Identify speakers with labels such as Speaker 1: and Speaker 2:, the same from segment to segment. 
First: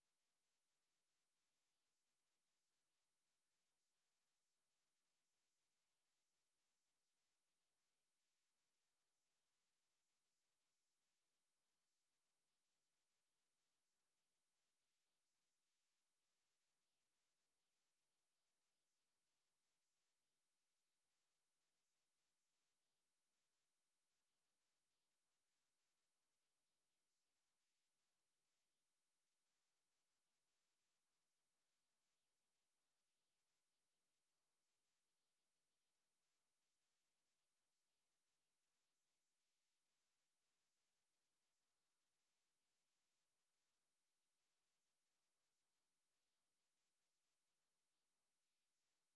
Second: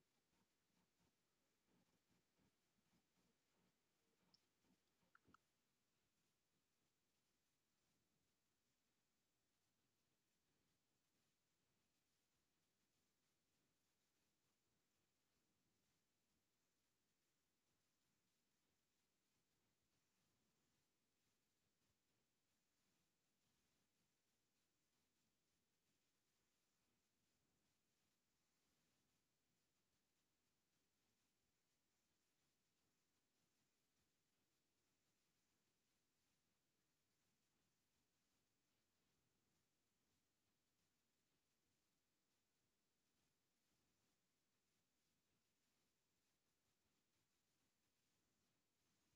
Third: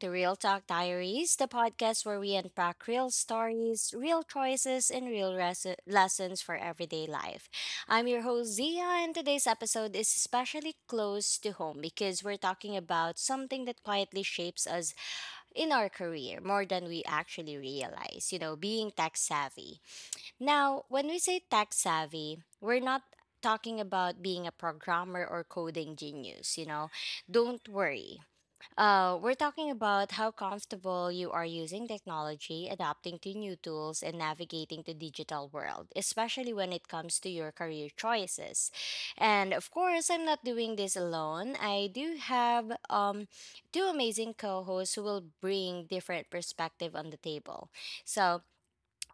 Speaker 1: to Real Talk Diaries, the podcast where we unpack real stories, real choices, and real lessons for everyday life. I'm your host, Zia, and today's episode is especially close to home because we're talking about something that quietly shapes us in our career more than we actually realize, you know, being tech savvy. Now, when we say tech savvy, we're not talking about being a programmer or coding genius, you know. Don't worry. We're talking about how comfortable you are using technology, adapting to new tools, and navigating the digital world, especially when it comes to your career choices. And of course, I'm not doing this alone. I do have two amazing co hosts who will bring different perspective on the table. So,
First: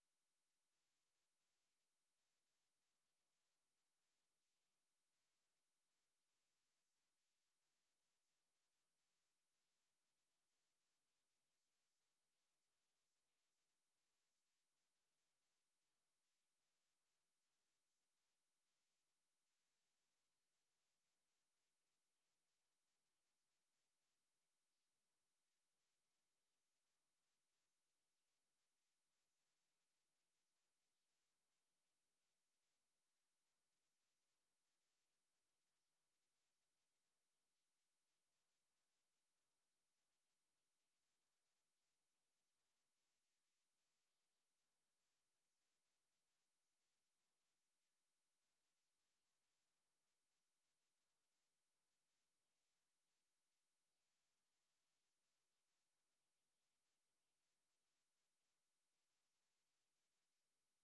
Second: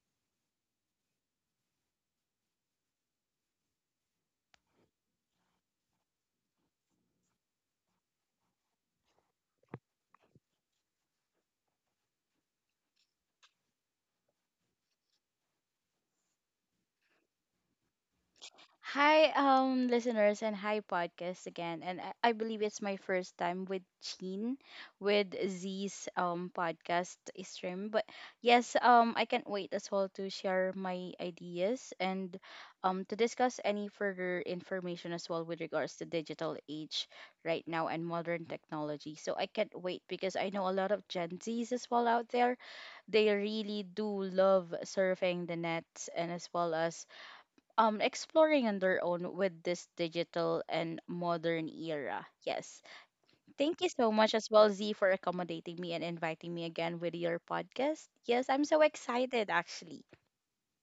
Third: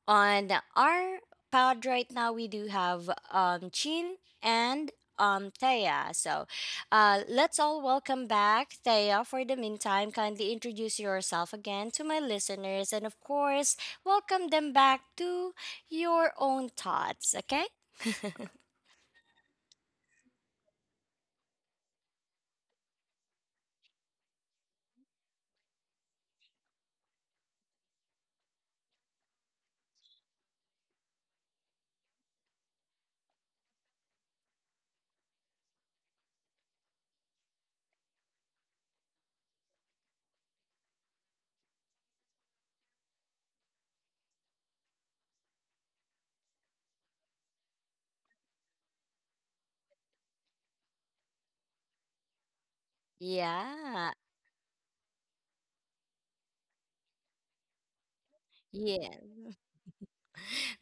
Speaker 1: on our pod right now, we do have Chin and Thea. So let's all welcome back Thea. For the meantime, kindly introduce yourself again to my listeners and, of course, welcome them back to your own thoughts, okay?
Speaker 2: Hi, listeners, and hi, podcast again. And I believe it's my first time with Sheen, with Z's podcast stream. But yes, I can't wait as well to share my ideas and to discuss any further information as well with regards to digital age right now and modern technology. So I can't wait because I know a lot of Gen Z's as well out there. They really do love surfing the nets and as well as exploring on their own with this digital and modern era. Yes. Thank you
Speaker 1: Yeah.
Speaker 2: so much as well, Z, for accommodating me and inviting me again with your podcast. Yes, I'm so
Speaker 1: Yeah.
Speaker 2: excited actually.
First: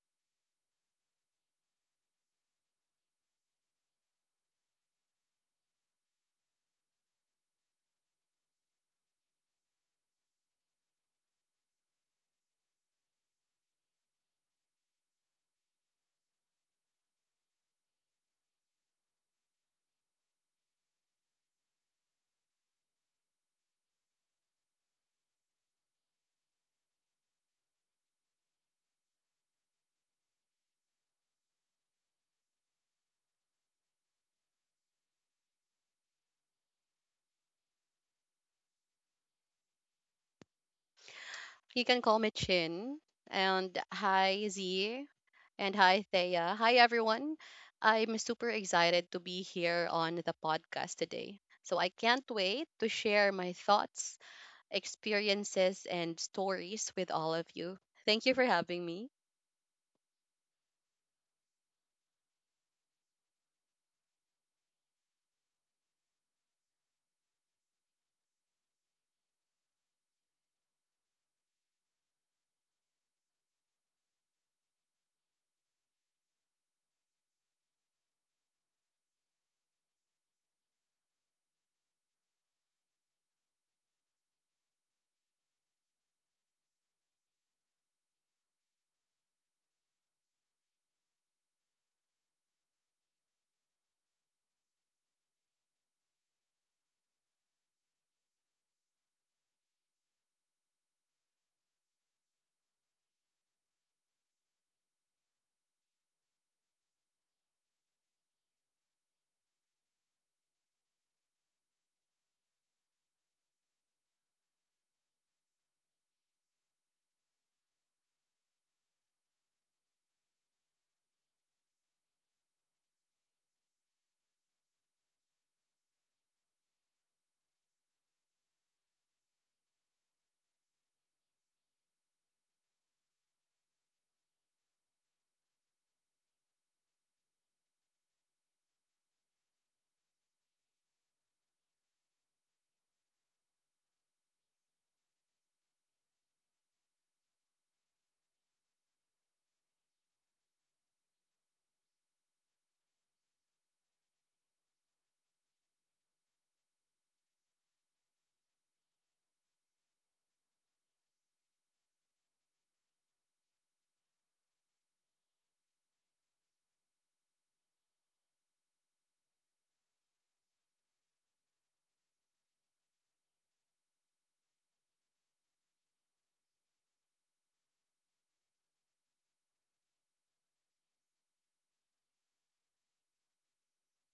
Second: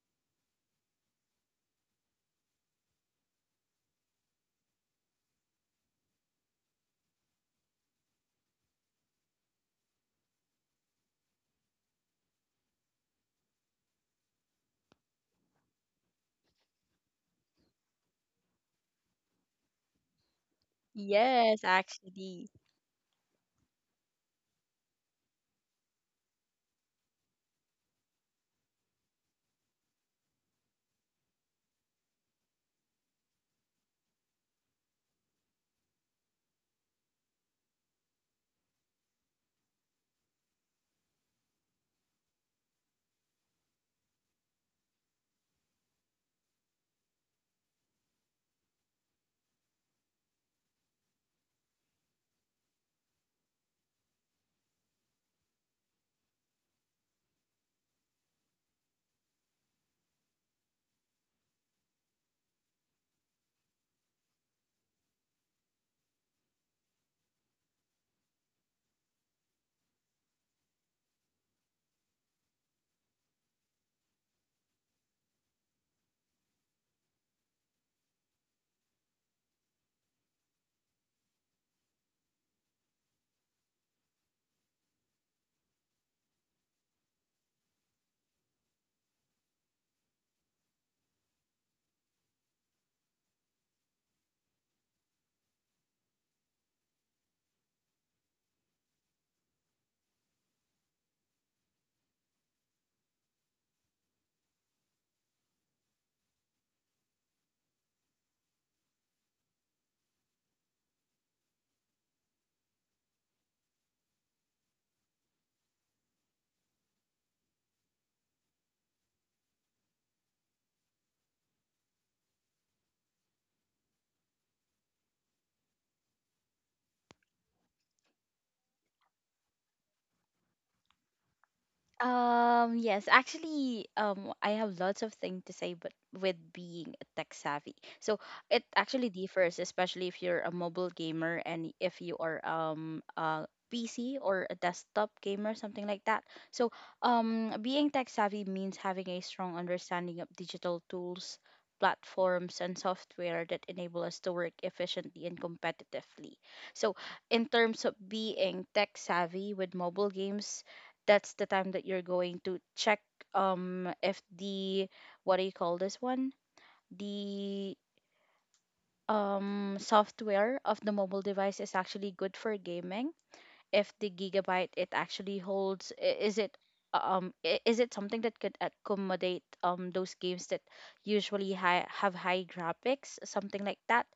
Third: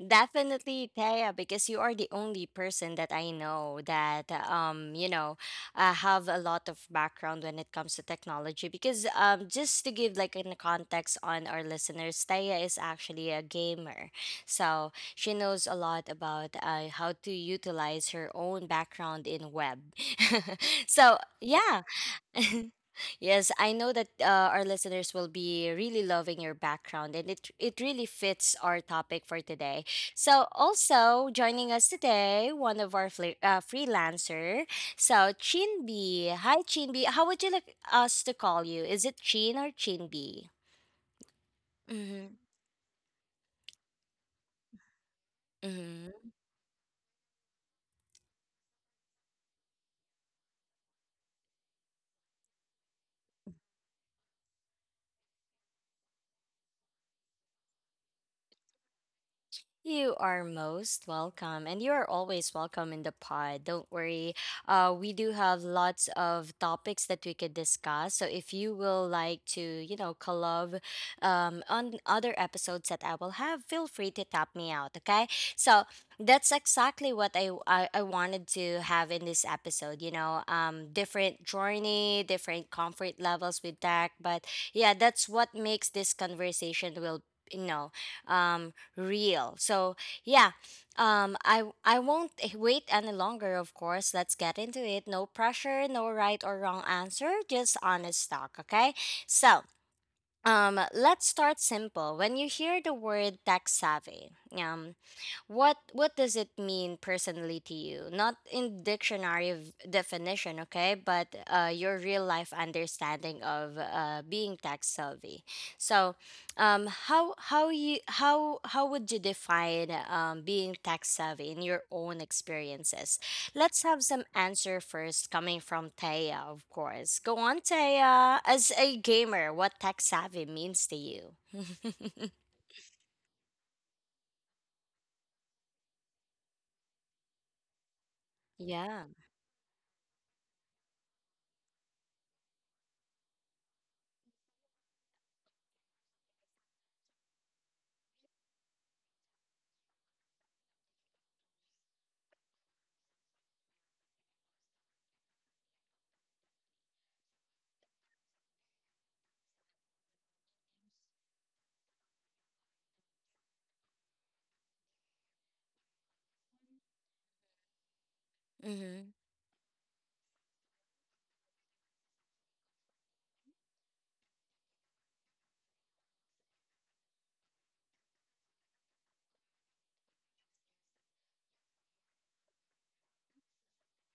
Speaker 1: Definitely, Thea, because you are the only person that I know that have a lot of background when it comes to technology. Because just to give like in context on our listeners, Thea is actually a gamer, so she knows a lot about how to utilize her own background in web. So
Speaker 2: Yes,
Speaker 1: yeah,
Speaker 2: actually.
Speaker 1: Yes, I know that our listeners will be really loving your background, and it really fits our topic for today. So, also joining us today, one of our freelancer, so Chinbi. Hi, Chinbi. How would you like us to call you? Is it Chin or Chinbi?
Speaker 3: You can call
Speaker 1: Mm-hmm.
Speaker 3: me Chin. And hi, Z. And hi, Thea. Hi, everyone. I'm super excited to be here on the podcast today. So I can't wait to share my thoughts, experiences, and stories with all of you. Thank you for having me.
Speaker 1: You are most welcome, and you are always welcome in the pod. Don't worry. We do have lots of topics that we could discuss. So if you will like to, you know, collab on other episodes that I will have, feel free to tap me out. Okay. So that's exactly what I wanted to have in this episode, you know, different journey, different comfort levels with tech. But yeah, that's what makes this conversation will, you know, um, real. So yeah, um, I won't wait any longer. Of course, let's get into it. No pressure, no right or wrong answer, just honest talk. Okay, so, let's start simple. When you hear the word tech savvy, um. what does it mean personally to you? Not in dictionary definition, okay, but your real life understanding of being tax savvy. So, how would you define being tax savvy in your own experiences? Let's have some answer first, coming from Taya, of course. Go on, Taya. As a gamer, what tax savvy means to you?
Speaker 2: Yes, actually, I have lots of things to say, but with being tech savvy, so it
Speaker 1: Yeah.
Speaker 2: actually differs, especially if you're a mobile gamer and if you are a PC or a desktop gamer, something like that. So, being tech savvy means having a strong understanding of digital tools, platforms, and software that enable us to work efficiently and competitively. So, in terms of being tech savvy with mobile games, that's the time that you're going to check if the, what do you call this one, the
Speaker 1: Mm-hmm.
Speaker 2: software of the mobile device is actually good for gaming, if the gigabyte it actually holds, is it something that could accommodate those games that usually high, have high graphics, something like that.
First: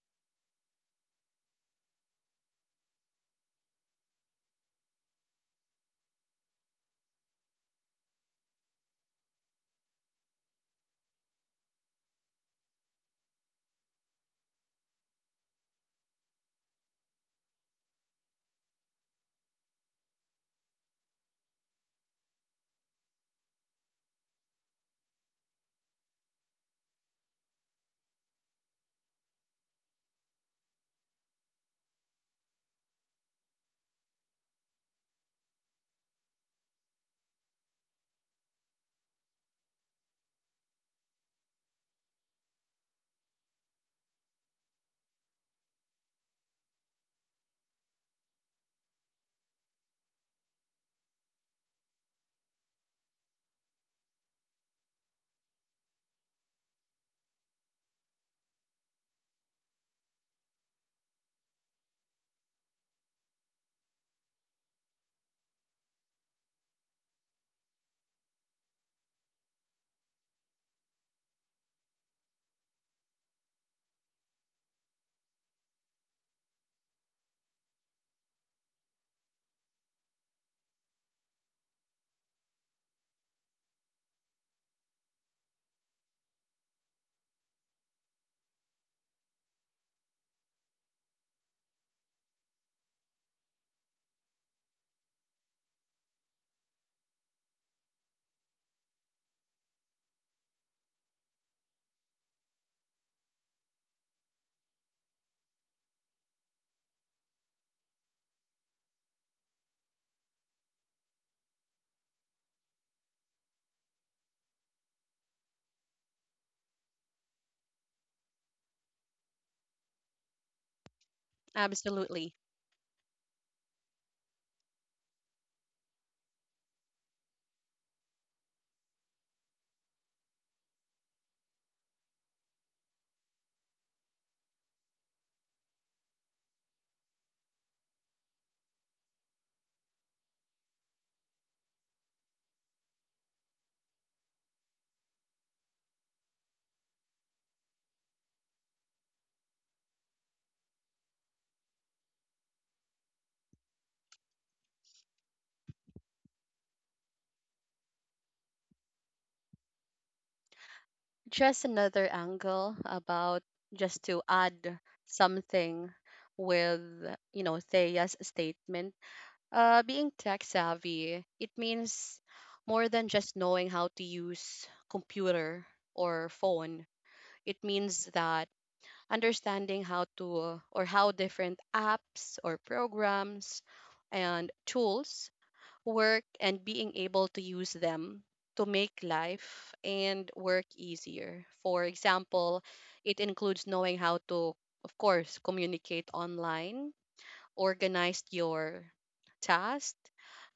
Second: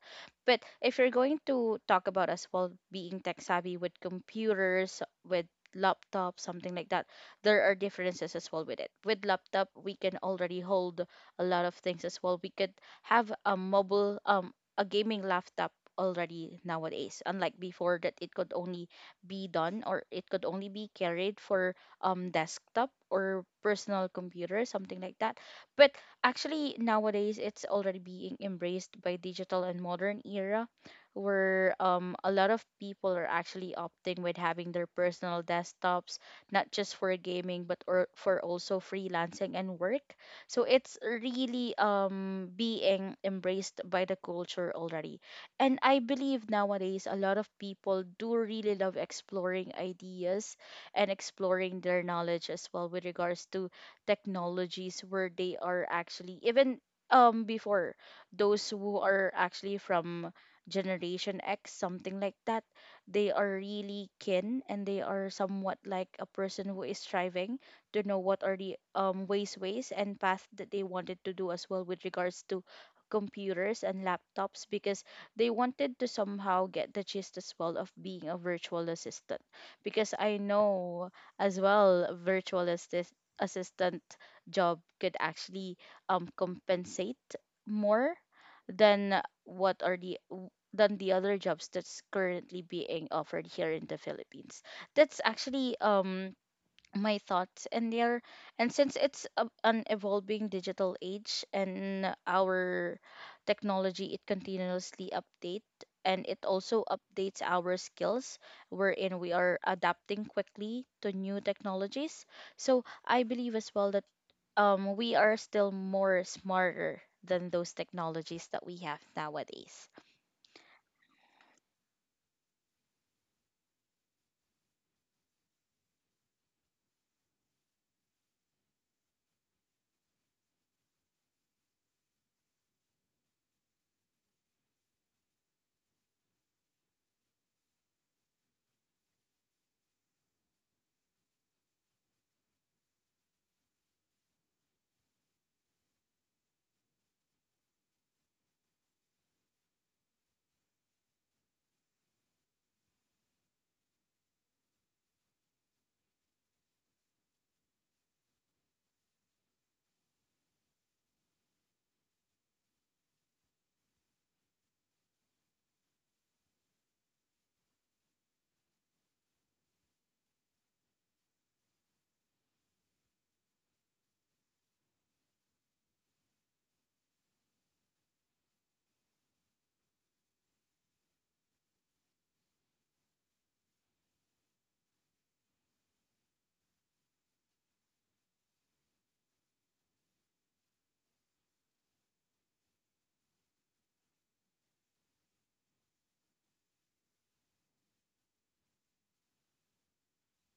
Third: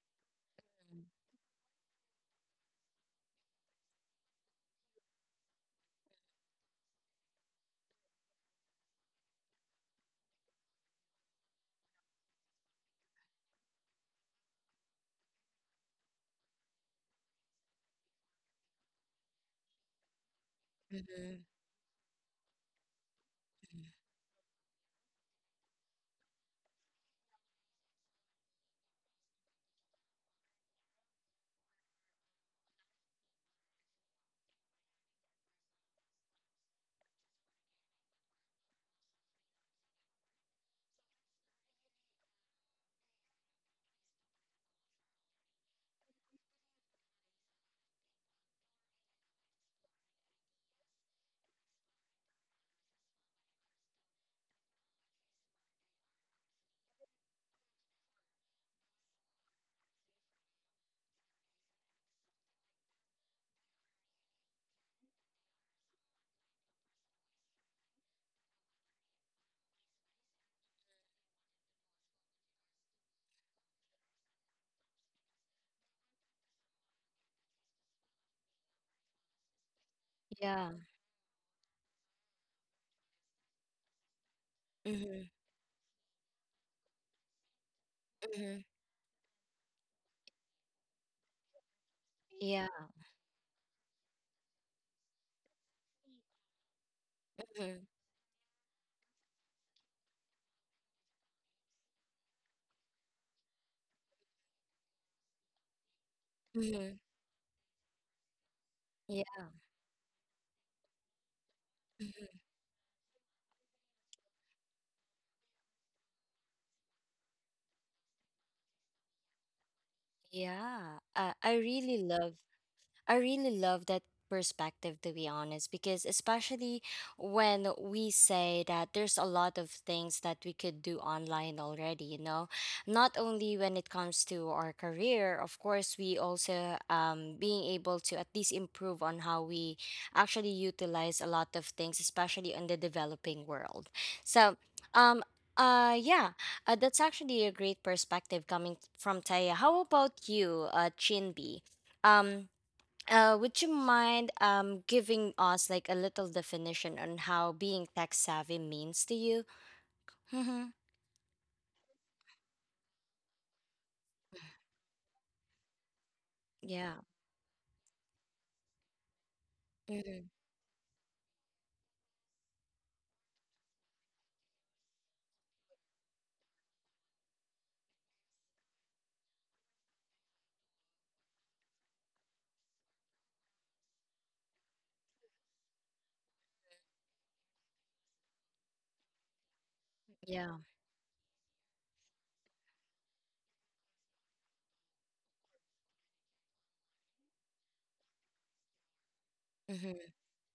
Speaker 2: But if you're going to talk about as well being tech savvy with computers, with laptops, something like that, there are differences as well with it. With laptop we can already hold a lot of things as well. We could have a mobile, a gaming laptop already nowadays, unlike before that it could only be done or it could only be carried
Speaker 1: Mm-hmm.
Speaker 2: for desktop or personal computer, something like that. But actually nowadays it's already being embraced by digital and modern era, where a lot of people are actually opting with having their personal desktops, not just for gaming but or for also freelancing and work. So it's really being embraced by the culture already. And I believe nowadays a lot of people do really love exploring ideas and exploring their knowledge as well with regards to technologies, where they are actually even, before, those who are actually from generation X, something like that, they are really keen and they are somewhat like a person who is striving to know what are the ways and path that they wanted to do as well with regards to computers and laptops, because they wanted to somehow get the gist as well of being a virtual assistant, because I
Speaker 1: Yeah.
Speaker 2: know as well assistant job could
Speaker 1: Mhm,
Speaker 2: actually compensate more
Speaker 1: mhm,
Speaker 2: than what are the w- than the other jobs that's currently
Speaker 1: yeah,
Speaker 2: being offered here in the Philippines. That's actually my thoughts
Speaker 1: mhm,
Speaker 2: in there. And since it's a, an evolving digital age and our technology, it continuously update and it also
Speaker 1: mhm,
Speaker 2: updates our skills, wherein
Speaker 1: yeah,
Speaker 2: we are adapting quickly to new technologies.
Speaker 1: mhm.
Speaker 2: So I believe as well that we are still more smarter than those technologies that we have nowadays.
Speaker 1: Yeah.
Speaker 3: Absolutely.
Speaker 1: I really love that perspective to be honest because especially when we say that there's a lot of things that we could do online already, you know, not only when it comes to our career, of course, we also being able to at least improve on how we actually utilize a lot of things, especially in the developing world. So um uh yeah that's actually a great perspective coming from Taya. How about you, Chinbi? um would you mind giving us like a little definition on how being tech savvy means to you? Mm-hmm.
Speaker 3: Just another angle, about just to add something with,
Speaker 1: Yeah.
Speaker 3: you know, Thea's statement. Being
Speaker 1: Mm-hmm.
Speaker 3: tech savvy, it means more than just knowing how to use computer or phone. It means that understanding how to, or how different apps or programs and tools work, and being able to use them to make life and
Speaker 1: Yeah.
Speaker 3: work easier. For example, it includes knowing how to, of course, communicate online, organize your tasks,
Speaker 1: Mm-hmm.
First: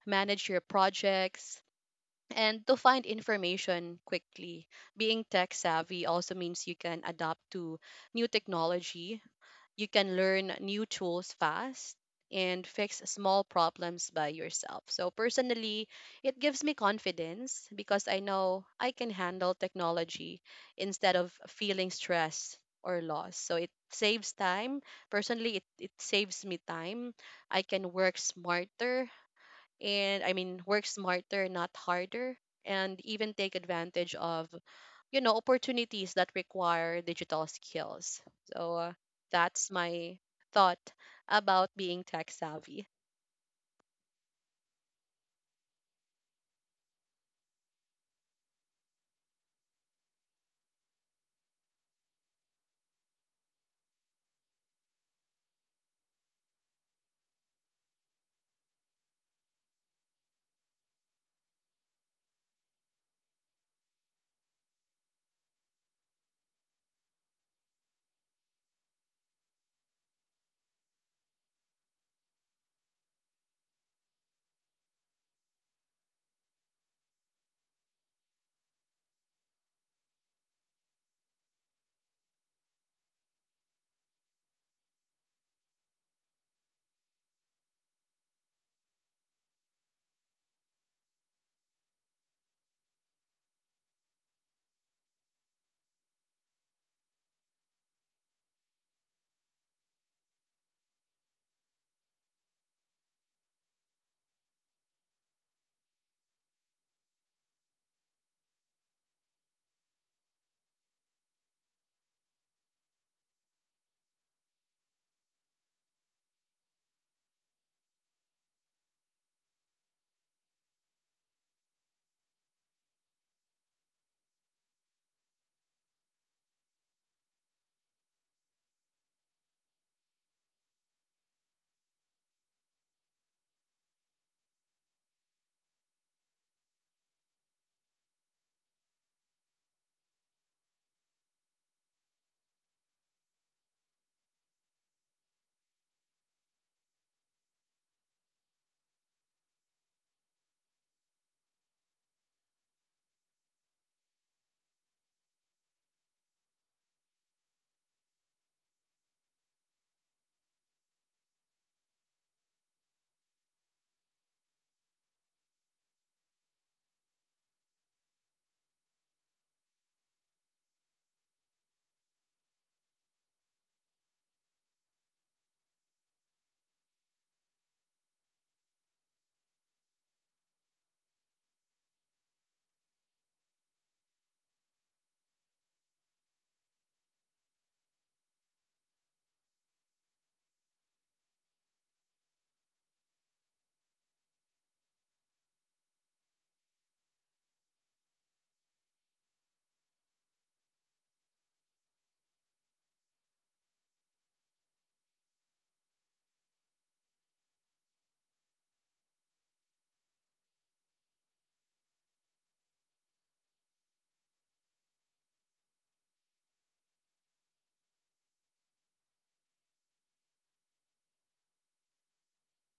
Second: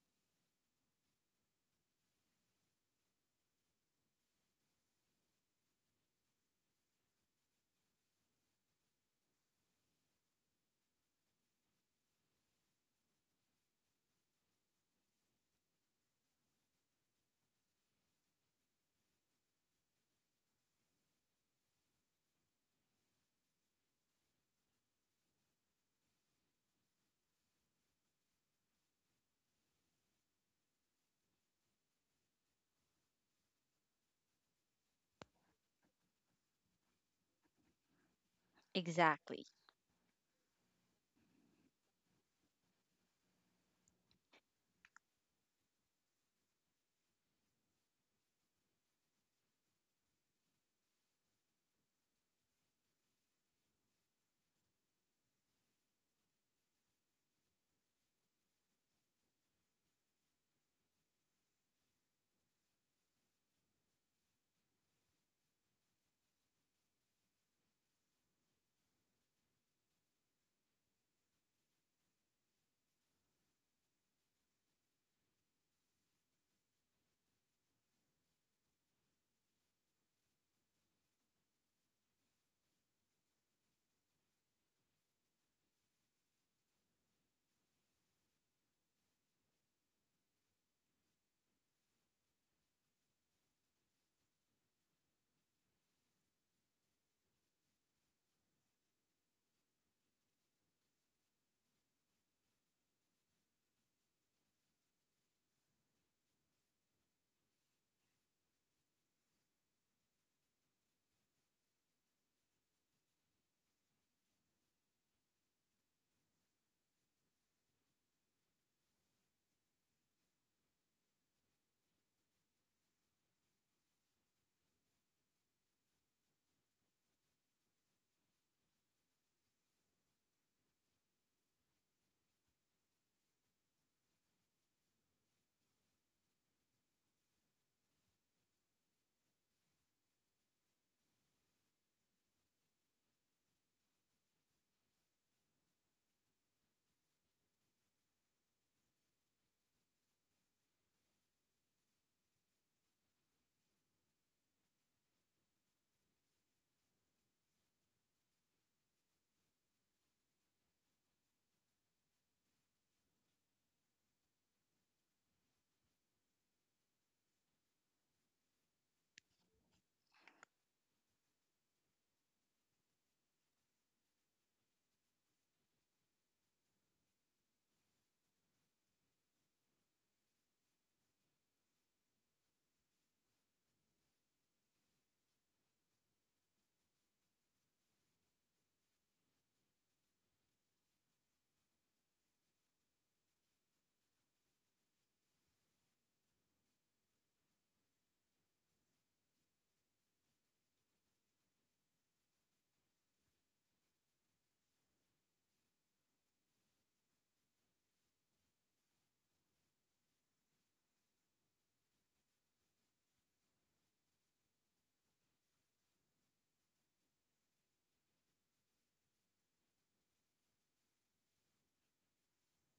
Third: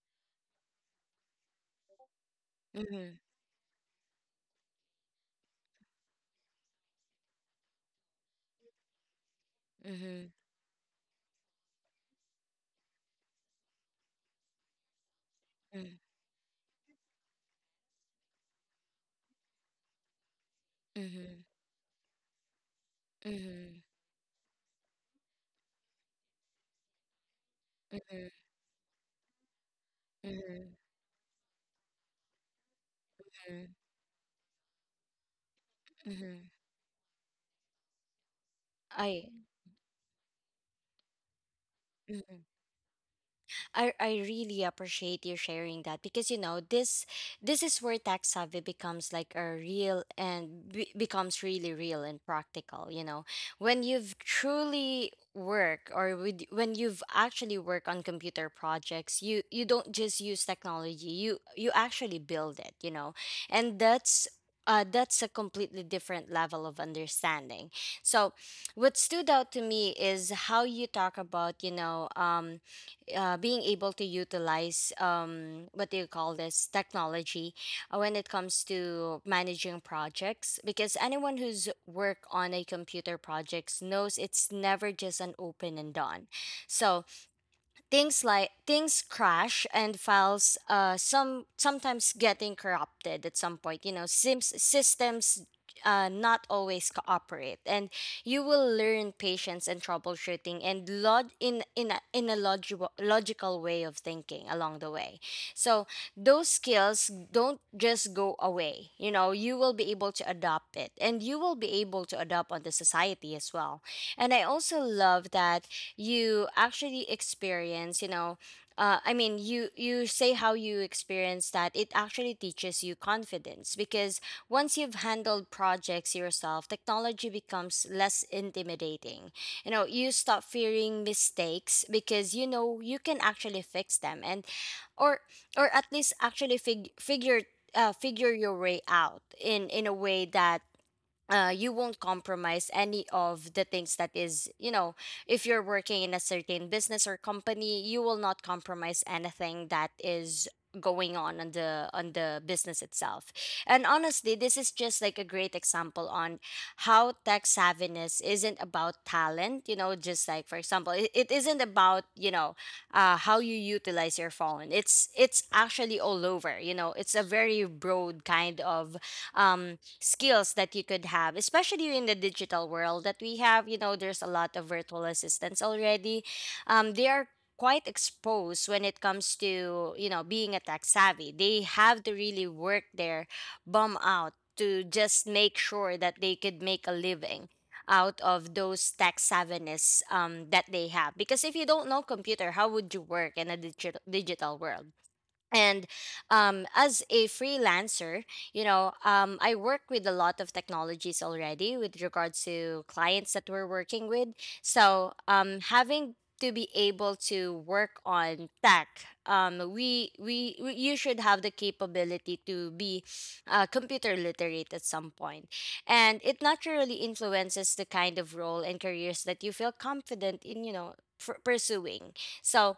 Speaker 3: manage your projects, and to find
Speaker 1: Mm-hmm.
Speaker 3: information quickly. Being tech savvy also means you can adapt to new technology, you can
Speaker 1: Mm-hmm.
Speaker 3: learn new tools fast, and fix small problems by yourself. So, personally,
Speaker 1: Mm-hmm.
Speaker 3: it gives me confidence because I know I can handle technology instead of feeling stress or loss. So, it
Speaker 1: Mm-hmm.
Speaker 3: saves time. Personally, it saves me time. I can work
Speaker 1: Mm-hmm.
Speaker 3: smarter, and I mean
Speaker 1: Mm-hmm.
Speaker 3: work smarter, not harder, and even take advantage of, you know, opportunities that
Speaker 1: Mm-hmm.
Speaker 3: require digital skills. So uh,
Speaker 1: I.
Speaker 2: Exactly.
Speaker 3: that's my thought about being tech savvy.
Speaker 1: I really appreciate you sharing that because you know this is where tax savvy becomes like a real and becomes really real and practical. You know, when you've truly work or with, when you've actually work on computer projects, you don't just use technology. You actually build it. You know, and that's. That's a completely different level of understanding. So, what stood out to me is how you talk about, you know, being able to utilize what do you call this technology when it comes to managing projects because anyone who's worked on a computer projects knows it's never just an open and done. So things like things crash and files some sometimes getting corrupted at some point, you know, sims systems not always cooperate, and you will learn patience and troubleshooting and log in a logical logical way of thinking along the way. So those skills don't just go away, you know, you will be able to adopt it and you will be able to adopt on the society as well. And I also love that you actually experience, you know, I mean you say how you experience that it actually teaches you confidence because once you've handled projects yourself, technology becomes less intimidating. You know, you stop fearing mistakes because you know you can actually fix them, and or or at least actually figure your way out in a, way that you won't compromise any of the things that is, you know, if you're working in a certain business or company, you will not compromise anything that is going on the business itself. And honestly, this is just like a great example on how tech savviness isn't about talent, you know, just like for example, it isn't about, you know, how you utilize your phone. It's actually all over, you know, it's a very broad kind of um skills that you could have, especially in the digital world that we have. You know, there's a lot of virtual assistants already. They are quite exposed when it comes to you know being a tech savvy. They have to really work their bum out to just make sure that they could make a living out of those tech savviness that they have because if you don't know computer, how would you work in a digital digital world? And as a freelancer, you know, I work with a lot of technologies already with regards to clients that we're working with. So having to be able to work on tech, you should have the capability to be computer literate at some point, and it naturally influences the kind of role and careers that you feel confident in you know pursuing. So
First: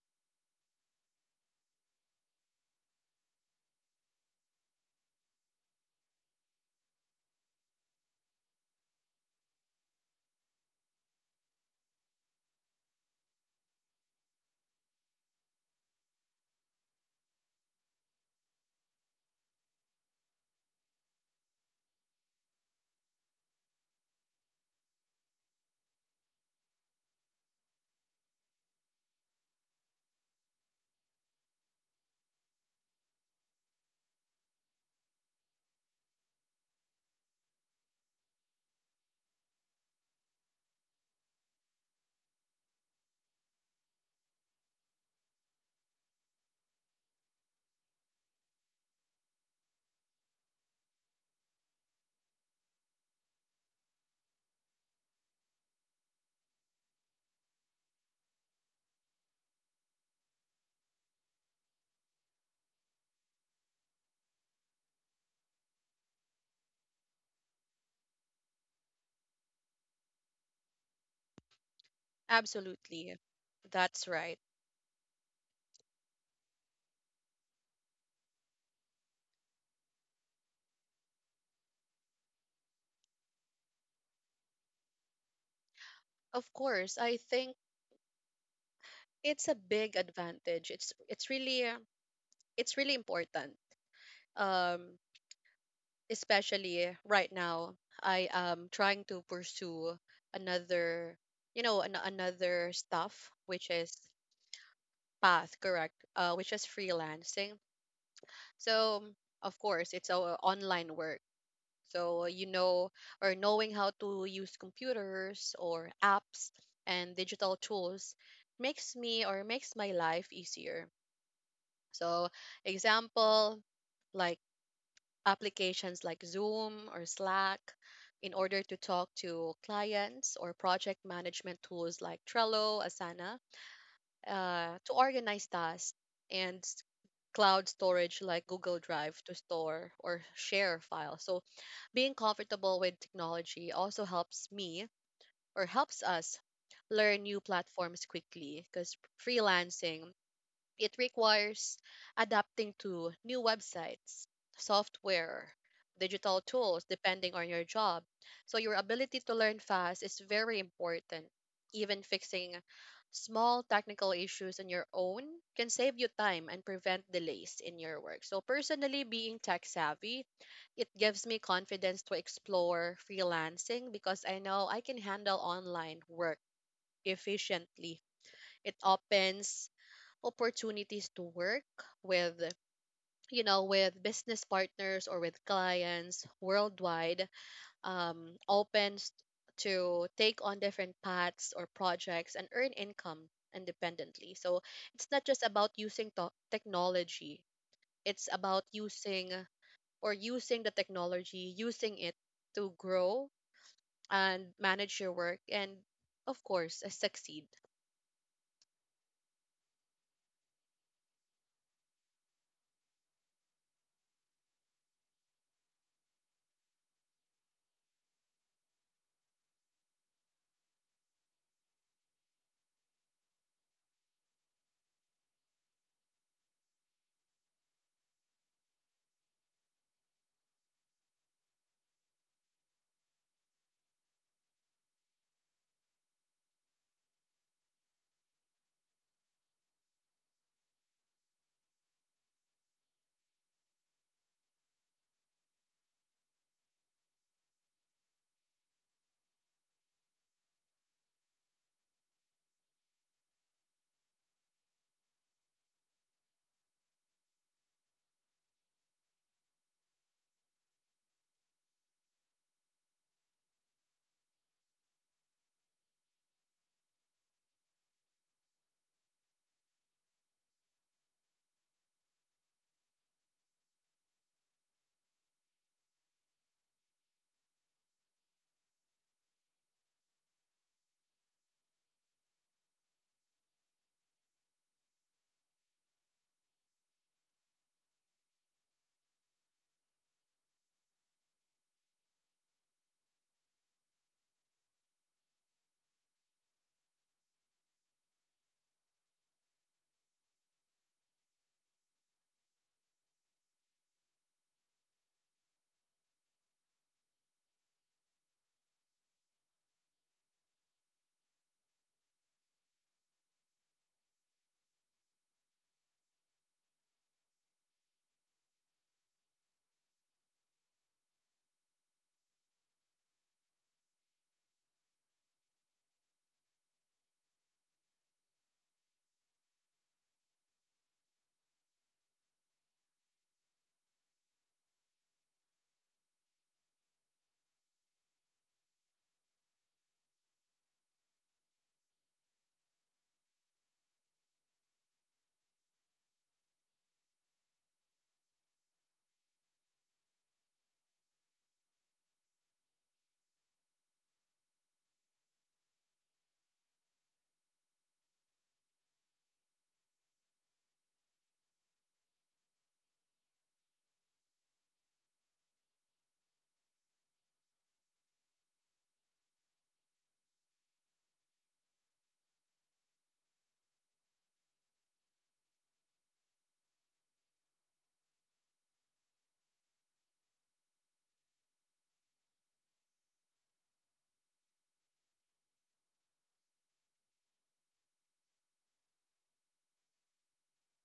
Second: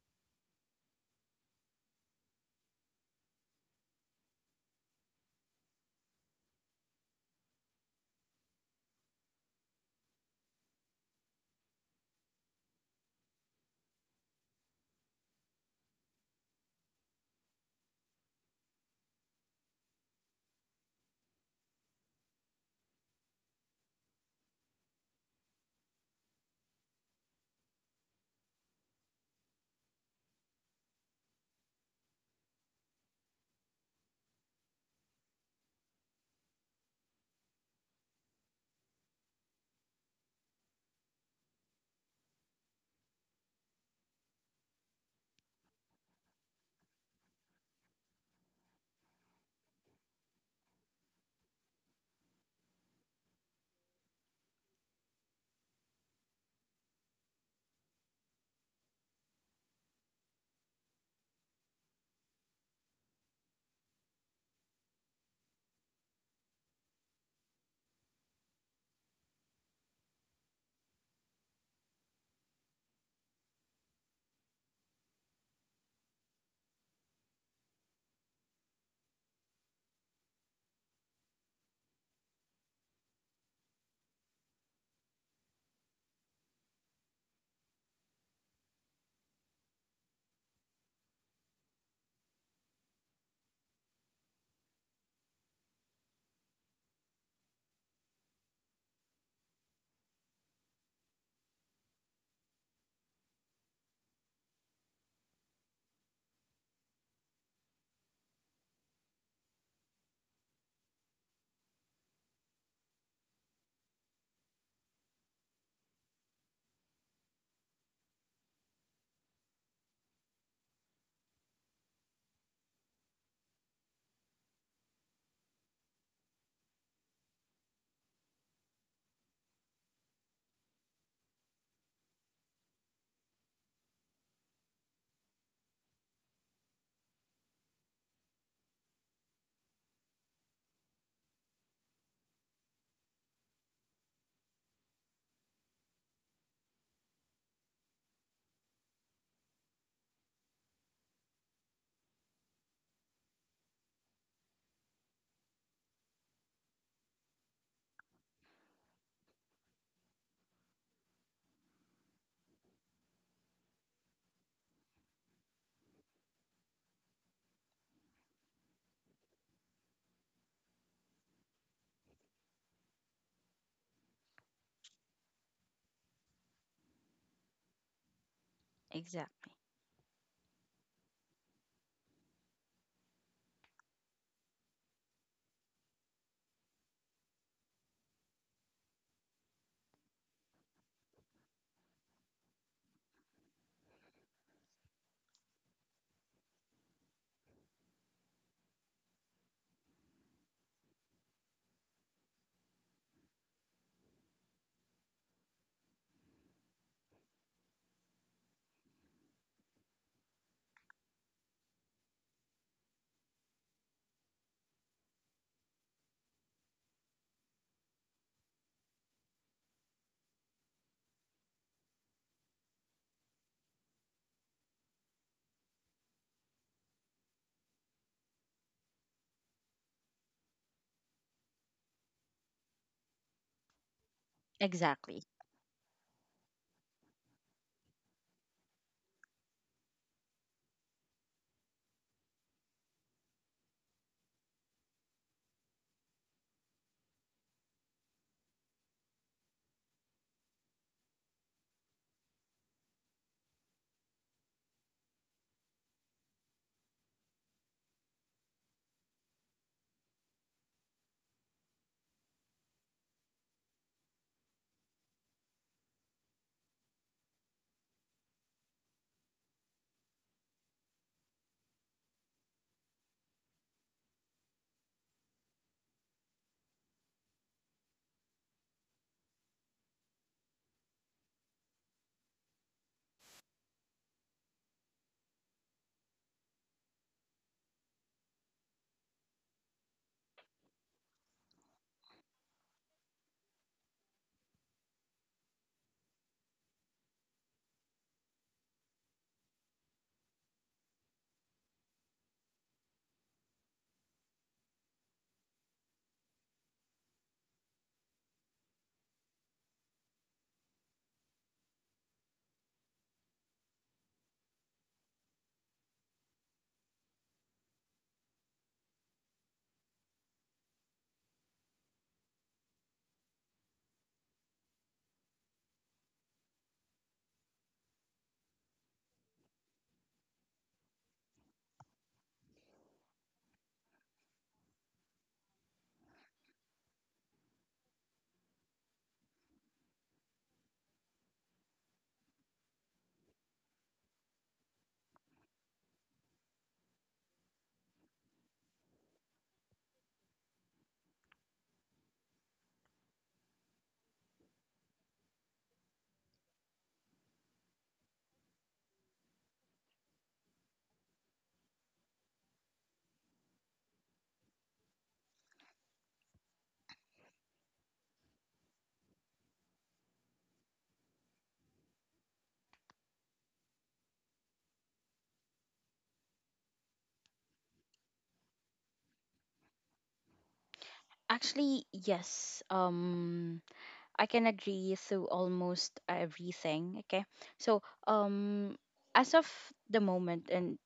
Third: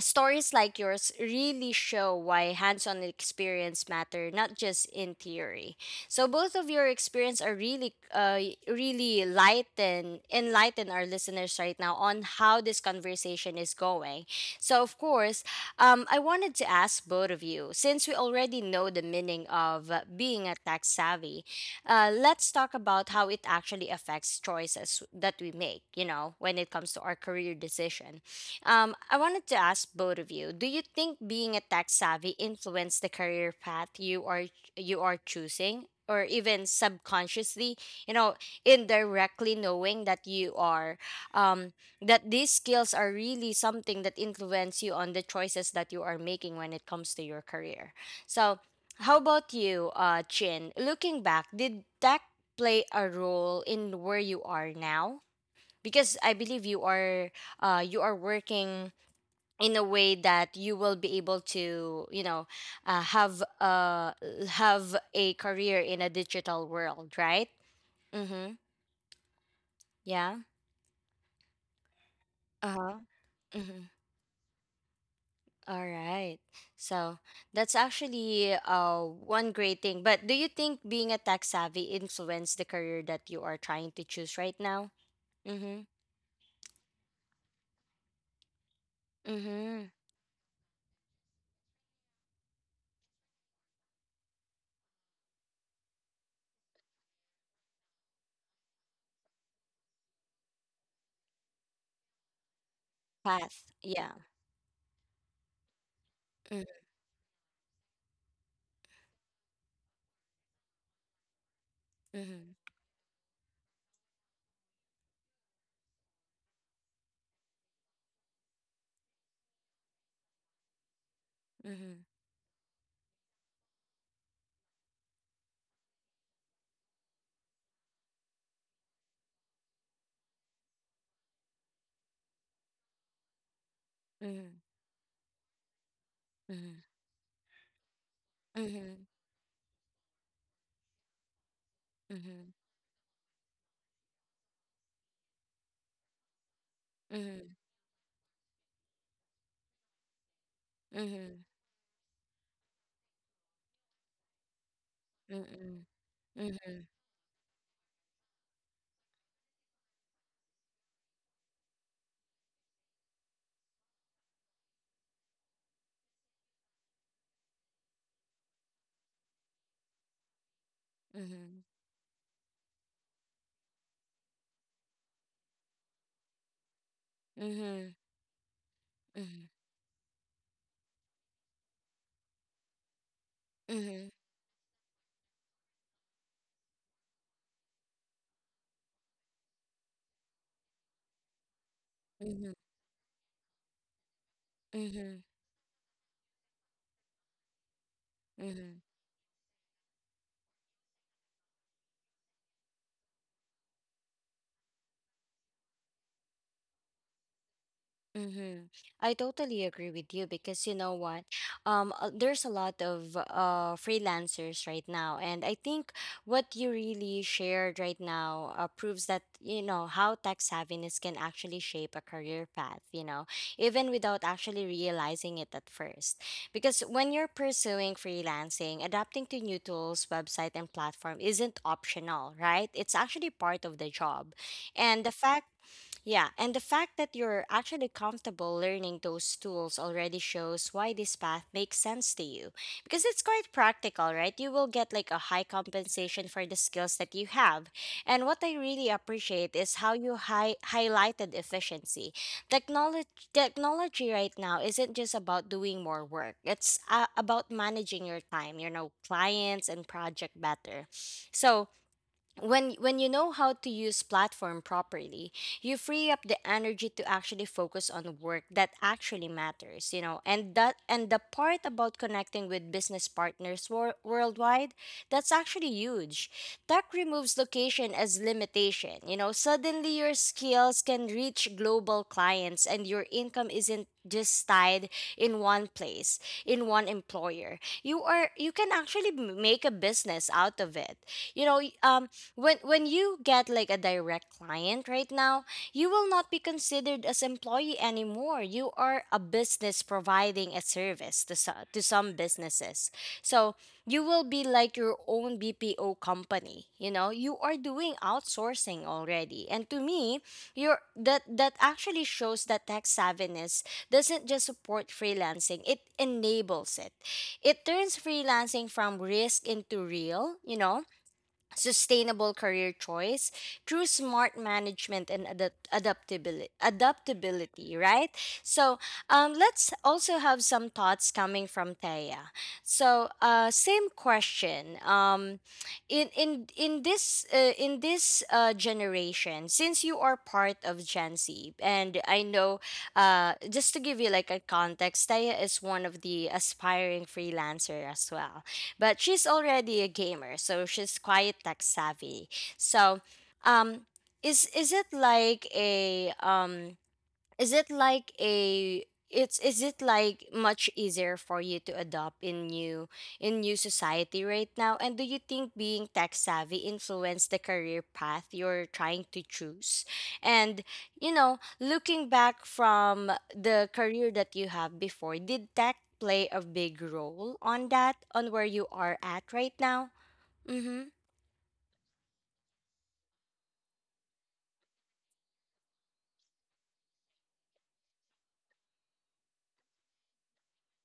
Speaker 1: stories like yours really show why hands on experience matter, not just in theory. So both of your experience are really, enlighten our listeners right now on how this conversation is going. So of course, I wanted to ask both of you, since we already know the meaning of being a tax savvy, let's talk about how it actually affects choices that we make, you know, when it comes to our career decision. I wanted to ask both of you: do you think being a tech savvy influenced the career path you are choosing, or even subconsciously, you know, indirectly knowing that you are, um, that these skills are really something that influence you on the choices that you are making when it comes to your career? So, how about you, Chin? Looking back, did tech play a role in where you are now? Because I believe you are working in a way that you will be able to you know uh, have uh have a career in a digital world, right? Mm-hmm. Yeah. Uh-huh.
Speaker 3: Absolutely,
Speaker 1: Mm-hmm.
Speaker 3: that's right.
Speaker 1: All right, so that's actually one great thing. But do you think being a tech savvy influenced the career that you are trying to choose right now? Mm-hmm.
Speaker 3: Of course, I think it's a
Speaker 1: Mm-hmm.
Speaker 3: big advantage. It's really it's really important. Um, Especially right now, I am trying to pursue another, you know, another stuff, which
Speaker 1: Path,
Speaker 3: is
Speaker 1: yeah.
Speaker 3: path, correct, which is
Speaker 1: Mm-hmm.
Speaker 3: freelancing. So of course, it's our online work. So you
Speaker 1: Mm-hmm.
Speaker 3: know, or knowing how to use computers or apps and digital tools makes me, or makes my life easier. So, example, like applications like Zoom or Slack, in order to talk to clients, or project management tools like Trello, Asana,
Speaker 1: Mm-hmm.
Speaker 3: to organize tasks, and
Speaker 1: Mm-hmm.
Speaker 3: cloud storage like Google
Speaker 1: Mm-hmm.
Speaker 3: Drive to store or share files. So, being
Speaker 1: Mm-hmm.
Speaker 3: comfortable with technology also helps me, or helps us learn new
Speaker 1: Mm-hmm.
Speaker 3: platforms quickly, because freelancing, it
Speaker 1: Mm-hmm.
Speaker 3: requires adapting to new websites, software,
Speaker 1: Mm-hmm.
Speaker 3: digital
Speaker 1: Mm-hmm.
Speaker 3: tools, depending on your job. So, your ability to learn fast is very important. Even fixing small technical issues on your own can save you time and prevent delays in your work. So, personally, being tech savvy, it gives me
Speaker 1: Mhm.
Speaker 3: confidence to explore freelancing because I know I can handle online work
Speaker 1: Mhm.
Speaker 3: efficiently. It
Speaker 1: Mhm.
Speaker 2: Exactly.
Speaker 3: opens opportunities to work with, you know, with
Speaker 1: Mhm.
Speaker 3: business partners or with clients worldwide, opens to take on different paths or projects and
Speaker 1: Mhm.
Speaker 3: earn income independently. So it's
Speaker 1: Mhm.
Speaker 3: not just about using technology, it's about
Speaker 1: Mhm.
Speaker 3: using, or using the technology, using it to grow and manage your work and, of course, succeed.
Speaker 1: Mm-hmm. I totally agree with you because you know what? There's a lot of freelancers right now, and I think what you really shared right now proves that you know how tech savviness can actually shape a career path. You know, even without actually realizing it at first, because when you're pursuing freelancing, adapting to new tools, website, and platform isn't optional, right? It's actually part of the job, and
Speaker 2: Exactly.
Speaker 1: the fact that you're actually comfortable learning those tools already shows why this path makes sense to you. Because it's quite practical, right? You will get like a high compensation for the skills that you have. And what I really appreciate is how you highlighted efficiency. Technology technology right now isn't just about doing more work. It's about managing your time, you know, clients and project better. So, when you know how to use platform properly, you free up the energy to actually focus on work that actually matters, and that and the part about connecting with business partners worldwide, that's actually huge. Tech removes location as limitation, you know. Suddenly your skills can reach global clients and your income isn't just tied in one place, in one employer. You can actually make a business out of it, you know. When you get like a direct client right now, you will not be considered as employee anymore. You are a business providing a service to, to some businesses. So you will be like your own BPO company, you know. You are doing outsourcing already. And to me, you're that that actually shows that tech savviness doesn't just support freelancing, it enables it. It turns freelancing from risk into real, sustainable career choice through smart management and adaptability right? So, let's also have some thoughts coming from Taya. So, same question. In this in this generation, since you are part of Gen Z. And I know, just to give you like a context, Taya is one of the aspiring freelancer as well, but she's already a gamer, so she's quite tech savvy. So, um, is it like a is it like a it's is it like much easier for you to adopt in new, in new society right now? And do you think being tech savvy influenced the career path you're trying to choose? And you know, looking back from the career that you have before, did tech play a big role on that, on where you are at right now? Mhm.
Speaker 2: Actually, yes. I can agree to almost everything. Okay. So, as of the moment, and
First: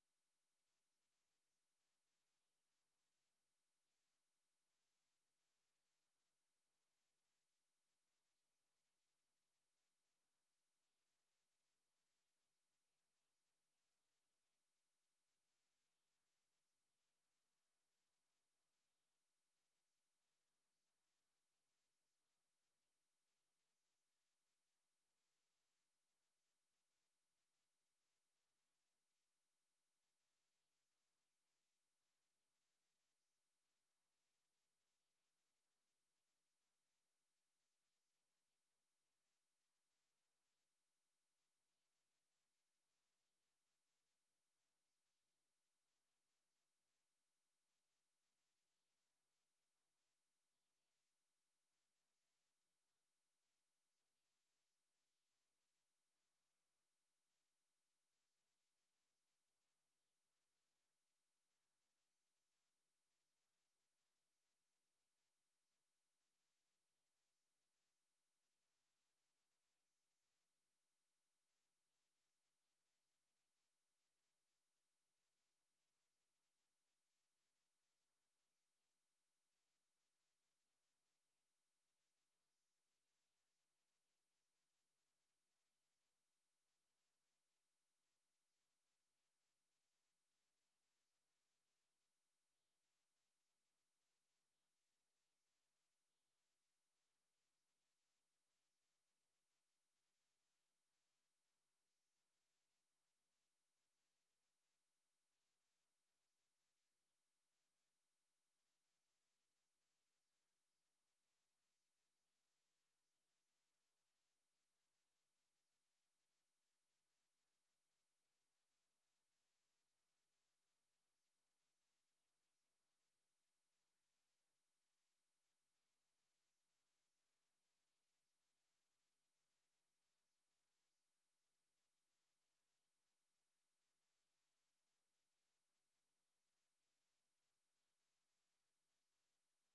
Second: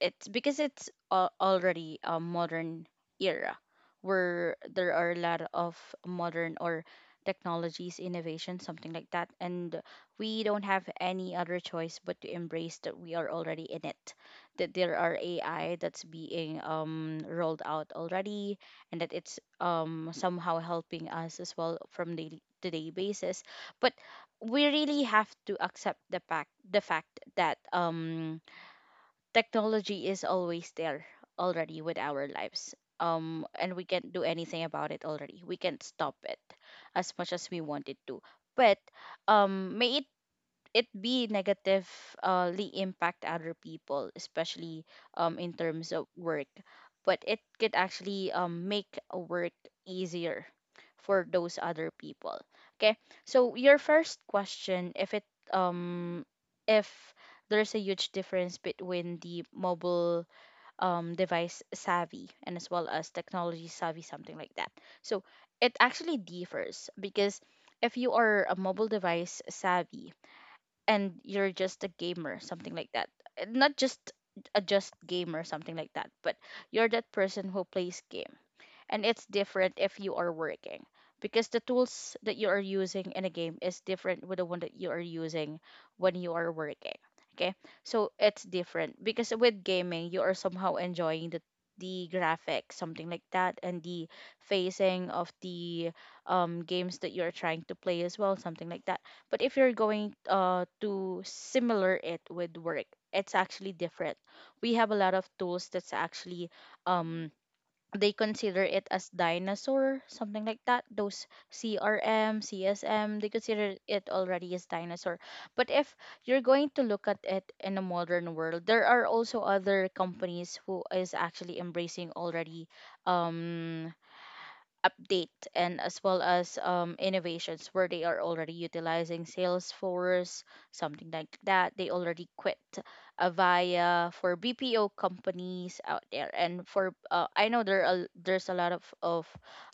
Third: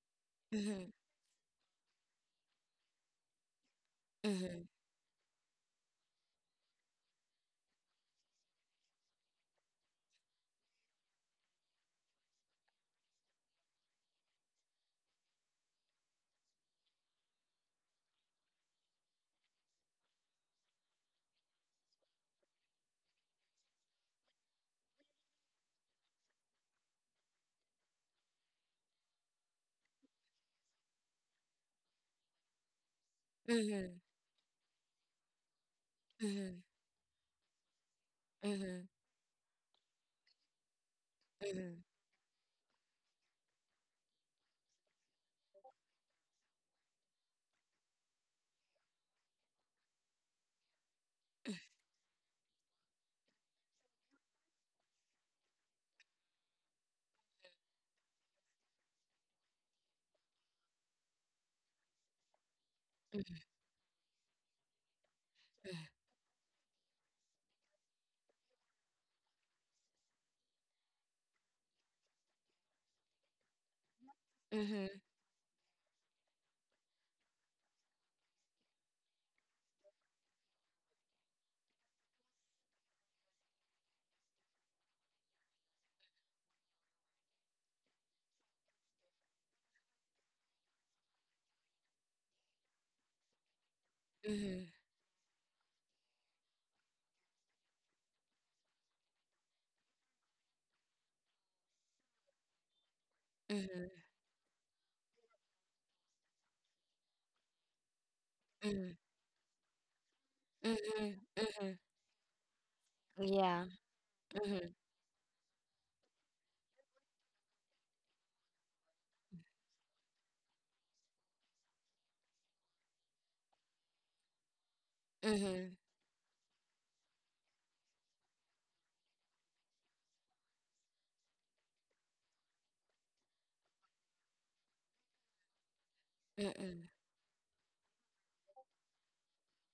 Speaker 2: it's because it's
Speaker 1: Mhm.
Speaker 2: already a modern era where
Speaker 1: Mhm.
Speaker 2: there are a lot of modern or technologies innovation, something like that, and we don't have any other choice but to embrace that we are already in it, that there are AI that's being rolled out already, and that it's somehow helping us as well from daily to day basis. But we really have to accept the fact that technology is always there already with our lives, and we
Speaker 1: Mhm.
Speaker 2: can't do anything about it already, we can't stop it
Speaker 1: Mhm.
Speaker 2: as much as we wanted to. But
Speaker 1: Mhm.
Speaker 2: may it be
Speaker 1: Mhm.
Speaker 2: negatively impact other people, especially in terms of work. But it could actually make a work easier for those other people. Okay, so your first question, if it um, if there's a huge difference between the mobile device savvy and as well as
Speaker 1: Mhm.
Speaker 2: technology savvy, something like that. So it actually differs because if you are a mobile device savvy, and you're just a gamer, something like that. Not just a
Speaker 1: Mhm.
Speaker 2: just gamer, something like that, but you're that person who plays game, and it's different if you are working, because the tools that you are using in a game is different with the one that you are using when you are working. Okay, so it's different because with gaming you are somehow enjoying the graphics, something like that, and the
Speaker 1: Mhm.
Speaker 2: facing of the games that you're trying to play as well, something like that. But if you're going to similar it with work, it's actually
Speaker 1: Mhm.
Speaker 2: different. We have a lot of tools that's actually um, they consider it
Speaker 1: Mm,
Speaker 2: as dinosaur, something like that.
Speaker 1: mhm,
Speaker 2: Those
Speaker 1: mhm.
Speaker 2: CRM, CSM, they
Speaker 1: Yeah.
Speaker 2: consider it already as
Speaker 1: Mhm,
Speaker 2: dinosaur. But if you're going to look at it in a modern world, there are also other companies who is actually embracing already um update
Speaker 1: mhm,
Speaker 2: and as well as innovations, where they are already utilizing Salesforce, something like that. They already quit Avaya for BPO companies out there, and
Speaker 1: mhm,
Speaker 2: for I know there's a lot of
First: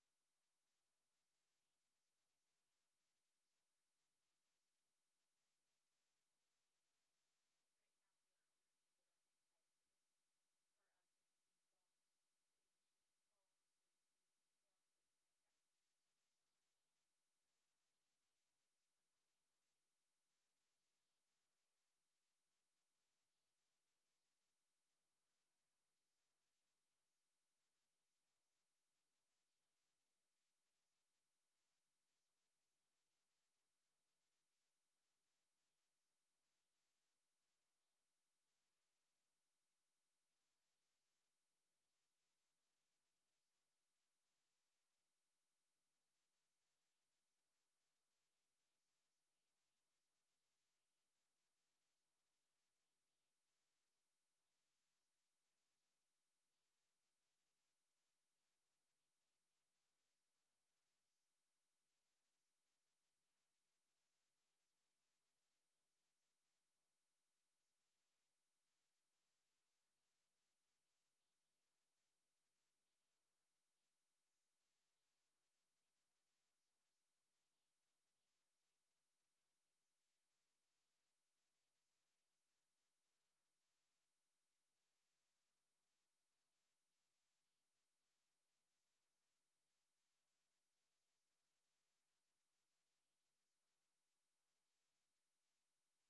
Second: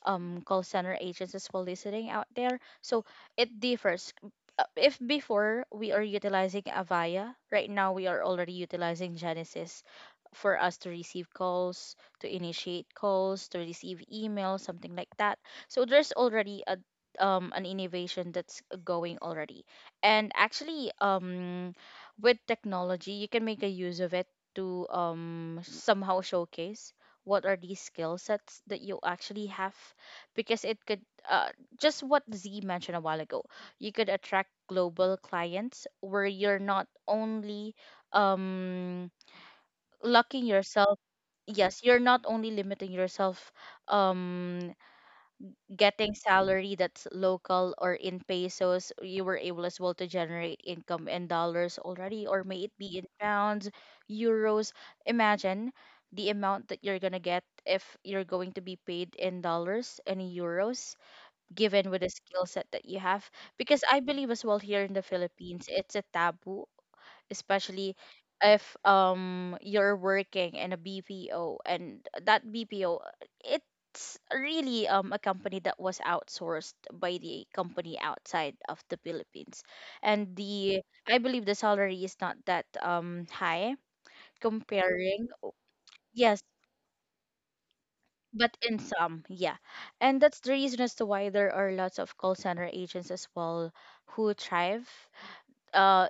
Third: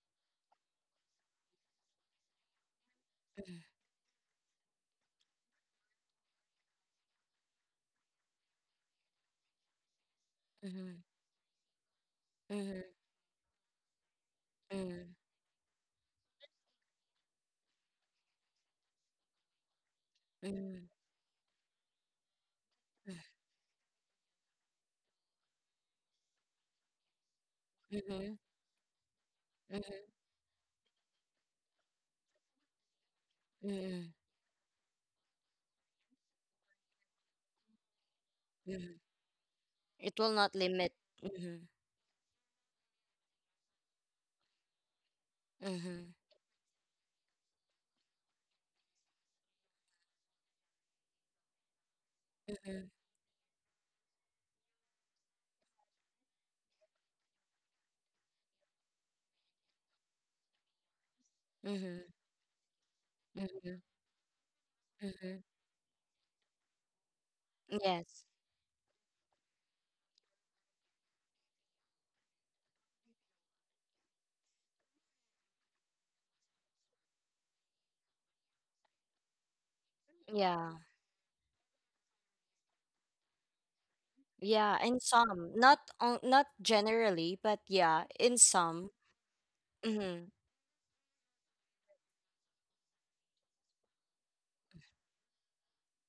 Speaker 2: call center agents as well listening out there. So it
Speaker 1: mhm,
Speaker 2: differs. If before we are utilizing Avaya, right now we are already utilizing Genesis for us to
Speaker 1: mhm,
Speaker 2: receive calls, to
Speaker 1: mhm,
Speaker 2: initiate calls, to receive emails, something
Speaker 1: mhm,
Speaker 2: like that. So there's already a an innovation that's going already. And
Speaker 1: mhm,
Speaker 2: actually, with technology, you can make a use of it to somehow showcase what are these skill
Speaker 1: mhm,
Speaker 2: sets that you actually have,
Speaker 1: mhm,
Speaker 2: because it could, uh, just what Z mentioned a while ago, you could
Speaker 1: mhm,
Speaker 2: attract global clients where you're not only
Speaker 1: mhm.
Speaker 2: um,
Speaker 1: It will
Speaker 2: locking
Speaker 1: not limit.
Speaker 2: yourself,
Speaker 1: Mhm,
Speaker 2: yes, you're not only limiting yourself um
Speaker 1: mhm,
Speaker 2: getting salary that's local or in pesos. You were able as well to generate income in dollars already, or may it
Speaker 1: mhm,
Speaker 2: be in pounds, euros. Imagine the amount that you're going to get if you're going to be paid in dollars and in euros, given
Speaker 1: mhm,
Speaker 2: with the skill set that you have.
Speaker 1: mhm,
Speaker 2: Because I believe as well here in the
Speaker 1: mhm.
Speaker 2: Philippines it's a taboo, especially
Speaker 1: Yes.
Speaker 2: if you're working in a BPO, and that BPO, it's really a company that was outsourced by the company outside of the Philippines, and
Speaker 1: Yeah.
Speaker 2: the, I believe the salary is not that high,
Speaker 1: Yeah. In
Speaker 2: comparing,
Speaker 1: some, not on,
Speaker 2: yes,
Speaker 1: not generally, but yeah, in
Speaker 2: but in
Speaker 1: some.
Speaker 2: some, yeah. And
Speaker 1: Mhm,
Speaker 2: that's the reason as to why there are lots of call center agents as well who thrive. uh.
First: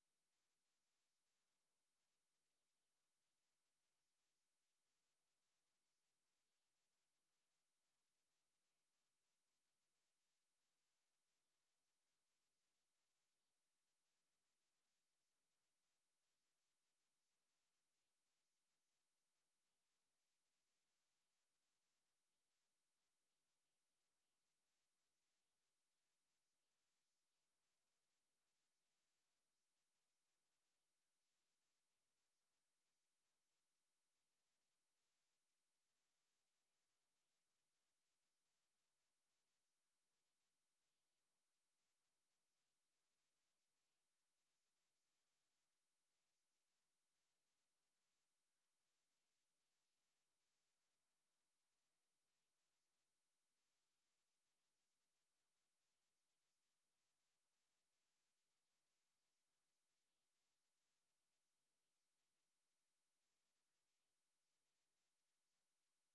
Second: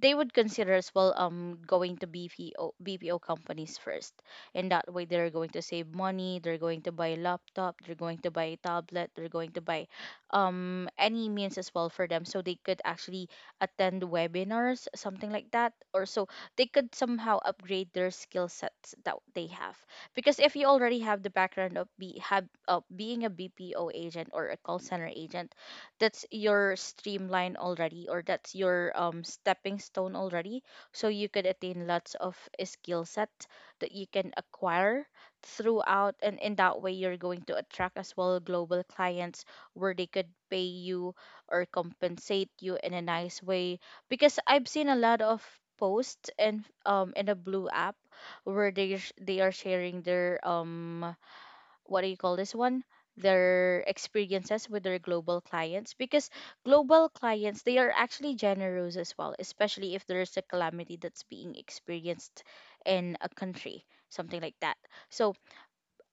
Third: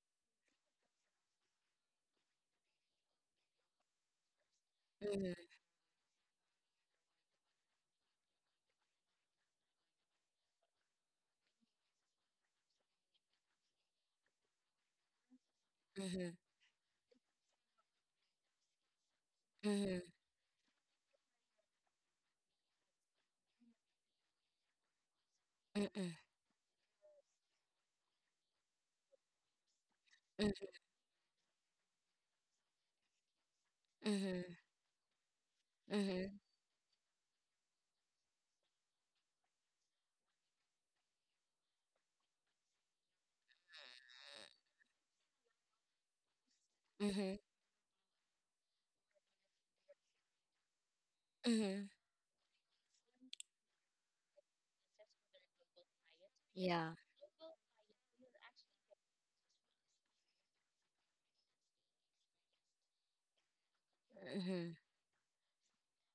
Speaker 2: They would consider as well going to BPO companies first, and that way they're
Speaker 1: mhm,
Speaker 2: going to save money. They're going to buy a laptop. They're going to buy a tablet. They're going to buy any means as well for them, so they could actually attend webinars, something like that, or so
Speaker 1: mhm,
Speaker 2: they could somehow upgrade their skill sets that they have.
Speaker 1: mhm,
Speaker 2: Because if you already have the background of be have of being a BPO agent or a call center agent,
Speaker 1: mhm,
Speaker 2: that's your streamline already, or that's your stepping stone already,
Speaker 1: mhm,
Speaker 2: so you could attain lots of skill set that you can
Speaker 1: mhm,
Speaker 2: acquire throughout,
Speaker 1: mhm,
Speaker 2: and in that way you're going to attract as well global clients where they could pay you or compensate you in a nice way. Because I've seen a lot of posts and in a
Speaker 1: mhm,
Speaker 2: blue app, where they are sharing their
Speaker 1: mhm.
Speaker 2: what do you call this one, their experiences with their global clients. Because
Speaker 1: Yeah.
Speaker 2: global clients, they are actually generous as well, especially if there's a calamity that's being experienced in a country, something like
Speaker 1: Mhm.
Speaker 2: that. So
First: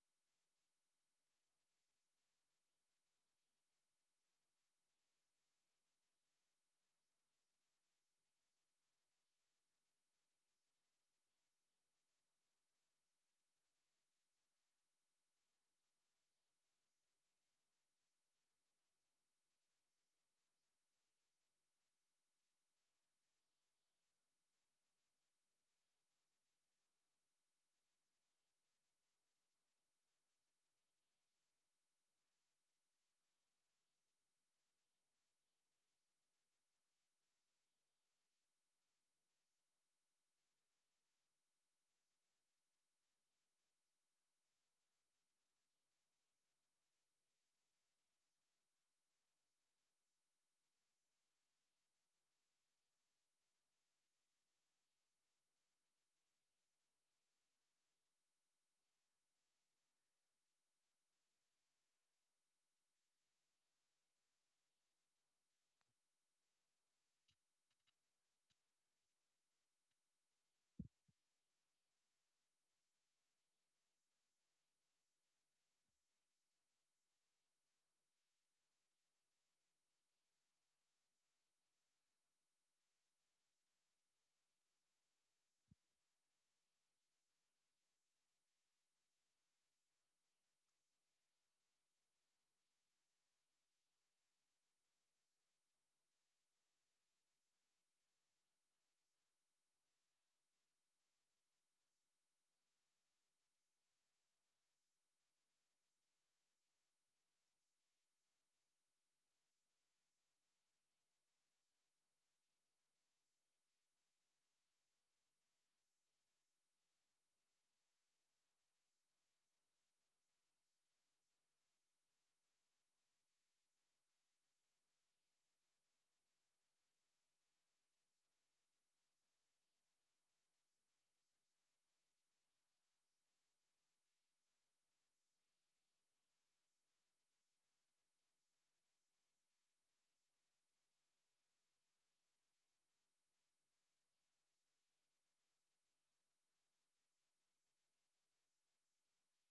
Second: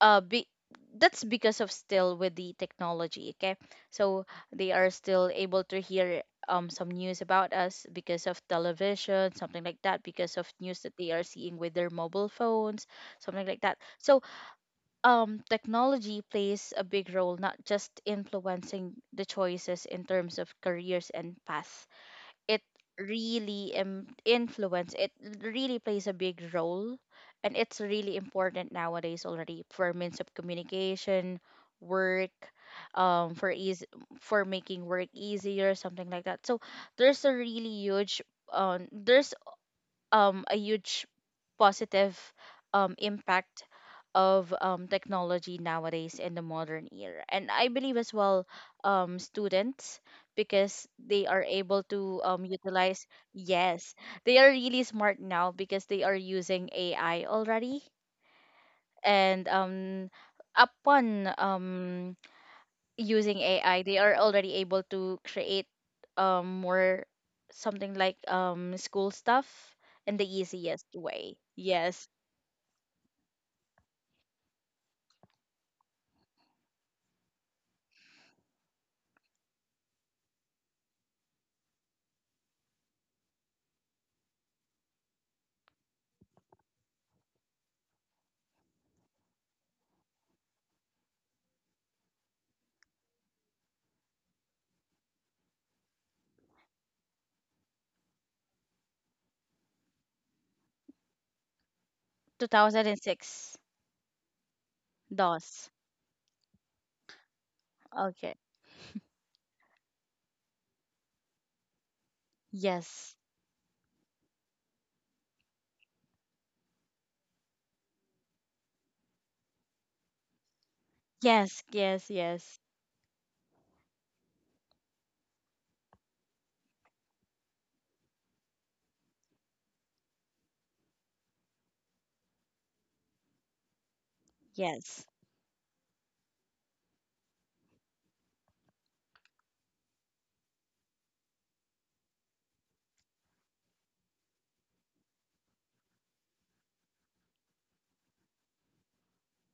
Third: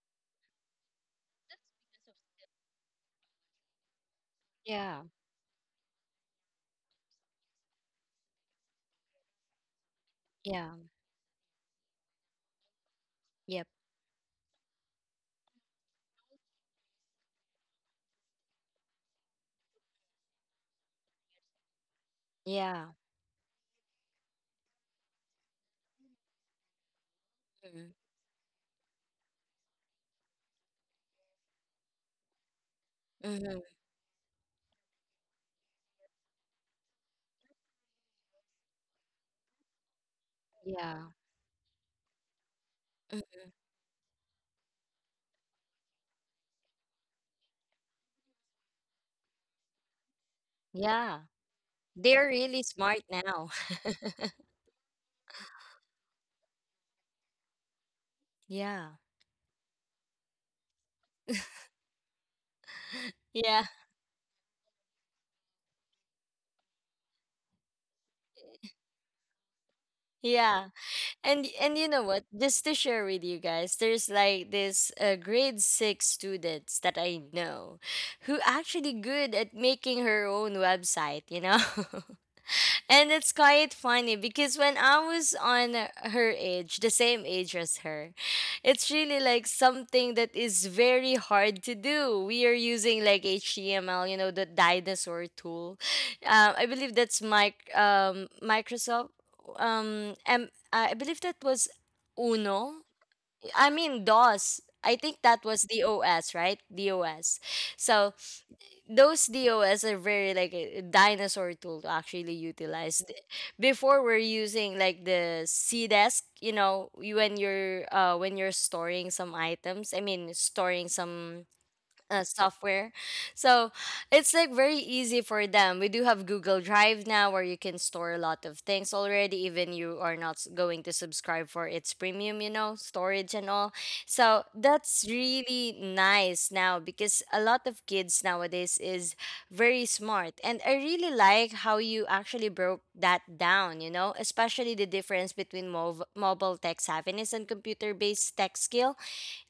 Speaker 2: uh be- that's because of still with the technology. Okay, so they are
Speaker 1: Yeah.
Speaker 2: still able to hear some news about us because of television, something like that, because of
Speaker 1: Yeah.
Speaker 2: news that they are seeing with their mobile phones, something like
Speaker 1: Yep.
Speaker 2: that. So technology plays a big role, not just influencing the choices in terms of careers and paths. It
Speaker 1: Yeah.
Speaker 2: really influence. It really plays a big role, and it's
Speaker 1: Mm-hmm.
Speaker 2: really important nowadays already for means of communication, work, for
Speaker 1: Mm-hmm.
Speaker 2: ease, for making work easier, something like that. So there's a really huge there's a
Speaker 1: Yeah.
Speaker 2: huge positive
Speaker 1: Mm-hmm.
Speaker 2: impact of technology nowadays in the modern era. And I believe as well students, because
Speaker 1: Yeah.
Speaker 2: they are able to
Speaker 1: They're really smart
Speaker 2: utilize,
Speaker 1: now.
Speaker 2: yes, they are really smart now because they are using AI already.
Speaker 1: Yeah.
Speaker 2: And upon using
Speaker 1: Yeah.
Speaker 2: AI, they are already able to create more something like school stuff in the
Speaker 1: Yeah.
Speaker 2: easiest way.
Speaker 1: and you know
Speaker 2: Yes.
Speaker 1: what? Just to share with you guys, there's like this grade 6 students that I know, who actually good at making her own website, you know. And it's quite funny because when I was on her age, the same age as her, it's really like something that is very hard to do. We are using like HTML, you know, the dinosaur tool. I believe that's Microsoft. I believe that was Uno.
Speaker 2: 2006.
Speaker 1: I mean, DOS. I think that was
Speaker 2: DOS.
Speaker 1: DOS, right? DOS. So
Speaker 2: Okay.
Speaker 1: those DOS are very like a dinosaur tool to actually utilize.
Speaker 2: Yes.
Speaker 1: Before we're using like the C desk, you know, when you're storing some items, I mean storing some
Speaker 2: Yes, yes, yes.
Speaker 1: software. So it's like very easy for them. We do have Google Drive now where you can store a lot of things already, even you are not going to subscribe for its premium, you know, storage and all. So
Speaker 2: Yes.
Speaker 1: that's really nice now because a lot of kids nowadays is very smart. And I really like how you actually broke that down, you know, especially the difference between mobile tech savviness and computer based tech skill.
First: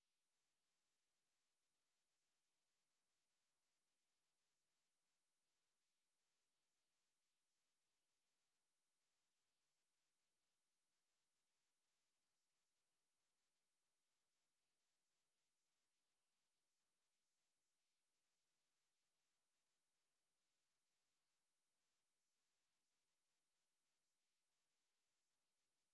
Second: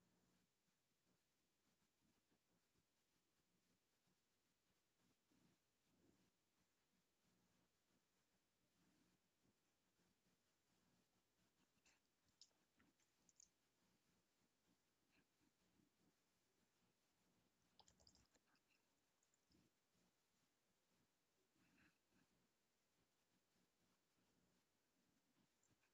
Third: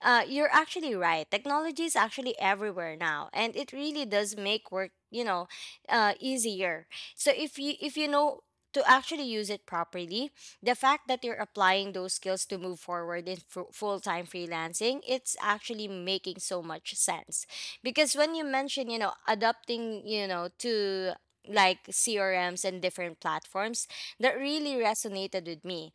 Speaker 1: You're actually right. Technology is actually everywhere now, and it really does make work, you know, easier. So if you know to actually use it properly, the fact that you're applying those skills to move forward in full-time freelancing, it's actually making so much sense. Because when you mention, you know, adapting, you know, to like CRMs and different platforms, that really resonated with me.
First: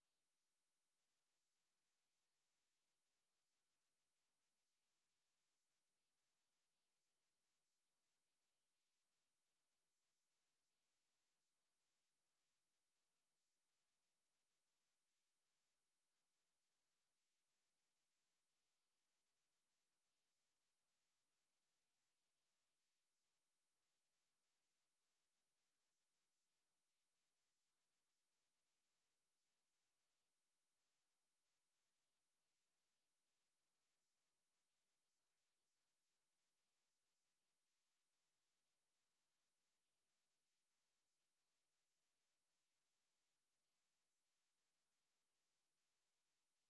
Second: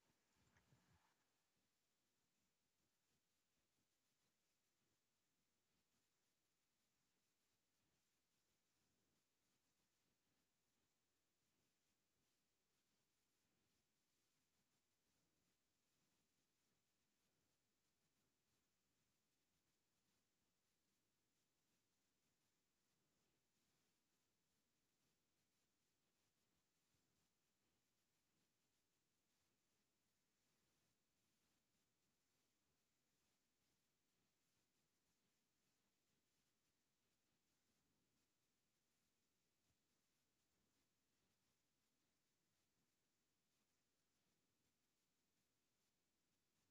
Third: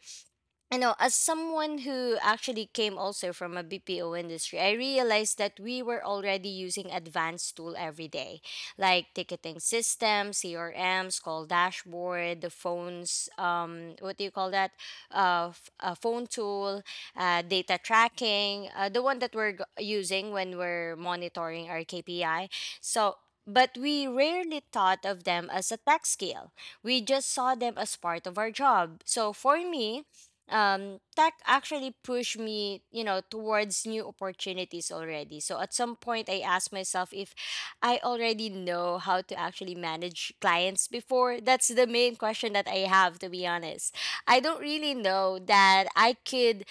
Speaker 1: I know, as someone who actually came also from a BPO industry, I realized that we were already using advanced tool every day, like ticketing systems, CRMs, call dashboard, the phones, what do you call that? A phone tool, data tracking, the one that we're using when we're monitoring our KPI. So, but we rarely thought of them as a tech skill. We just saw them as part of our job. So for me, tech actually pushed me, you know, towards new opportunities already. So at some point, I asked myself if I already know how to actually manage clients before. That's the main question that I have, to be honest. I don't really know that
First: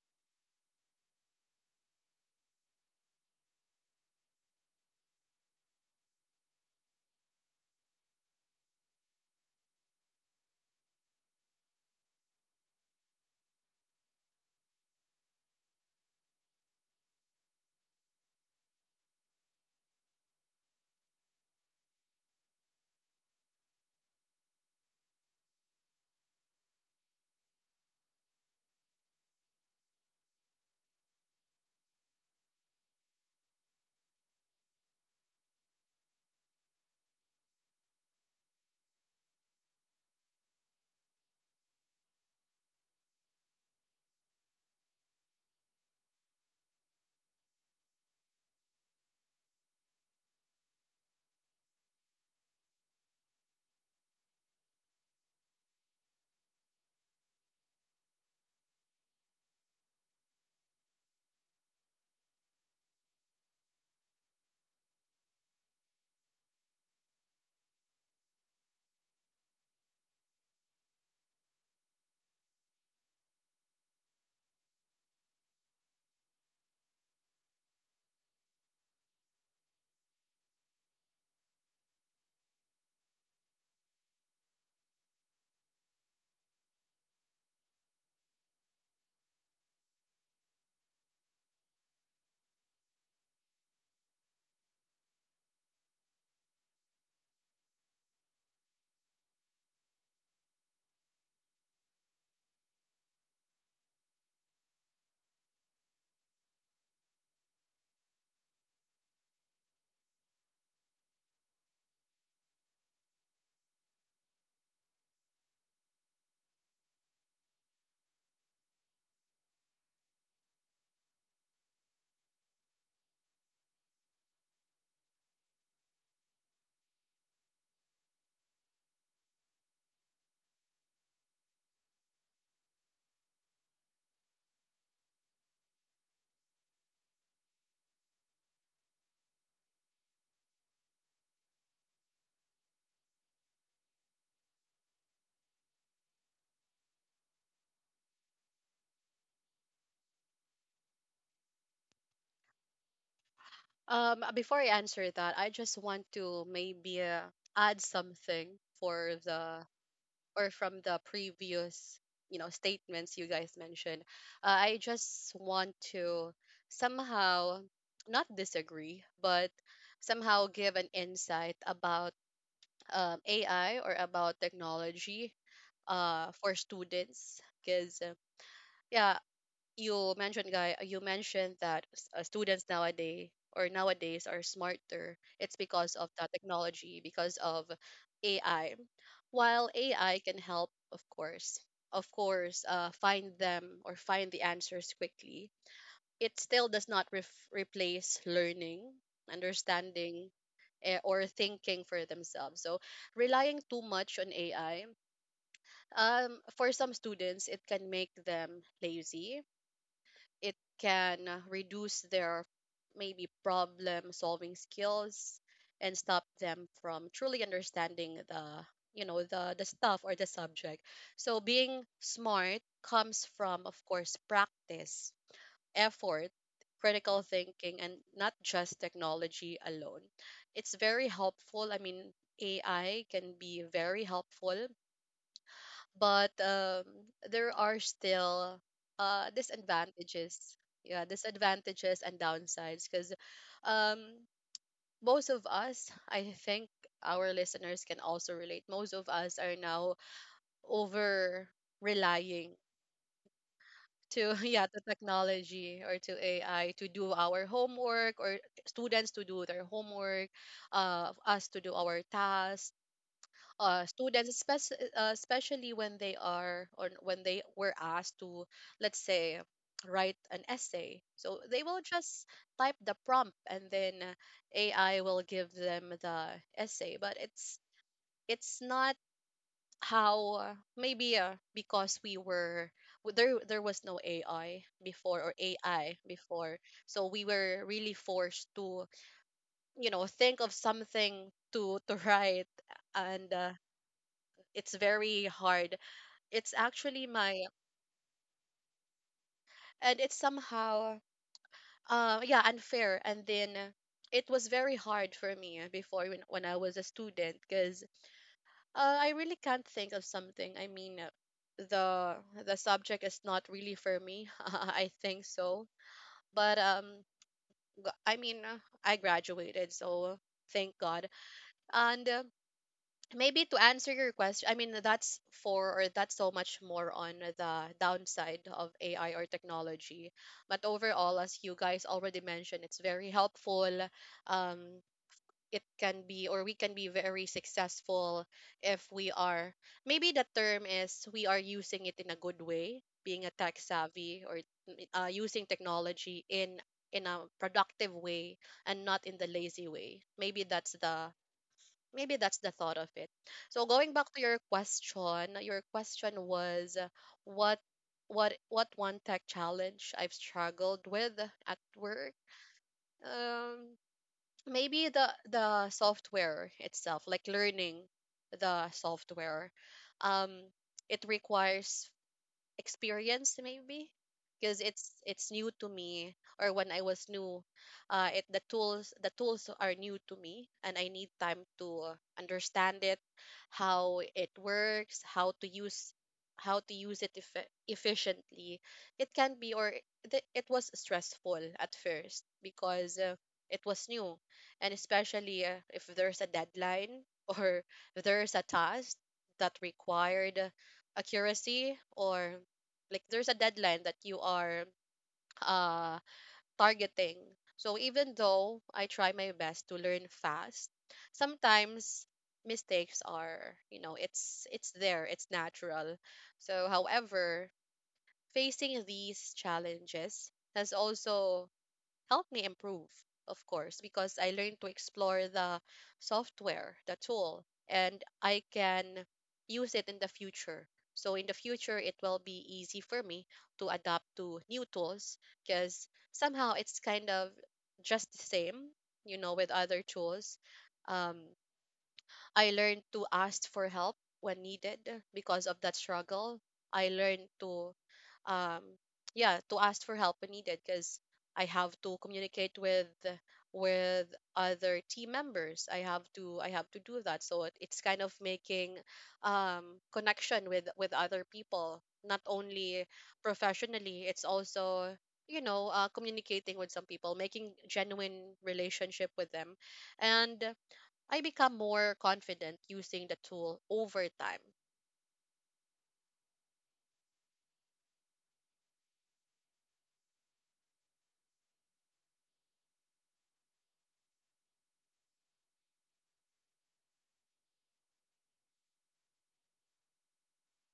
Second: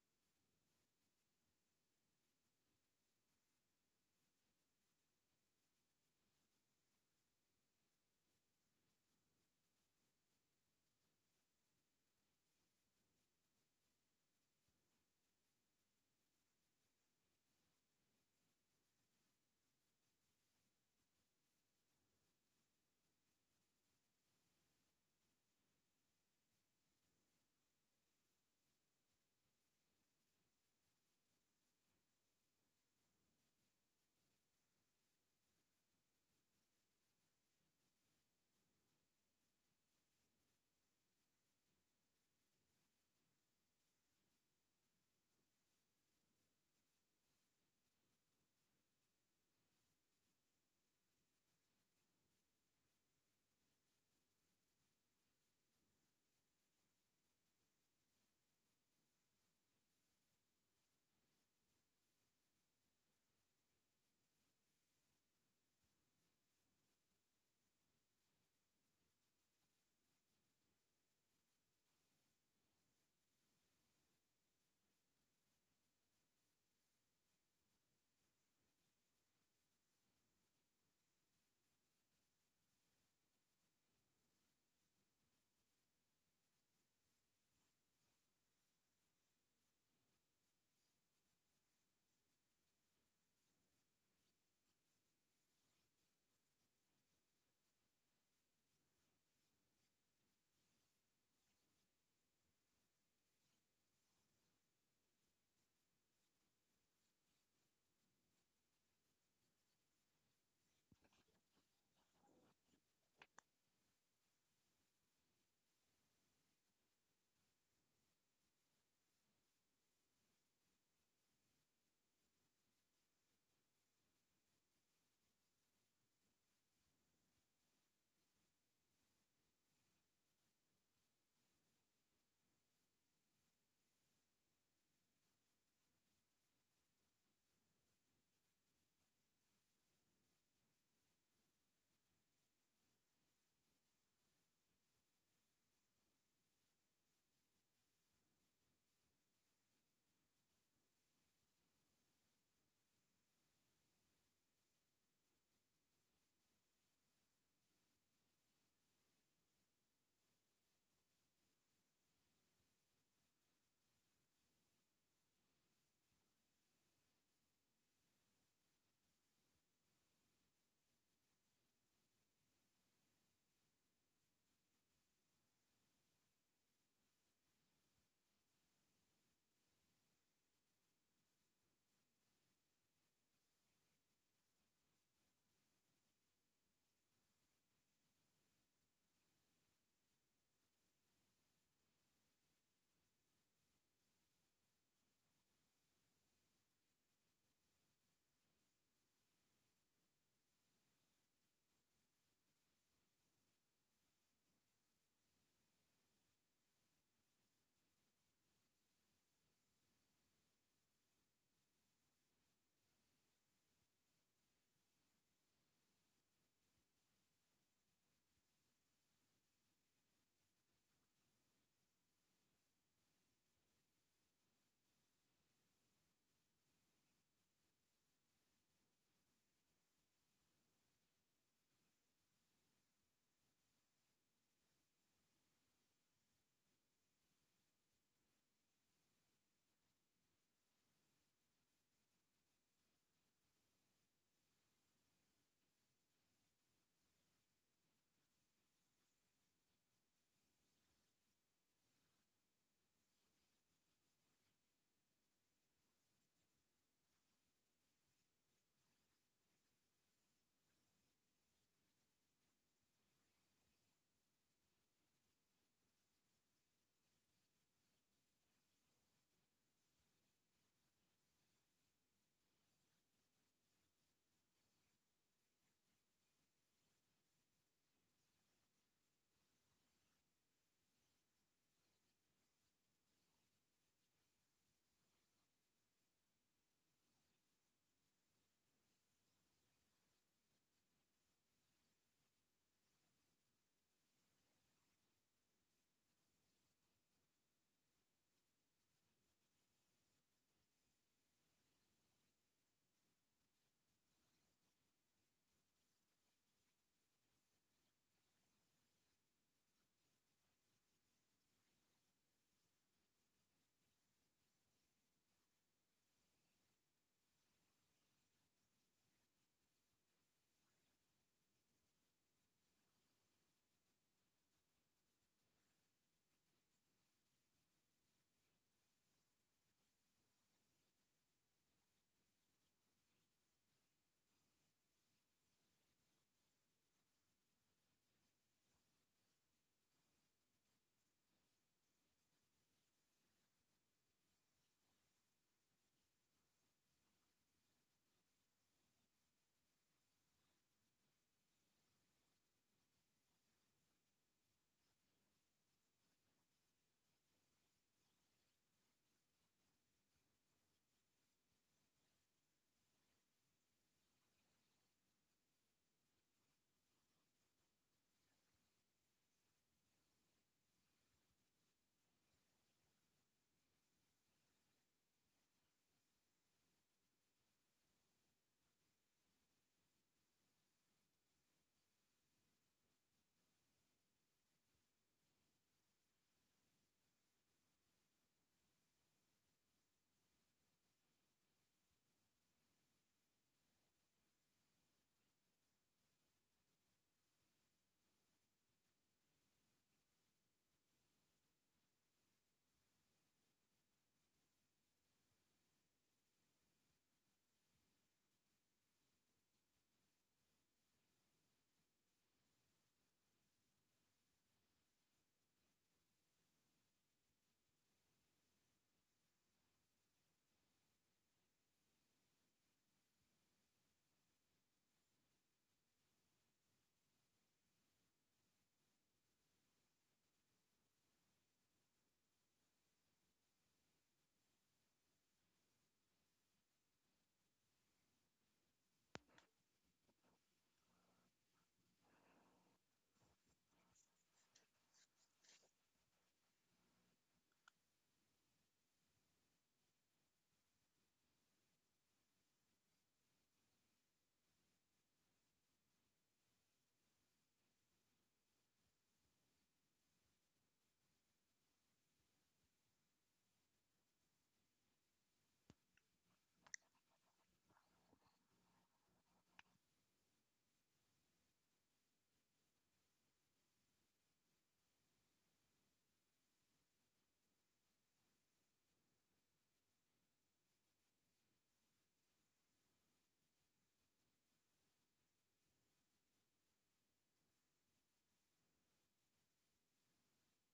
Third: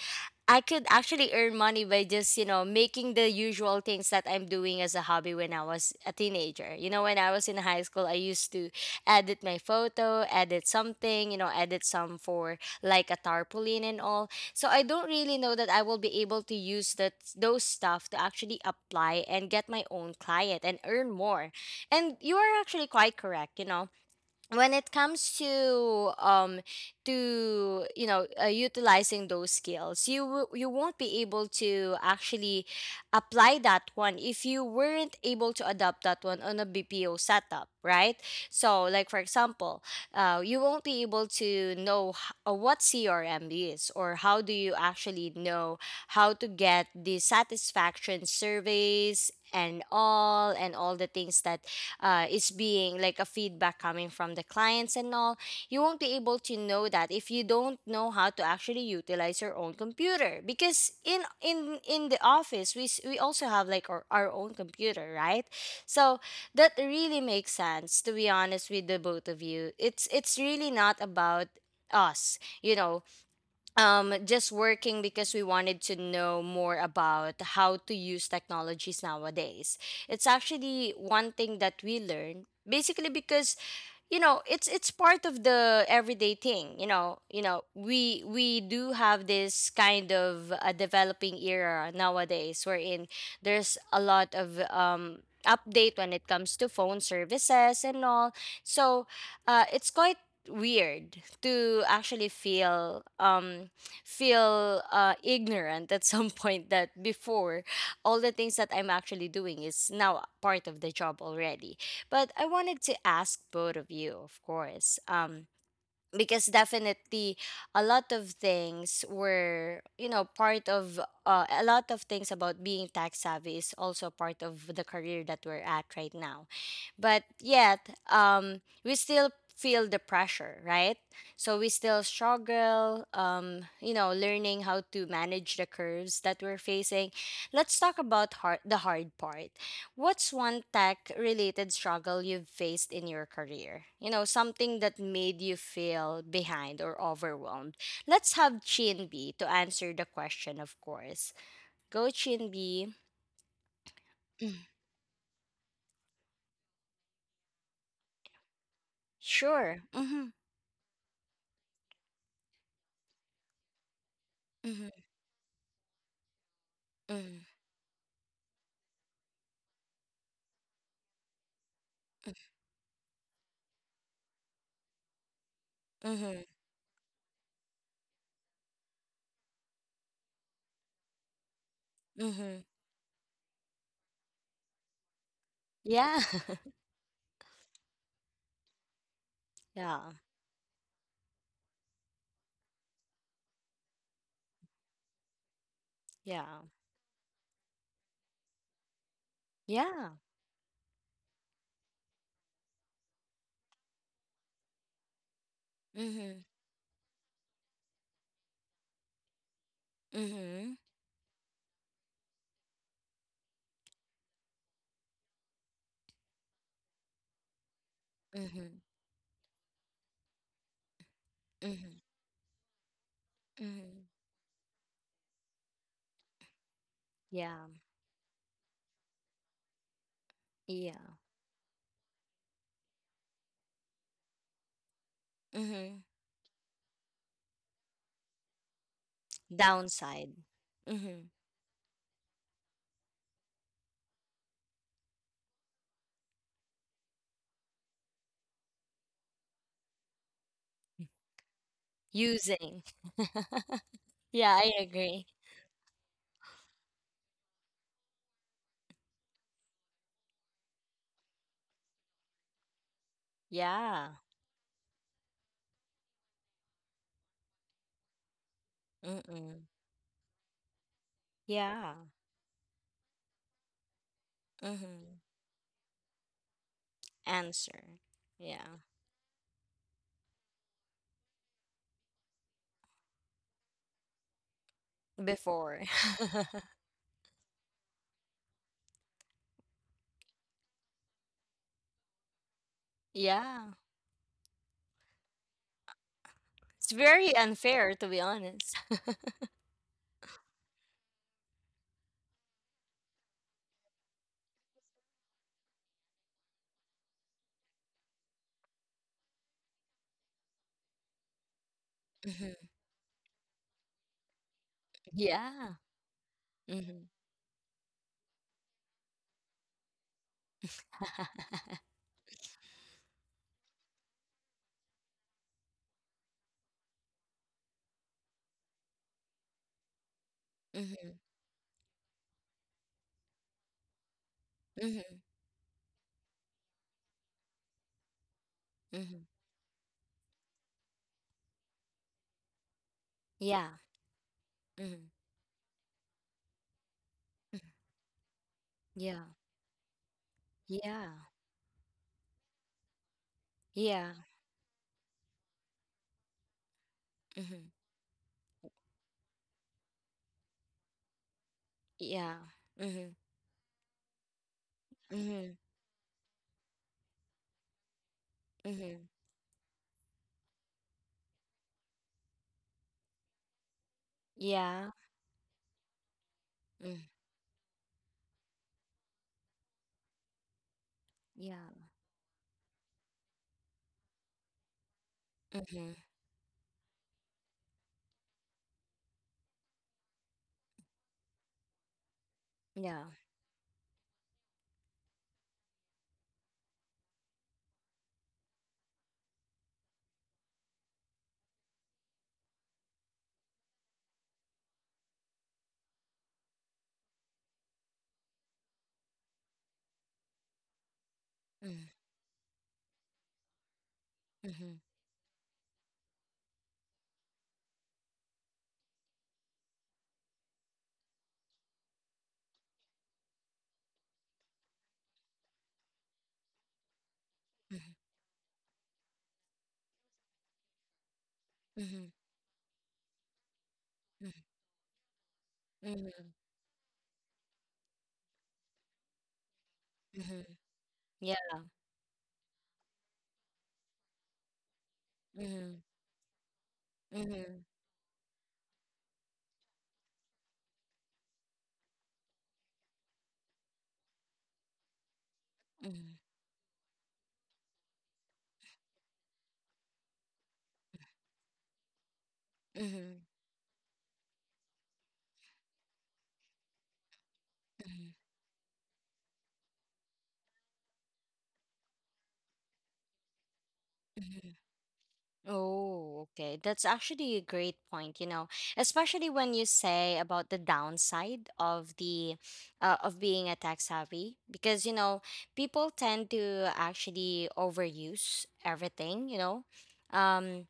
Speaker 1: I could actually earn money by just, you know, making the usual things that I'm doing as a hobby when I was a teenager. You know, when I was in high school, I used to edit my photo, edit something, you know, edit some for like a tarpaulin and all. So I don't really know that I will be able to use that those stuff to actually apply and get my own client and earn more. And you are actually quite correct, you know, when it comes to you know, utilizing those skills. You won't be able to actually apply that one if you weren't able to adopt that one on a BPO setup, right? So like for example, you won't be able to know what CRM is or how do you actually know how to get the satisfaction surveys and all, and all the things that is being like a feedback coming from the clients and all. You won't be able to know that if you don't know how to actually utilize your own computer, because in the office we also have like our own computer, right? So that really makes sense, to be honest. With the both of you, it's really not about us, you know, just working because we wanted to know more about how to use technologies nowadays. It's actually one thing that we learned basically because it's part of the everyday thing, you know. We do have this kind of a developing era nowadays, wherein there's a lot of update when it comes to phone services and all. So, it's quite weird to actually feel ignorant at some point, that before all the things that I'm actually doing is now part of the job already. But I wanted to ask both of you, of course, because definitely a lot of things were, you know, part of a lot of things about being tax savvy is also part of the career that we're at right now. But yet, we still feel the pressure, right? So we still struggle, you know, learning how to manage the curves that we're facing. Let's talk about the hard part. What's one tech related struggle you've faced in your career? You know, something that made you feel behind or overwhelmed. Let's have Chin B to answer the question, of course. Go, Chin B.
Speaker 3: Before
Speaker 1: Mm.
Speaker 3: I answer that, I just want to maybe add something for the,
Speaker 1: Sure. Mm-hmm.
Speaker 3: or from the previous, you know, statements you guys mentioned. I
Speaker 1: Mm-hmm.
Speaker 3: just want to
Speaker 1: Mm-hmm.
Speaker 3: somehow not disagree, but somehow give an insight about AI or about technology
Speaker 1: Mm-hmm.
Speaker 3: for students. Because you mentioned guy you mentioned that
Speaker 1: Mm-hmm.
Speaker 3: students nowadays, or nowadays are smarter, it's because of
Speaker 1: Yeah.
Speaker 3: the technology, because of AI. While
Speaker 1: Yeah.
Speaker 3: AI can help, of course, find them, or find the answers quickly, it
Speaker 1: Yeah.
Speaker 3: still does not replace learning,
Speaker 1: Yeah.
Speaker 3: understanding, or thinking for themselves. So relying too much on AI,
Speaker 1: Mm-hmm.
Speaker 3: for some students, it can make them lazy. It
Speaker 1: Mm-hmm.
Speaker 3: can reduce their, maybe, problem solving skills, and stop them from truly understanding the,
Speaker 1: Mm-hmm.
Speaker 3: you know, the stuff or the subject. So being
Speaker 1: Mm-hmm.
Speaker 3: smart comes from, of
Speaker 1: Mm-hmm.
Speaker 3: course, practice, effort, critical
Speaker 1: Yeah.
Speaker 3: thinking, and not just technology alone. It's very
Speaker 1: Yeah.
Speaker 3: helpful, I mean, AI can be very helpful,
Speaker 1: Mm-hmm.
Speaker 3: but there are still
Speaker 1: Downside.
Speaker 3: disadvantages. Yeah,
Speaker 1: Mm-hmm.
Speaker 3: disadvantages and downsides. Because um, most of us, I think our listeners can also relate. Most of us are now over relying
Speaker 1: Using.
Speaker 3: to,
Speaker 1: Yeah,
Speaker 3: yeah,
Speaker 1: I
Speaker 3: to
Speaker 1: agree.
Speaker 3: technology or to AI to do our homework, or students to do their homework, us to do our tasks,
Speaker 1: Yeah.
Speaker 3: students, especially when they are, or when they were asked to, let's say,
Speaker 1: Mm-mm.
Speaker 3: write an essay. So they will
Speaker 1: Yeah.
Speaker 3: just type the prompt, and then AI
Speaker 1: Mm-hmm.
Speaker 3: will give them the essay. But it's
Speaker 1: Answer.
Speaker 3: it's
Speaker 1: Yeah.
Speaker 3: not how, maybe because we were, there, there was no AI before, or
Speaker 1: Before.
Speaker 3: AI before, so we were really forced to, you know, think of something to write. And
Speaker 1: Yeah.
Speaker 3: it's very hard, it's
Speaker 1: It's
Speaker 3: actually
Speaker 1: very
Speaker 3: my,
Speaker 1: unfair, to be honest.
Speaker 3: and it's somehow, yeah, unfair. And then it was very hard for me before, when I was a student, because I really can't think of something, I mean, the the
Speaker 1: Hmm.
Speaker 3: subject is not really for me, I think so.
Speaker 1: Yeah.
Speaker 3: But
Speaker 1: Mm-hmm.
Speaker 3: I mean, I graduated, so thank God. And maybe to answer your question, I mean that's for, or that's so much more on the downside of AI or technology. But overall,
Speaker 1: Mm-hmm.
Speaker 3: as you guys already mentioned, it's very helpful. Um,
Speaker 1: Mm-hmm.
Speaker 3: it can be, or we can be very successful if we
Speaker 1: Mm-hmm.
Speaker 3: are, maybe the term is, we are using it in a good way, being a tech
Speaker 1: Yeah.
Speaker 3: savvy, or
Speaker 1: Mm-hmm.
Speaker 3: using technology in a productive way and not in the
Speaker 1: Yeah.
Speaker 3: lazy way. Maybe that's the,
Speaker 1: Yeah.
Speaker 3: maybe that's the thought of it. So going back
Speaker 1: Yeah.
Speaker 3: to your question was, what
Speaker 1: Mm-hmm.
Speaker 3: what one tech challenge I've struggled with at work?
Speaker 1: Yeah. Mm-hmm.
Speaker 3: Um Maybe the
Speaker 1: Mm-hmm.
Speaker 3: the software itself, like learning the
Speaker 1: Mm-hmm.
Speaker 3: software. Um it requires experience, maybe, because it's
Speaker 1: Yeah.
Speaker 3: it's new to me, or when I
Speaker 1: Mm.
Speaker 3: was new, it, the tools are new to me, and I need time
Speaker 1: Yeah.
Speaker 3: to understand it, how it works,
Speaker 1: Mm-hmm.
Speaker 3: how to use it efficiently. It can be, or it was stressful at first, because
Speaker 1: Yeah.
Speaker 3: it was new, and especially if there's a deadline, or if there's a task that required accuracy, or like there's a deadline that you are uh targeting. So even though I try my best to learn fast,
Speaker 1: Mm.
Speaker 3: sometimes mistakes are, you know, it's
Speaker 1: Mm-hmm.
Speaker 3: there, it's natural. So however, facing these challenges has also helped me improve, of course, because I learned to explore the software, the tool,
Speaker 1: Mm-hmm.
Speaker 3: and I can use it in the future. So in the future, it
Speaker 1: Mm-hmm.
Speaker 3: will be easy for me to adapt to new tools because
Speaker 1: Mm-hmm.
Speaker 3: somehow it's kind of just the same, you know, with other tools.
Speaker 1: Mm-hmm.
Speaker 3: Um, I learned to ask for help when needed because of that
Speaker 1: Mhm,
Speaker 3: struggle. I learned
Speaker 1: mhm,
Speaker 3: to, um yeah, to ask for help when needed, because I have to communicate with other team members.
Speaker 1: mhm,
Speaker 3: I have to do that. So it, it's kind of making connection with other people, not only
Speaker 1: mhm,
Speaker 3: professionally, it's also, you know, communicating with some people, making
Speaker 1: mhm,
Speaker 3: genuine relationship with them, and I become more confident using the tool over time.
Speaker 1: mhm. Oh, okay. That's actually a great point, you know, especially when you say about the downside of the of being a tech savvy, because you know people tend to actually overuse everything, you know. Um,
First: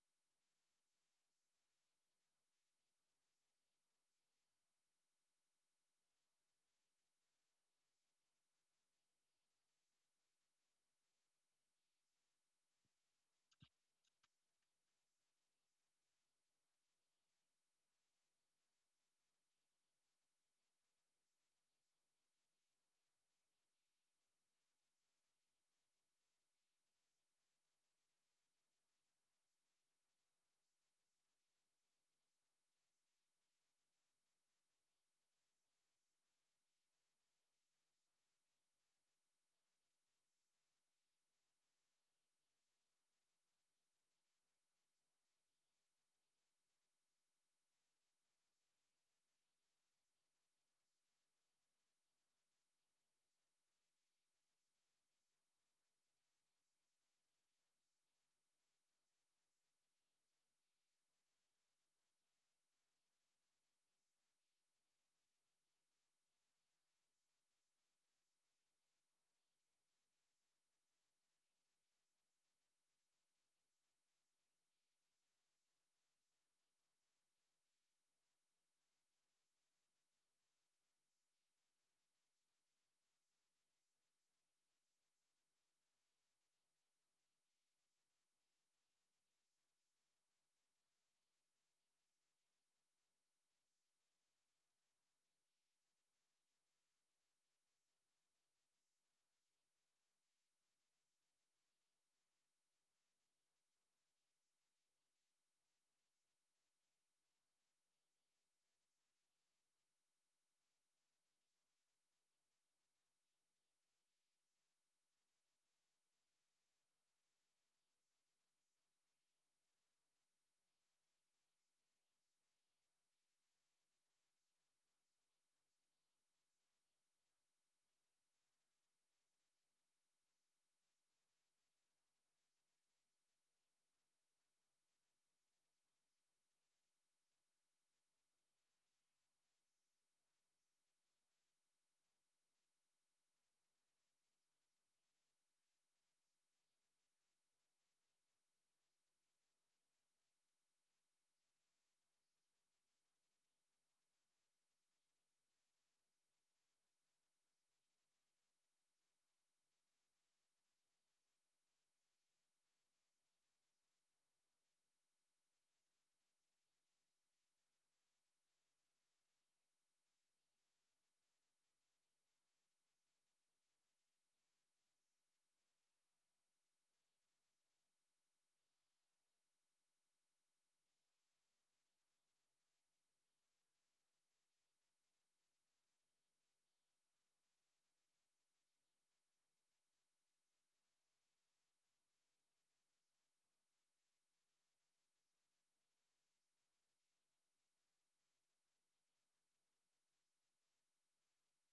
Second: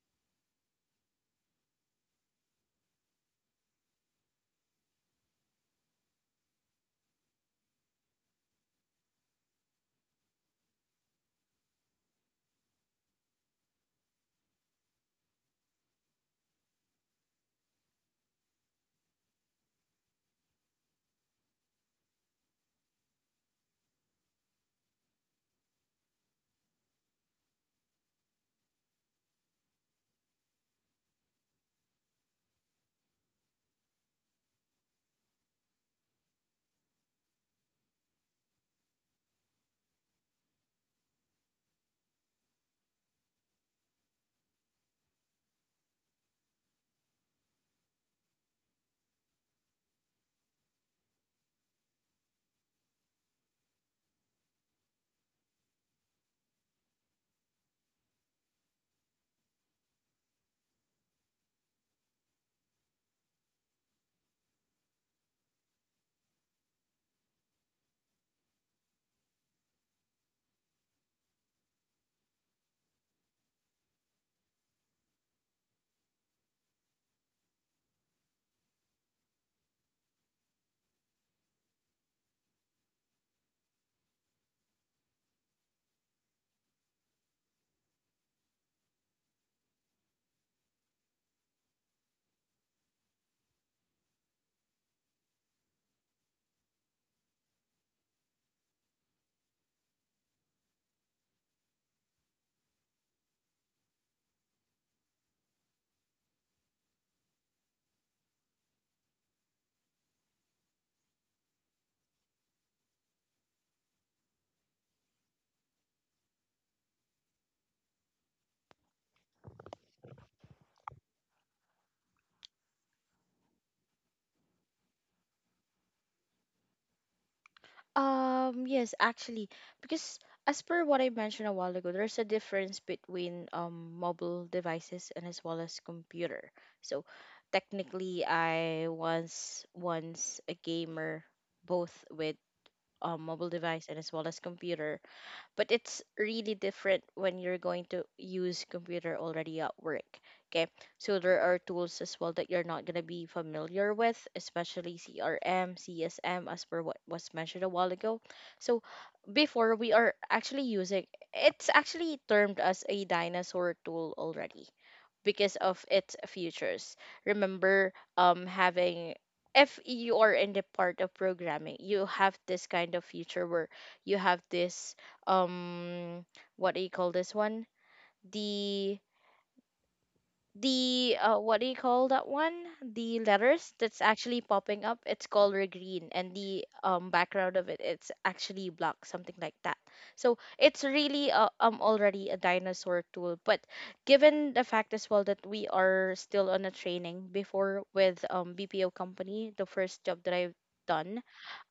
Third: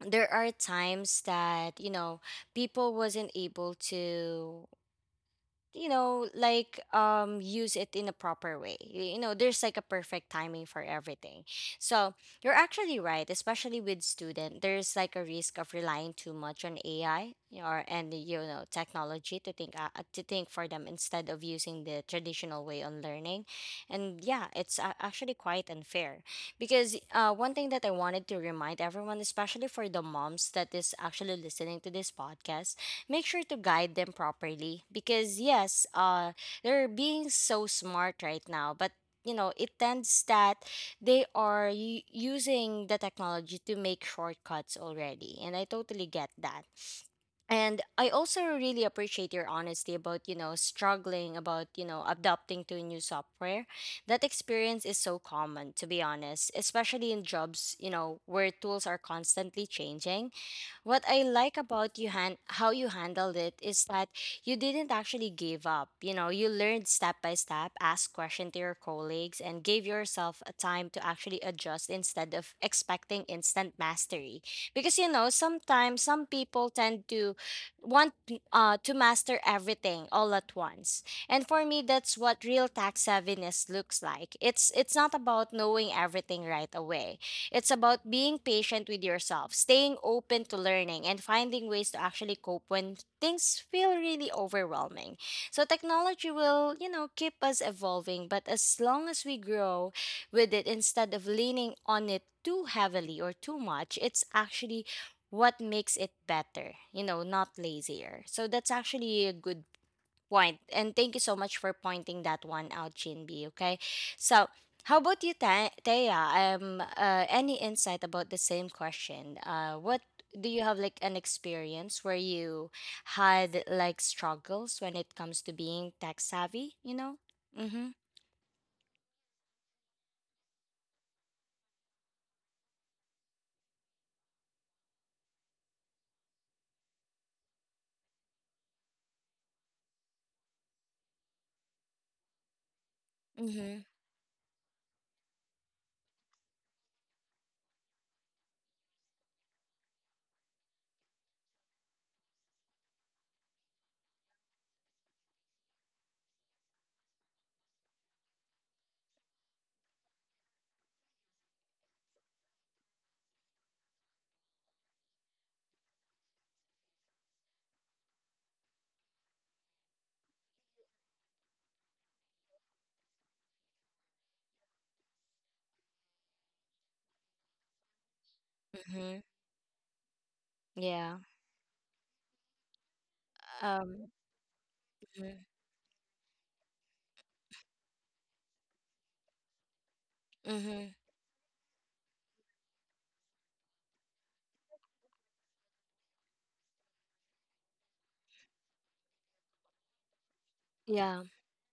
Speaker 1: there are times that you know people wasn't able to you know like use it in a proper way. You know there's like a perfect timing for everything. So you're actually right, especially with student there's like a risk of relying too much on AI or, and you know, technology to think for them instead of using the traditional way on learning. And yeah, it's actually quite unfair because, one thing that I wanted to remind everyone, especially for the moms that is actually listening to this podcast, make sure to guide them properly. Because yes, they're being so smart right now, but you know it tends that they are using the technology to make shortcuts already, and I totally get that. And I also really appreciate your honesty about, you know, struggling about, you know, adapting to new software. That experience is so common, to be honest, especially in jobs, you know, where tools are constantly changing. What I like about how you handled it is that you didn't actually give up. You know, you learned step by step, asked questions to your colleagues, and gave yourself a time to actually adjust instead of expecting instant mastery. Because you know, sometimes some people tend to want to master everything all at once. And for me, that's what real tax savviness looks like. It's not about knowing everything right away. It's about being patient with yourself, staying open to learning, and finding ways to actually cope when things feel really overwhelming. So technology will, you know, keep us evolving, but as long as we grow with it instead of leaning on it too heavily or too much, it's actually what makes it better, you know, not lazier. So that's actually a good point. And thank you so much for pointing that one out, Jinbi. Okay. So, how about you, Thea? Any insight about the same question? What do you have like an experience where you had like struggles when it comes to being tech savvy? Mm-hmm.
Speaker 2: Yes, actually, because as per what I mentioned a while ago, there's a difference between mobile devices and as well as computer. So technically, I was once a gamer, both with mobile
Speaker 1: Mm-hmm.
Speaker 2: device and as well as computer, but it's really different when you're going to use computer already at work. Okay, so there are tools as well that you're not going to be familiar with, especially CRM, CSM, as per what was mentioned a while ago. So before we are actually using, it's actually termed as a dinosaur tool already because of its futures. Remember, having, if you are in the part of programming, you have this kind of future where you have this um, what do you call this one? The
Speaker 1: Mm-hmm.
Speaker 2: the
Speaker 1: Yeah.
Speaker 2: uh, what do you call that one? The letters that's
Speaker 1: Um.
Speaker 2: actually popping up, it's
Speaker 1: Mm-hmm.
Speaker 2: color green, and the background of it, it's actually black, something like that. So it's
Speaker 1: Mm-hmm.
Speaker 2: really already a dinosaur tool, but given the fact as well that we are still on a training before with BPO company, the first job that I've
Speaker 1: Yeah.
Speaker 2: done,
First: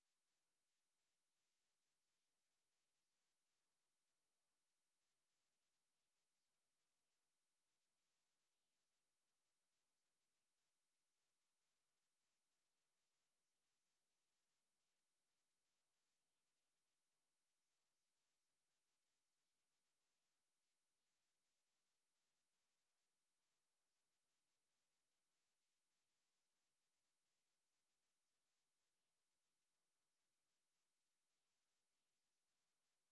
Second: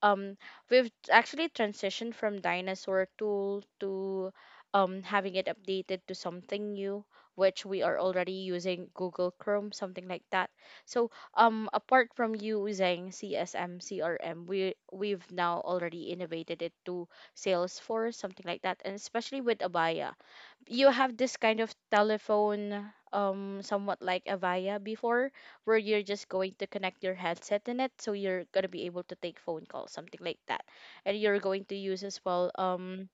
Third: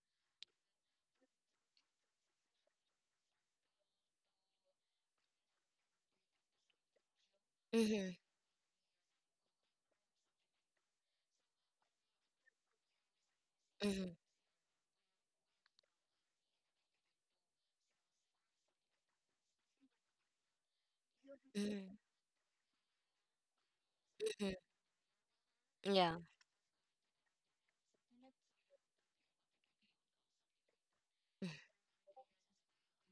Speaker 2: um we've actually transitioned from dinosaur tool to having it updated to something new, which we are
Speaker 1: Mm-hmm.
Speaker 2: already using Google Chrome, something like that. So apart from using CSM,
Speaker 1: Mm-hmm.
Speaker 2: CRM, we've now already innovated it to Salesforce, something like that, and especially with Abaya, you have this kind of
Speaker 1: Mm-hmm.
Speaker 2: telephone, somewhat like
Speaker 1: Mm-hmm.
Speaker 2: Avaya before, where you're
Speaker 1: Yeah.
Speaker 2: just going to connect your headset in it, so you're going to be able to take phone calls, something like that, and you're going to use as well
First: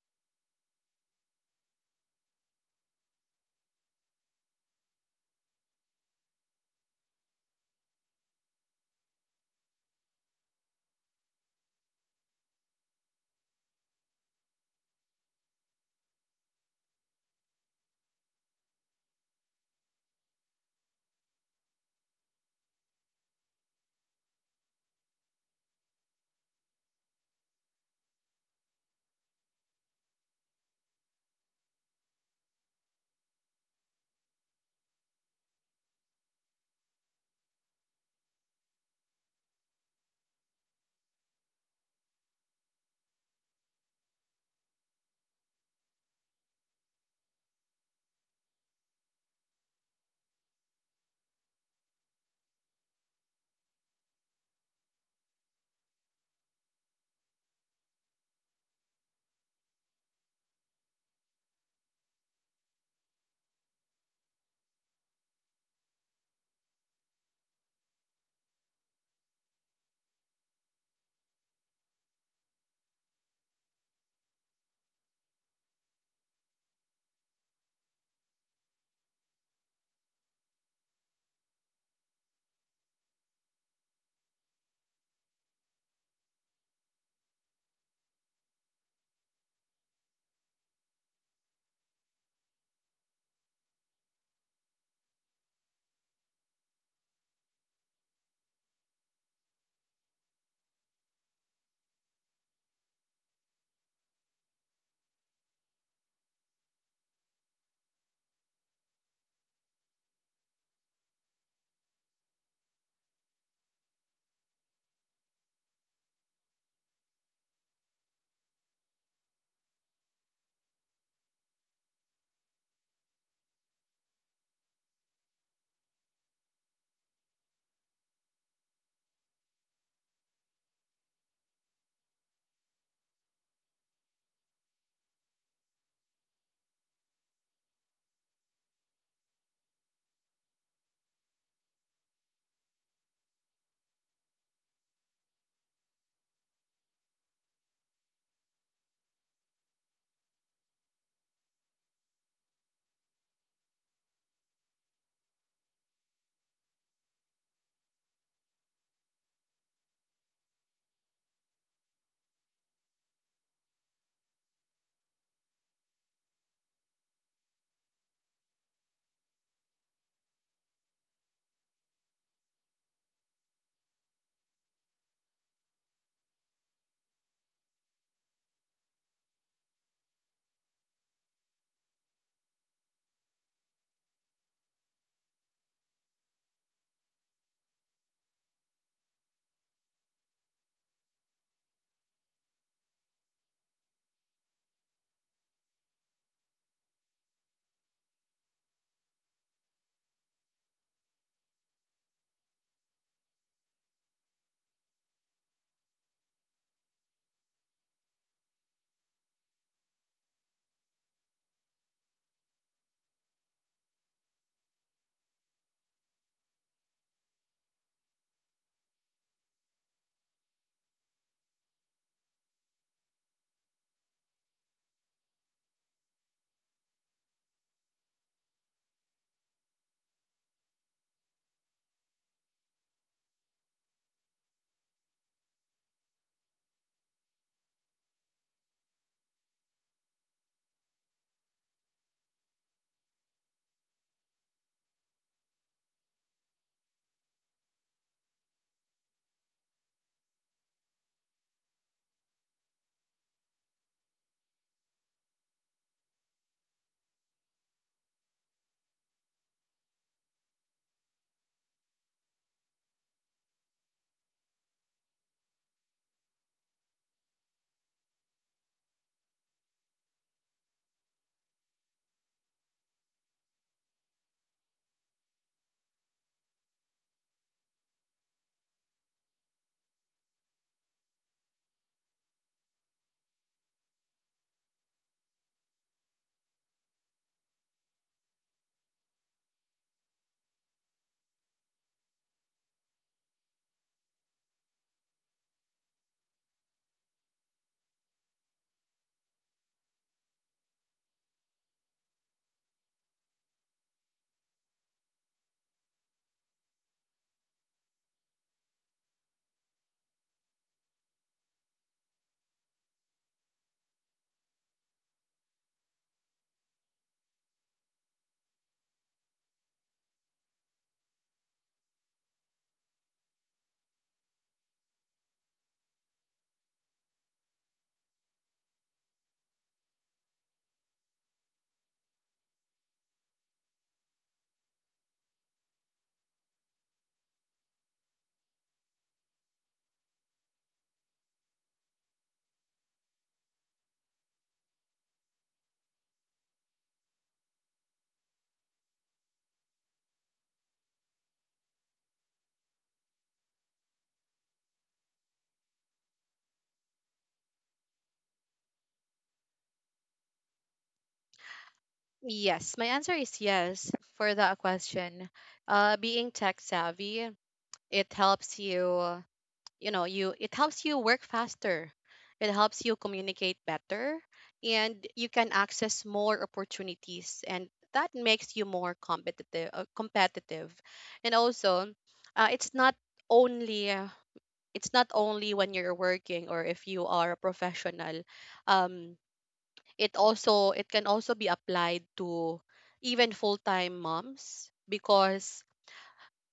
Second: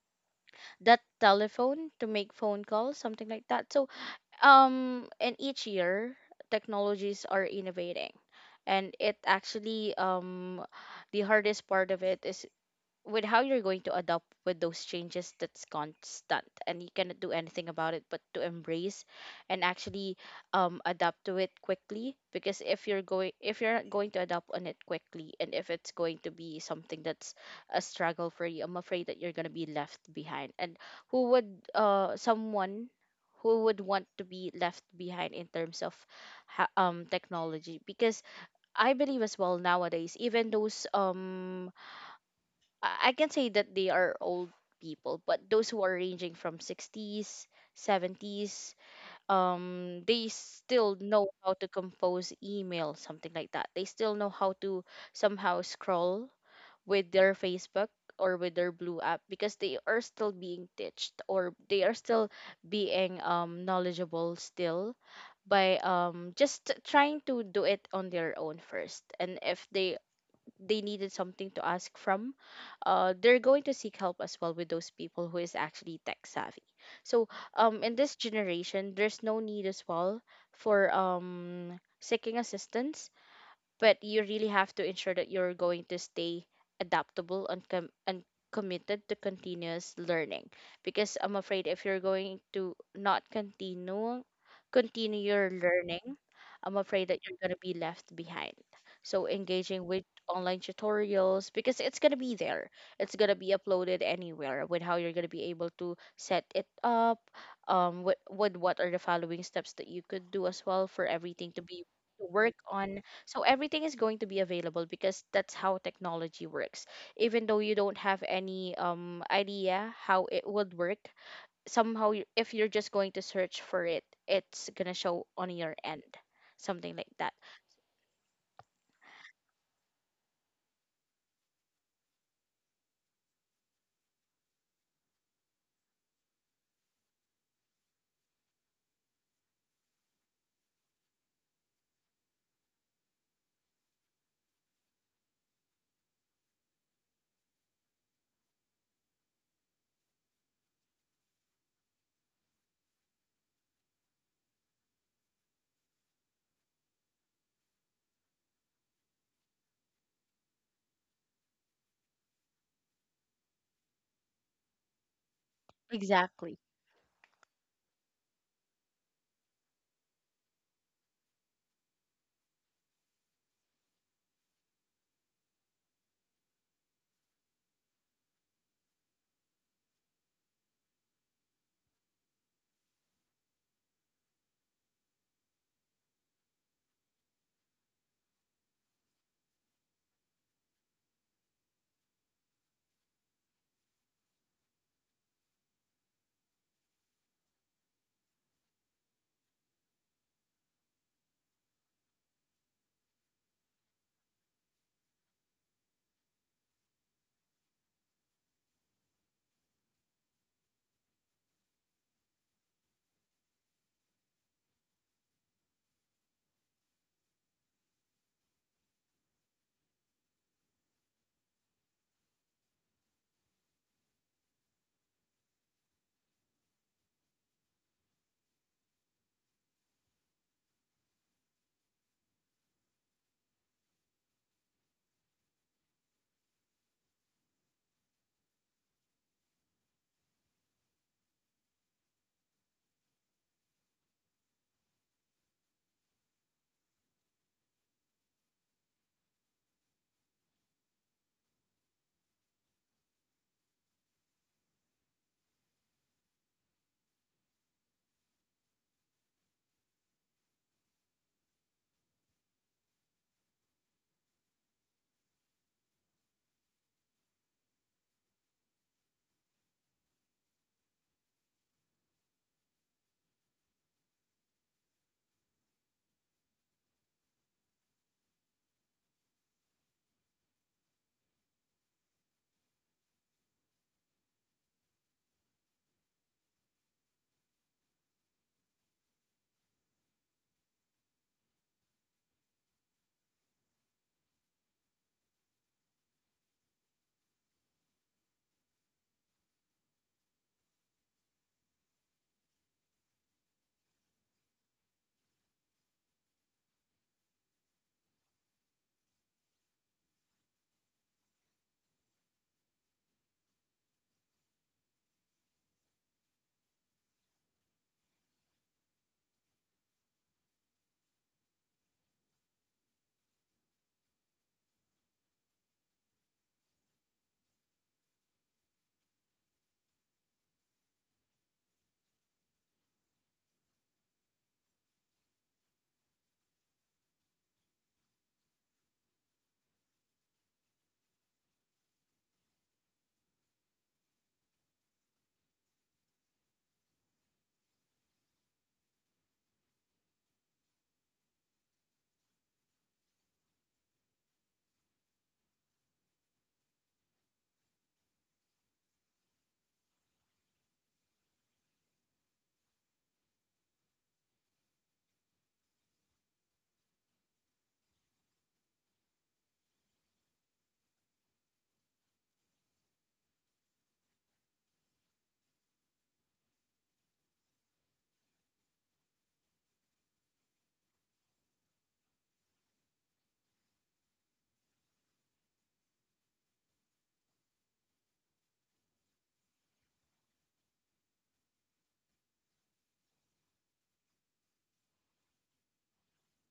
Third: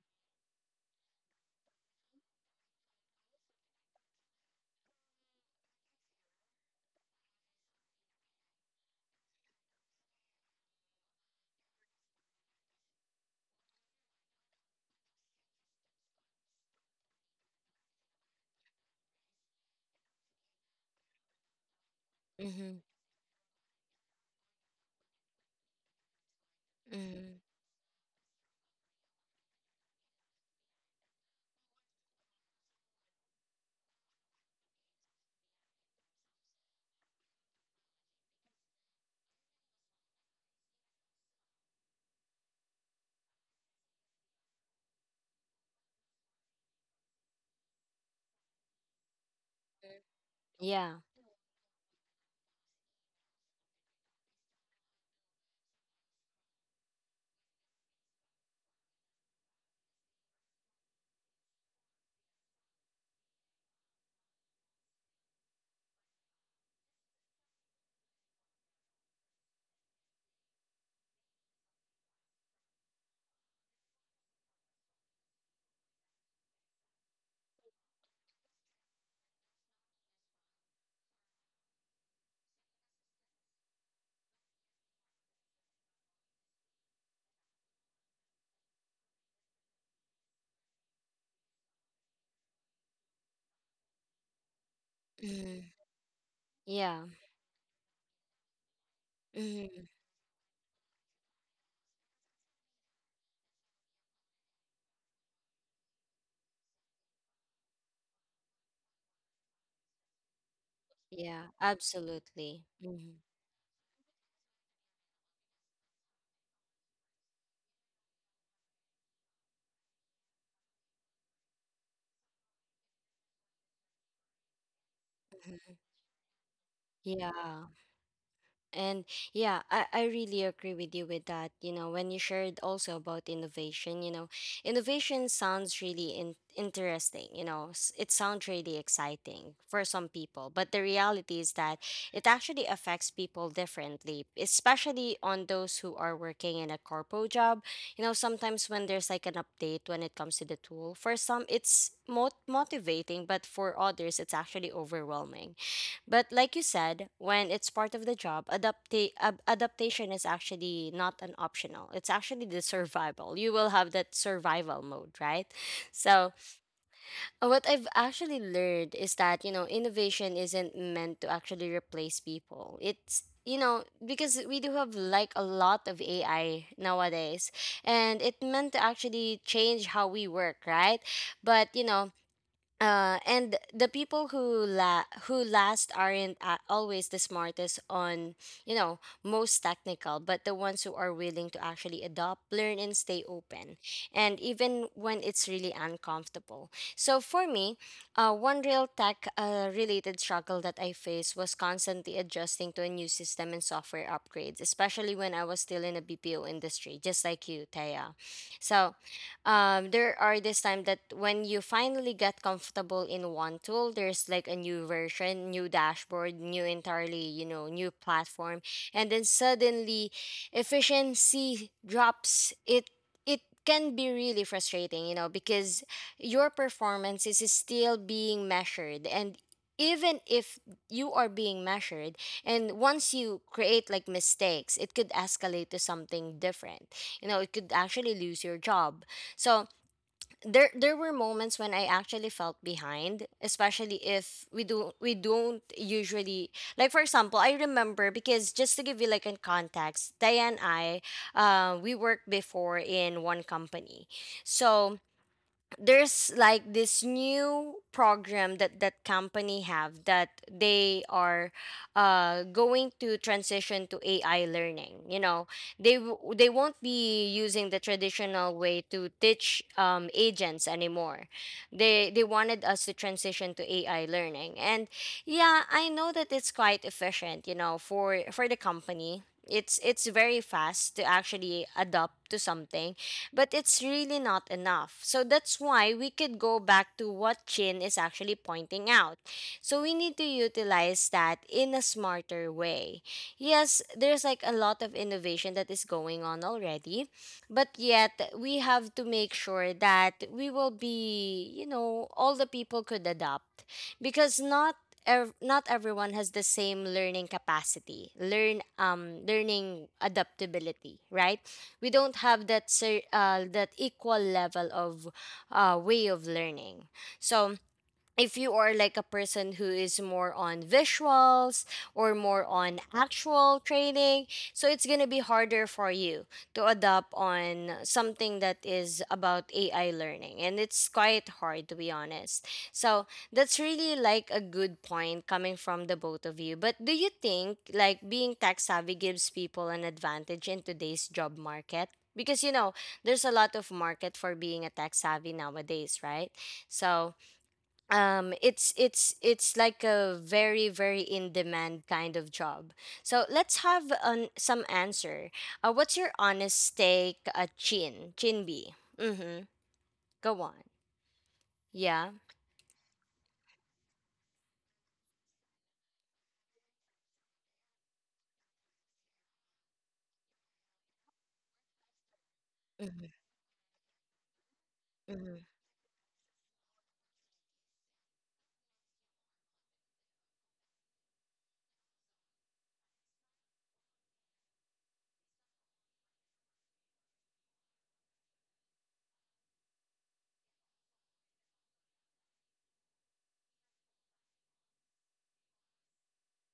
Speaker 2: that telephone to make phone calls, something like that. So and each year technologies are innovating, and it actually the hardest part of it is with how you're going to adapt with those changes that's constant, and you cannot do anything about it but to embrace and actually adapt to it quickly, because
Speaker 1: Mm-hmm.
Speaker 2: if you're going to adapt on it quickly, and if it's going to be something that's
Speaker 1: Mm-hmm.
Speaker 2: a struggle for you, I'm afraid that you're going to be left behind. And who would, someone who would want to be left behind in terms of technology, because I believe as well nowadays, even those I can say that they are old people, but those who are ranging from 60s, 70s, they
Speaker 1: Yeah.
Speaker 2: still know how to compose email, something like that. They still know how to somehow scroll with their Facebook or with their Blue app, because they are still being taught, or they are still being knowledgeable still by just trying to do it on their own first. And if they, they needed something to ask from, they're going to seek help as well with those people who is actually tech savvy. So in this generation, there's no need as well for seeking assistance, but you really have to ensure that you're going to stay adaptable, and committed to continuous learning, because I'm afraid if you're going to not continue, continue your
Speaker 1: Mm-hmm.
Speaker 2: learning, I'm
Speaker 1: Yeah.
Speaker 2: afraid that you're going to be left behind. So
Speaker 1: Mm-hmm.
Speaker 2: engaging with online tutorials, because it's going to be there, it's going to be uploaded anywhere, with how you're going to be able to set it up with what are the following steps that you could do as well for
Speaker 1: Yeah,
Speaker 2: everything to be to work
Speaker 1: absolutely.
Speaker 2: on. So everything is going to be available, because that's how technology works. Even though you don't have any idea how it would work, somehow you, if you're just going to search for it, it's gonna show on your
Speaker 1: Hmm
Speaker 2: end, something like that.
Speaker 1: Yeah. And yeah, I really agree with you with that. You know, when you shared also about innovation, you know, innovation sounds really interesting. You know, it sounds really exciting for some people. But the reality is that it actually affects people differently, especially on those who are working in a corpo job. You know, sometimes when there's like an update when it comes to the tool, for some it's motivating, but for others, it's actually overwhelming. But like you said, when it's part of the job, adaptation is actually not an optional. It's actually the survival. You will have that survival mode, right? So,
Speaker 2: Exactly.
Speaker 1: what I've actually learned is that, you know, innovation isn't meant to actually replace people. It's you know, because we do have like a lot of AI nowadays, and it meant to actually change how we work, right? But you know, and the people who who last aren't always the smartest on, you know, most technical, but the ones who are willing to actually adopt, learn, and stay open, and even when it's really uncomfortable. So for me, one real tech related struggle that I faced was constantly adjusting to a new system and software upgrades, especially when I was still in a BPO industry, just like you, Taya. So there are this time that when you finally get comfortable in one tool, there's like a new version, new dashboard, new entirely, you know, new platform, and then suddenly efficiency drops. It can be really frustrating, you know, because your performance is still being measured, and even if you are being measured and once you create like mistakes, it could escalate to something different. You know, it could actually lose your job. So there were moments when I actually felt behind, especially if we don't usually. Like for example, I remember, because just to give you like in context, Diane and I, we worked before in one company. So there's like this new program that company have that they are going to transition to AI learning. You know, they won't be using the traditional way to teach agents anymore. They wanted us to transition to AI learning, and yeah, I know that it's quite efficient. You know, for the company, it's very fast to actually adapt to something, but it's really not enough. So that's why we could go back to what Chin is actually pointing out. So we need to utilize that in a smarter way. Yes, there's like a lot of innovation that is going on already, but yet we have to make sure that we will be, you know, all the people could adopt, because not not everyone has the same learning capacity, learn, learning adaptability, right? We don't have that that equal level of way of learning. So if you are like a person who is more on visuals or more on actual training, so it's going to be harder for you to adapt on something that is about AI learning, and it's quite hard to be honest. So that's really like a good point coming from the both of you, but do you think like being tech savvy gives people an advantage in today's job market? Because you know, there's a lot of market for being a tech savvy nowadays, right? So it's it's like a very, very in demand kind of job. So let's have an, some answer. What's your honest take, Chin, Chin B? Mm-hmm. Go on. Yeah.
Speaker 3: Yes, my answer is yes for that question. Being tech savvy, it helps you, you know, you it helps you work faster. It helps you
Speaker 1: Mm-hmm.
Speaker 3: communicate better, and you
Speaker 1: Mm-hmm.
Speaker 3: can access more opportunities, and that makes you more competitive. And also, uh, it's not only uh, it's not only when you're working, or if you are a professional. Um, it also, it can also be applied to even full-time moms. Because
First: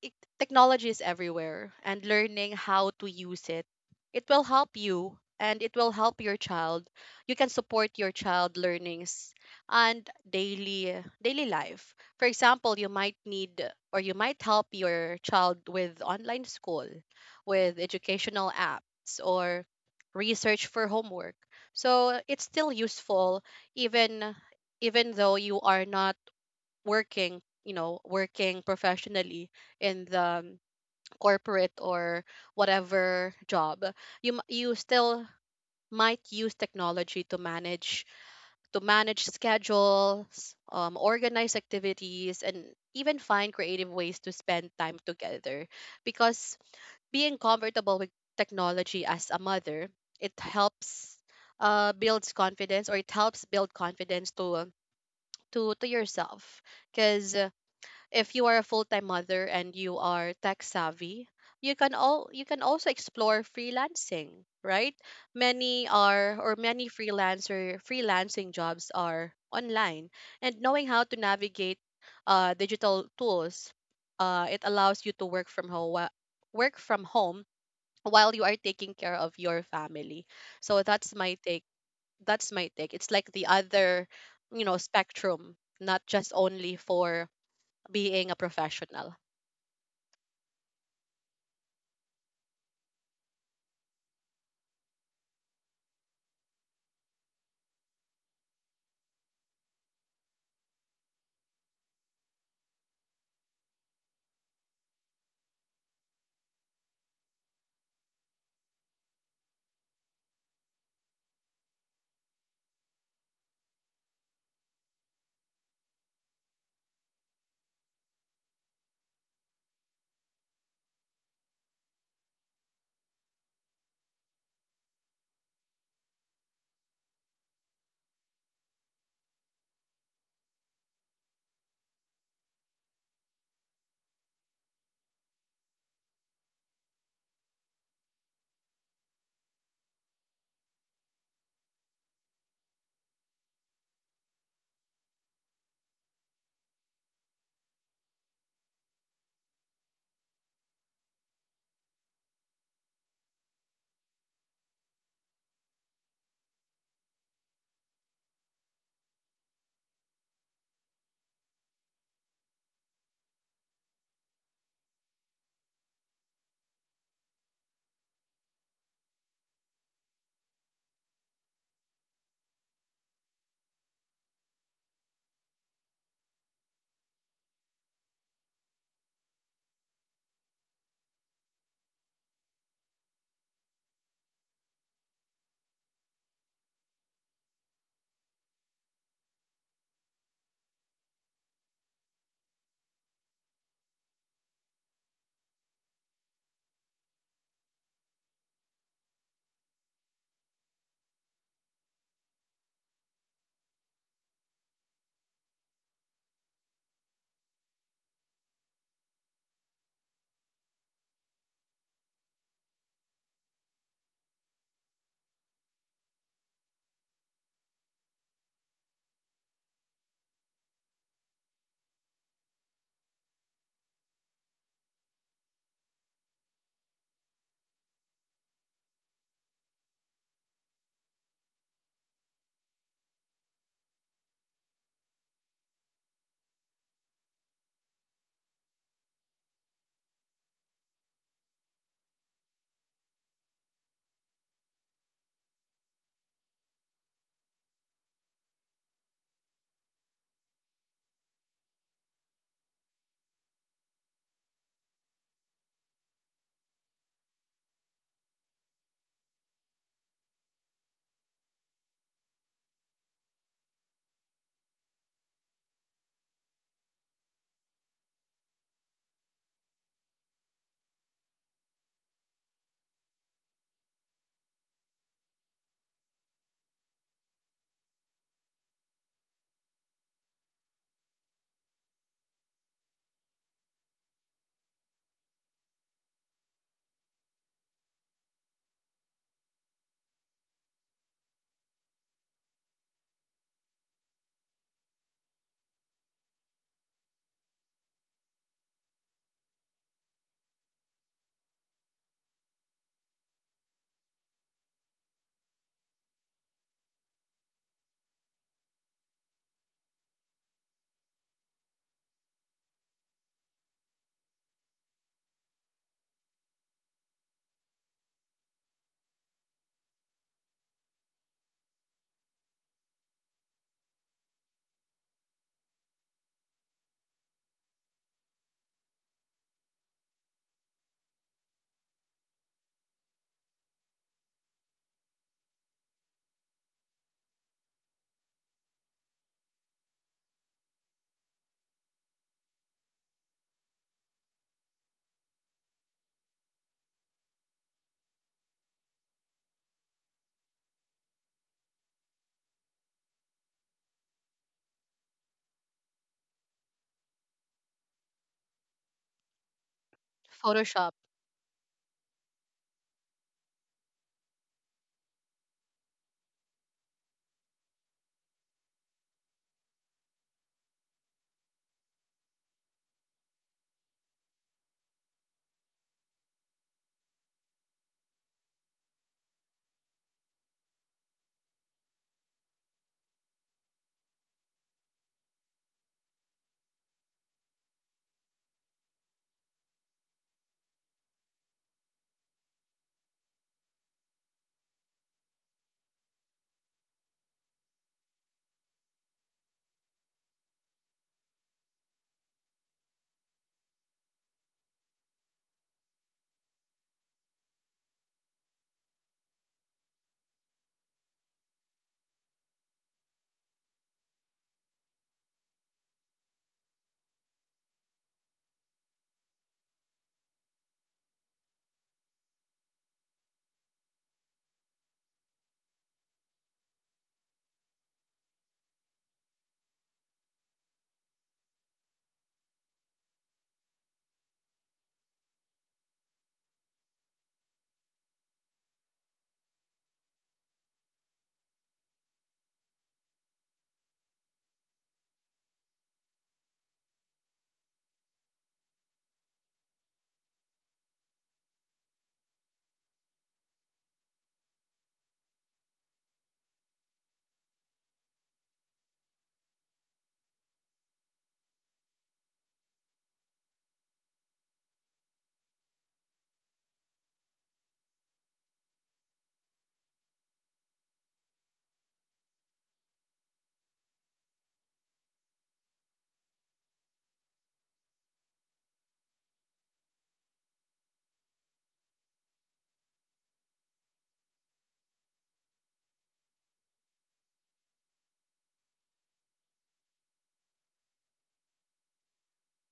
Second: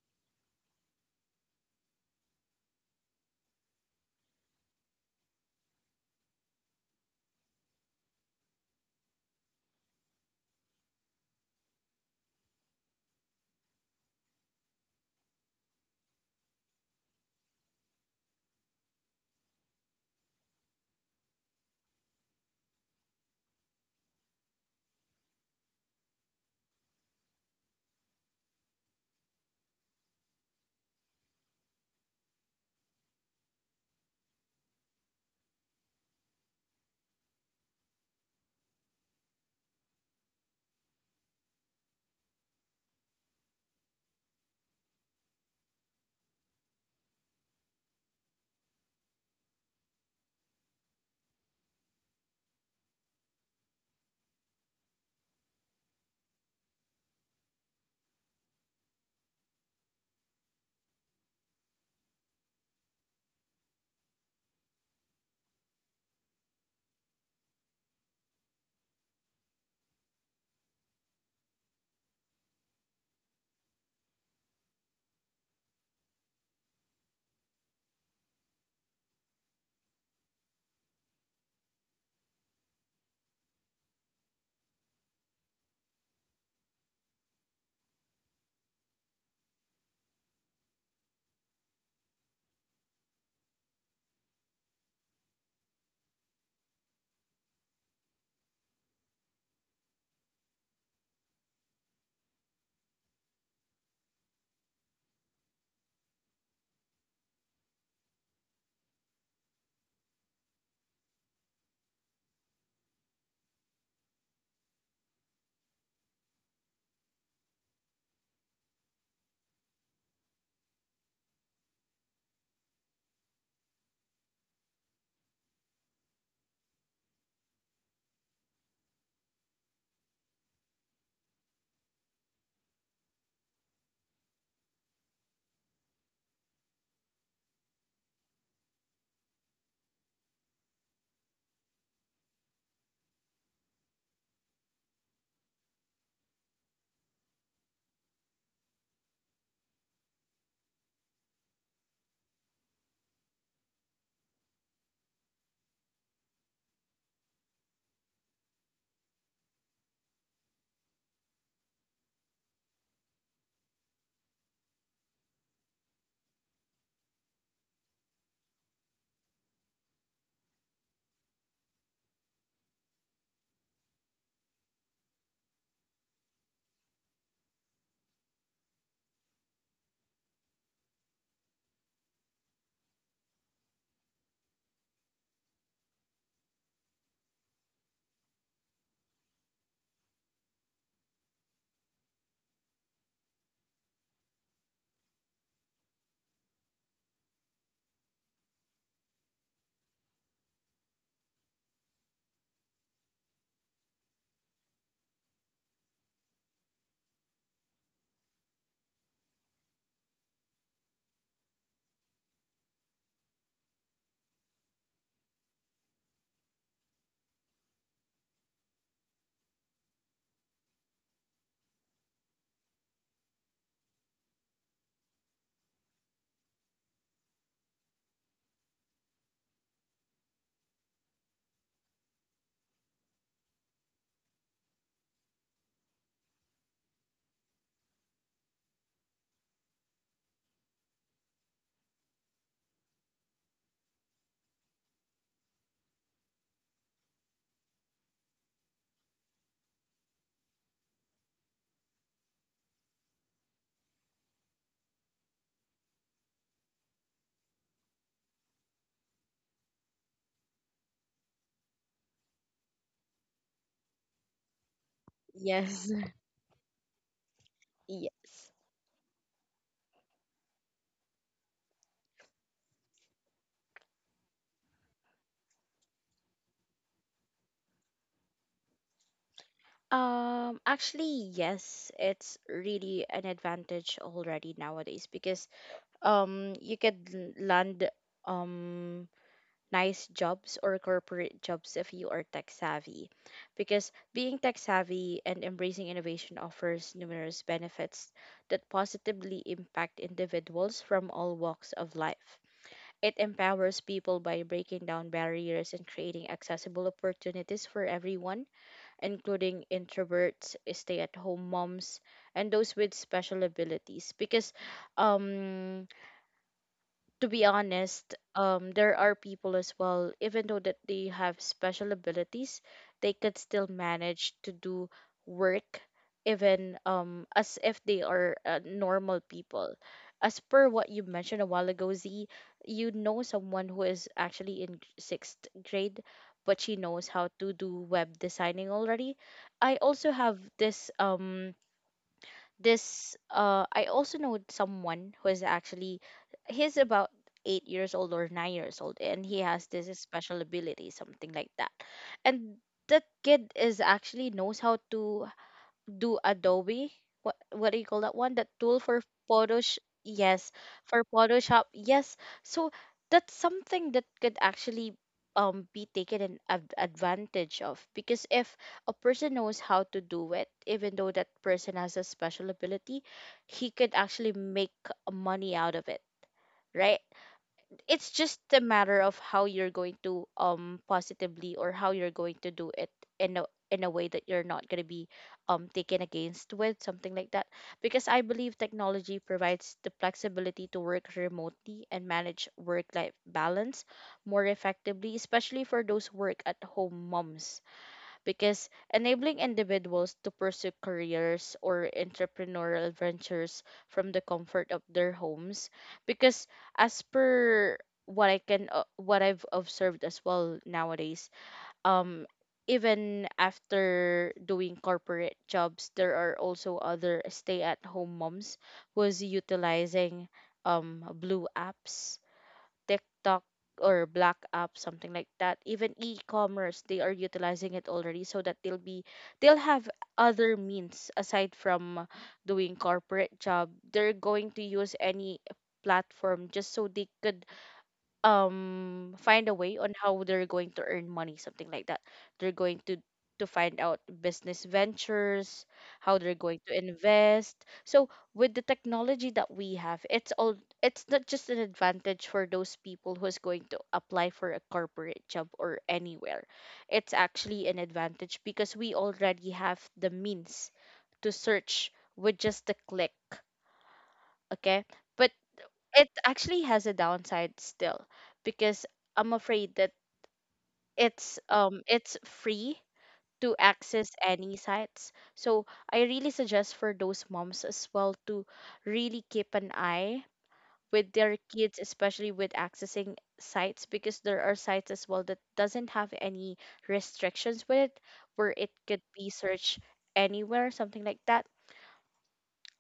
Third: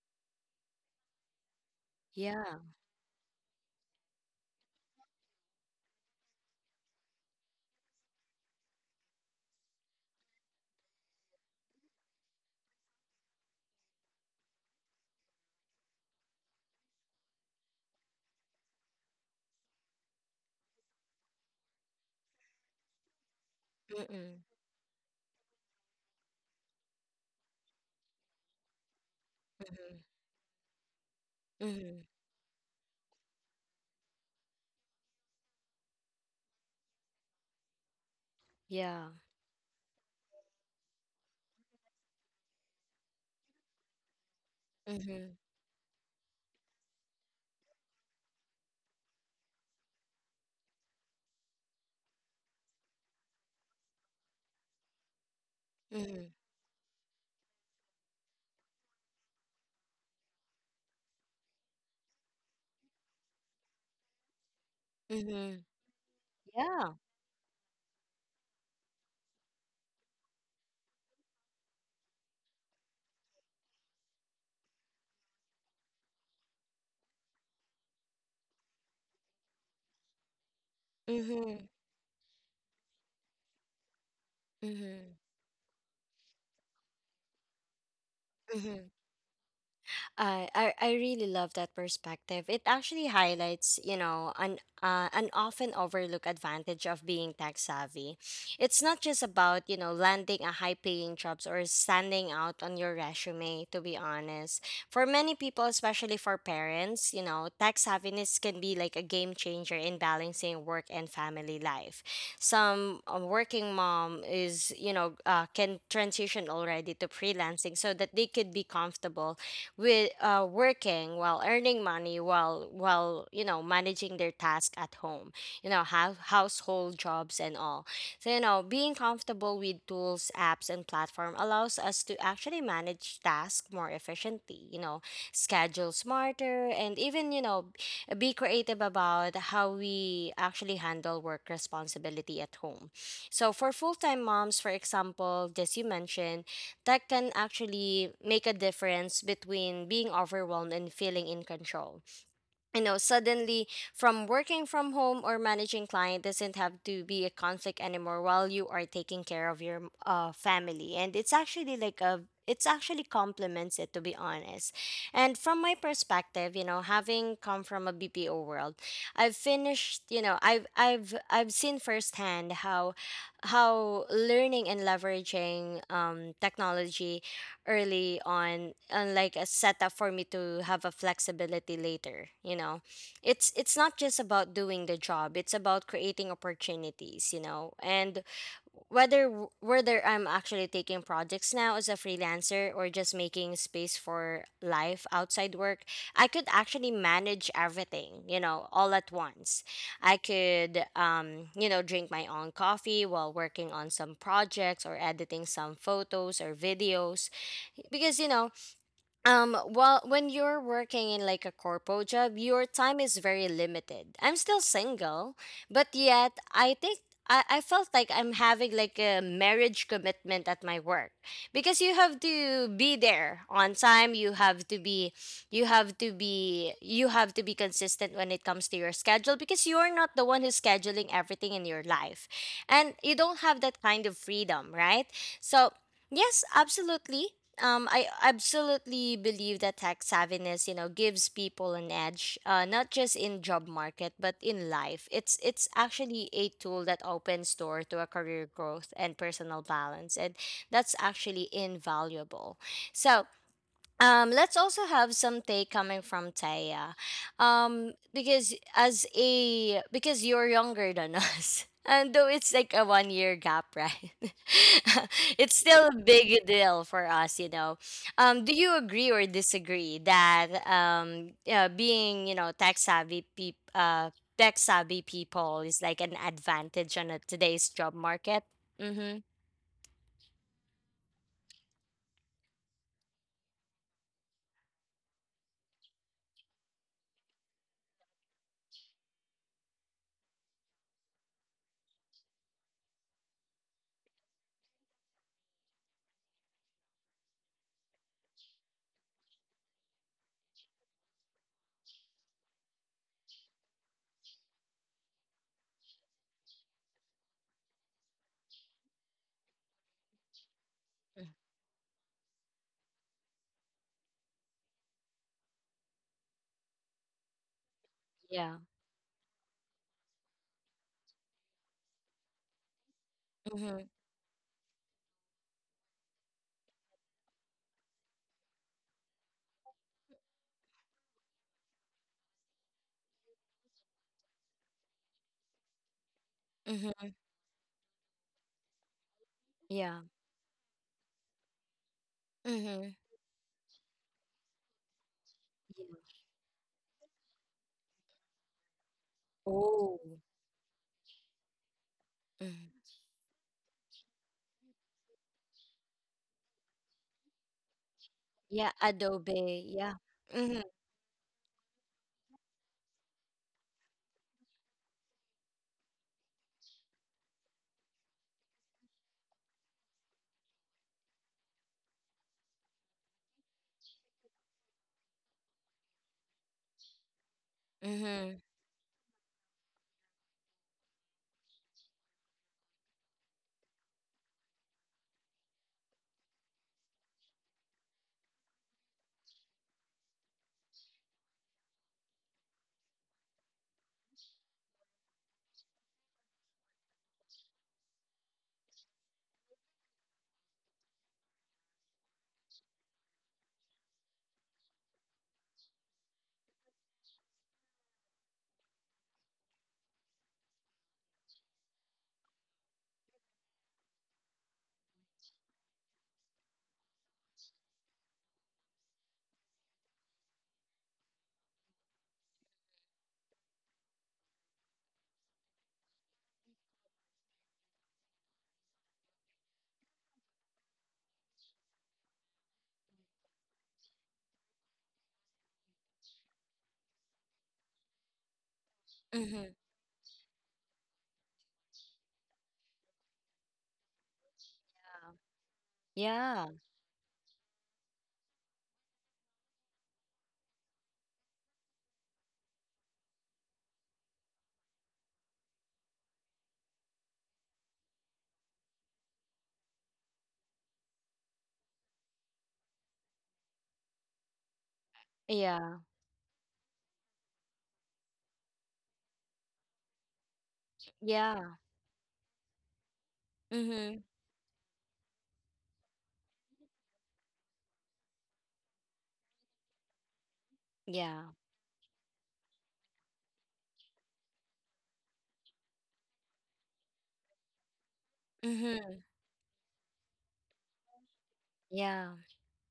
Speaker 3: it, technology is everywhere, and learning
Speaker 1: Yeah.
Speaker 3: how to use it, it will help you, and it will help your child. You can support your child learnings and daily life. For example, you might need, or you might help your child with online school, with educational apps, or research for homework. So it's still useful,
Speaker 1: Mm-hmm.
Speaker 3: even, even though you are not working, you know, working professionally
Speaker 1: Mm-hmm.
Speaker 3: in the corporate,
Speaker 1: Mm-hmm.
Speaker 3: or whatever job. You you still might use technology to manage, to
Speaker 1: Yeah.
Speaker 3: manage schedules, organize activities, and even find creative ways to spend time
Speaker 1: Mm-hmm.
Speaker 3: together. Because being comfortable with technology as a mother, it helps, builds confidence, or it helps build confidence to, to
Speaker 1: Mm-hmm.
Speaker 3: yourself. Because if you are a full-time mother and you are tech savvy, you can also explore freelancing, right?
Speaker 1: Mm-hmm.
Speaker 3: Many are, or
Speaker 1: Yeah.
Speaker 3: many freelancer freelancing jobs are online, and knowing how to navigate digital tools, it allows you to work from home, work from home while you are taking care of your family. So that's my take,
Speaker 1: Mm-hmm.
Speaker 3: that's my take. It's like the other, you know,
Speaker 1: Mm-hmm.
Speaker 3: spectrum, not just only for being a
Speaker 1: Mm-hmm.
Speaker 3: professional.
Speaker 1: I really love that perspective. It actually highlights, you know, an often overlooked advantage of being tech savvy. It's not just about, you know, landing a high paying jobs or standing out on your resume. To be honest, for many people, especially for parents, you know, tech savviness can be like a game changer in balancing work and family life. Some working mom is, you know, can transition already to freelancing so that they could be comfortable with working while earning money, while you know, managing their task at home, you know, have household jobs and all. So, you know, being comfortable with tools, apps and platform allows us to actually manage tasks more efficiently, you know, schedule smarter, and even, you know, be creative about how we actually handle work responsibility at home. So for full-time moms, for example, as you mentioned, that can actually make a difference between being overwhelmed and feeling in control. You know, suddenly from working from home or managing client doesn't have to be a conflict anymore while you are taking care of your family. And it's actually like a, it's actually complements it, to be honest. And from my perspective, you know, having come from a BPO world, I've finished, you know, I've seen firsthand how learning and leveraging technology early on and like a setup for me to have a flexibility later, you know, it's not just about doing the job, it's about creating opportunities, you know, and whether I'm actually taking projects now as a freelancer or just making space for life outside work, I could actually manage everything, you know, all at once. I could you know, drink my own coffee while working on some projects or editing some photos or videos, because you know, while when you're working in like a corpo job, your time is very limited. I'm still single, but yet I think I felt like I'm having like a marriage commitment at my work, because you have to be there on time, you have to be consistent when it comes to your schedule, because you're not the one who's scheduling everything in your life, and you don't have that kind of freedom, right? So yes, absolutely, I absolutely believe that tax savviness, you know, gives people an edge, not just in job market but in life. It's actually a tool that opens door to a career growth and personal balance, and that's actually invaluable. So let's also have some take coming from Taya. Because as a, because you're younger than us. And though it's like a one year gap, right? It's still
Speaker 2: Yes.
Speaker 1: a big deal for us, you know.
Speaker 2: Yes.
Speaker 1: Do you agree or disagree that being, you know, tech savvy peop tech savvy people is like an advantage on a, today's job market? Mm-hmm.
Speaker 2: Actually, yes, it's really an advantage already nowadays because you could land um nice jobs or corporate jobs if you are tech savvy. Because being tech savvy and embracing innovation offers numerous benefits that positively impact individuals from all walks of life. It empowers people by breaking down barriers and creating accessible opportunities for everyone, including introverts, stay at home moms, and those with special abilities. Because um, to be honest,
Speaker 1: Yeah.
Speaker 2: there are people as well, even though that they have special abilities, they could still
Speaker 1: Mm-hmm.
Speaker 2: manage to do work, even as if they are normal people. As per what you mentioned a while ago, Z, you know someone who is actually in sixth grade, but she knows
Speaker 1: Mm-hmm.
Speaker 2: how to do web designing already. I
Speaker 1: Yeah.
Speaker 2: also have this
Speaker 1: Mm-hmm.
Speaker 2: I also know someone who is actually, he's about eight years old or nine years old, and he has this
Speaker 1: Oh.
Speaker 2: special ability, something like that. And
Speaker 1: Mhm.
Speaker 2: that kid is actually knows how to do Adobe. What do you call that one? That
Speaker 1: Yeah,
Speaker 2: tool for
Speaker 1: adobe.
Speaker 2: Photoshop.
Speaker 1: Yeah.
Speaker 2: Yes,
Speaker 1: Mm-hmm.
Speaker 3: Photoshop.
Speaker 2: for Photoshop. Yes. So that's something that could actually be taken an advantage of, because if a person knows how to do it, even though that person has a special ability, he could actually make money out of it, right? It's just
Speaker 1: Mm-hmm.
Speaker 2: a matter of how you're going to positively, or how you're going to do it in a, in a way that you're not going to be taken against with something like that. Because I believe technology provides the flexibility to work remotely and manage work life balance more effectively, especially for those work at home moms, because enabling individuals to pursue careers or entrepreneurial ventures from the comfort of their homes. Because as per what I can what I've observed as well nowadays, um even after doing corporate jobs, there are also other stay at home moms who's utilizing blue apps, TikTok, or Black App, something like that. Even e-commerce, they are utilizing it already, so that they'll be, they'll have other means aside from doing corporate job. They're going to use any platform just so they could find
Speaker 1: Mm-hmm.
Speaker 2: a way on how they're going to earn money, something like that. They're going to find out business ventures, how they're going
Speaker 1: Yeah.
Speaker 2: to invest. So with the technology that we have, it's all, it's not just an advantage for those people who's going to apply for a corporate job or anywhere. It's actually an advantage because we already have the means to search with just a click. Okay, but
Speaker 1: Yeah.
Speaker 2: it actually has a downside still, because I'm afraid that
Speaker 1: Yeah.
Speaker 2: it's free to
Speaker 1: Mm-hmm.
Speaker 2: access any sites. So I really suggest for those moms as well to really keep an eye with their
Speaker 1: Yeah.
Speaker 2: kids, especially with accessing sites, because there are sites as well that doesn't have any restrictions with it, where it could
Speaker 1: Mm-hmm.
Speaker 2: be searched anywhere, something like that.
Speaker 1: Yeah.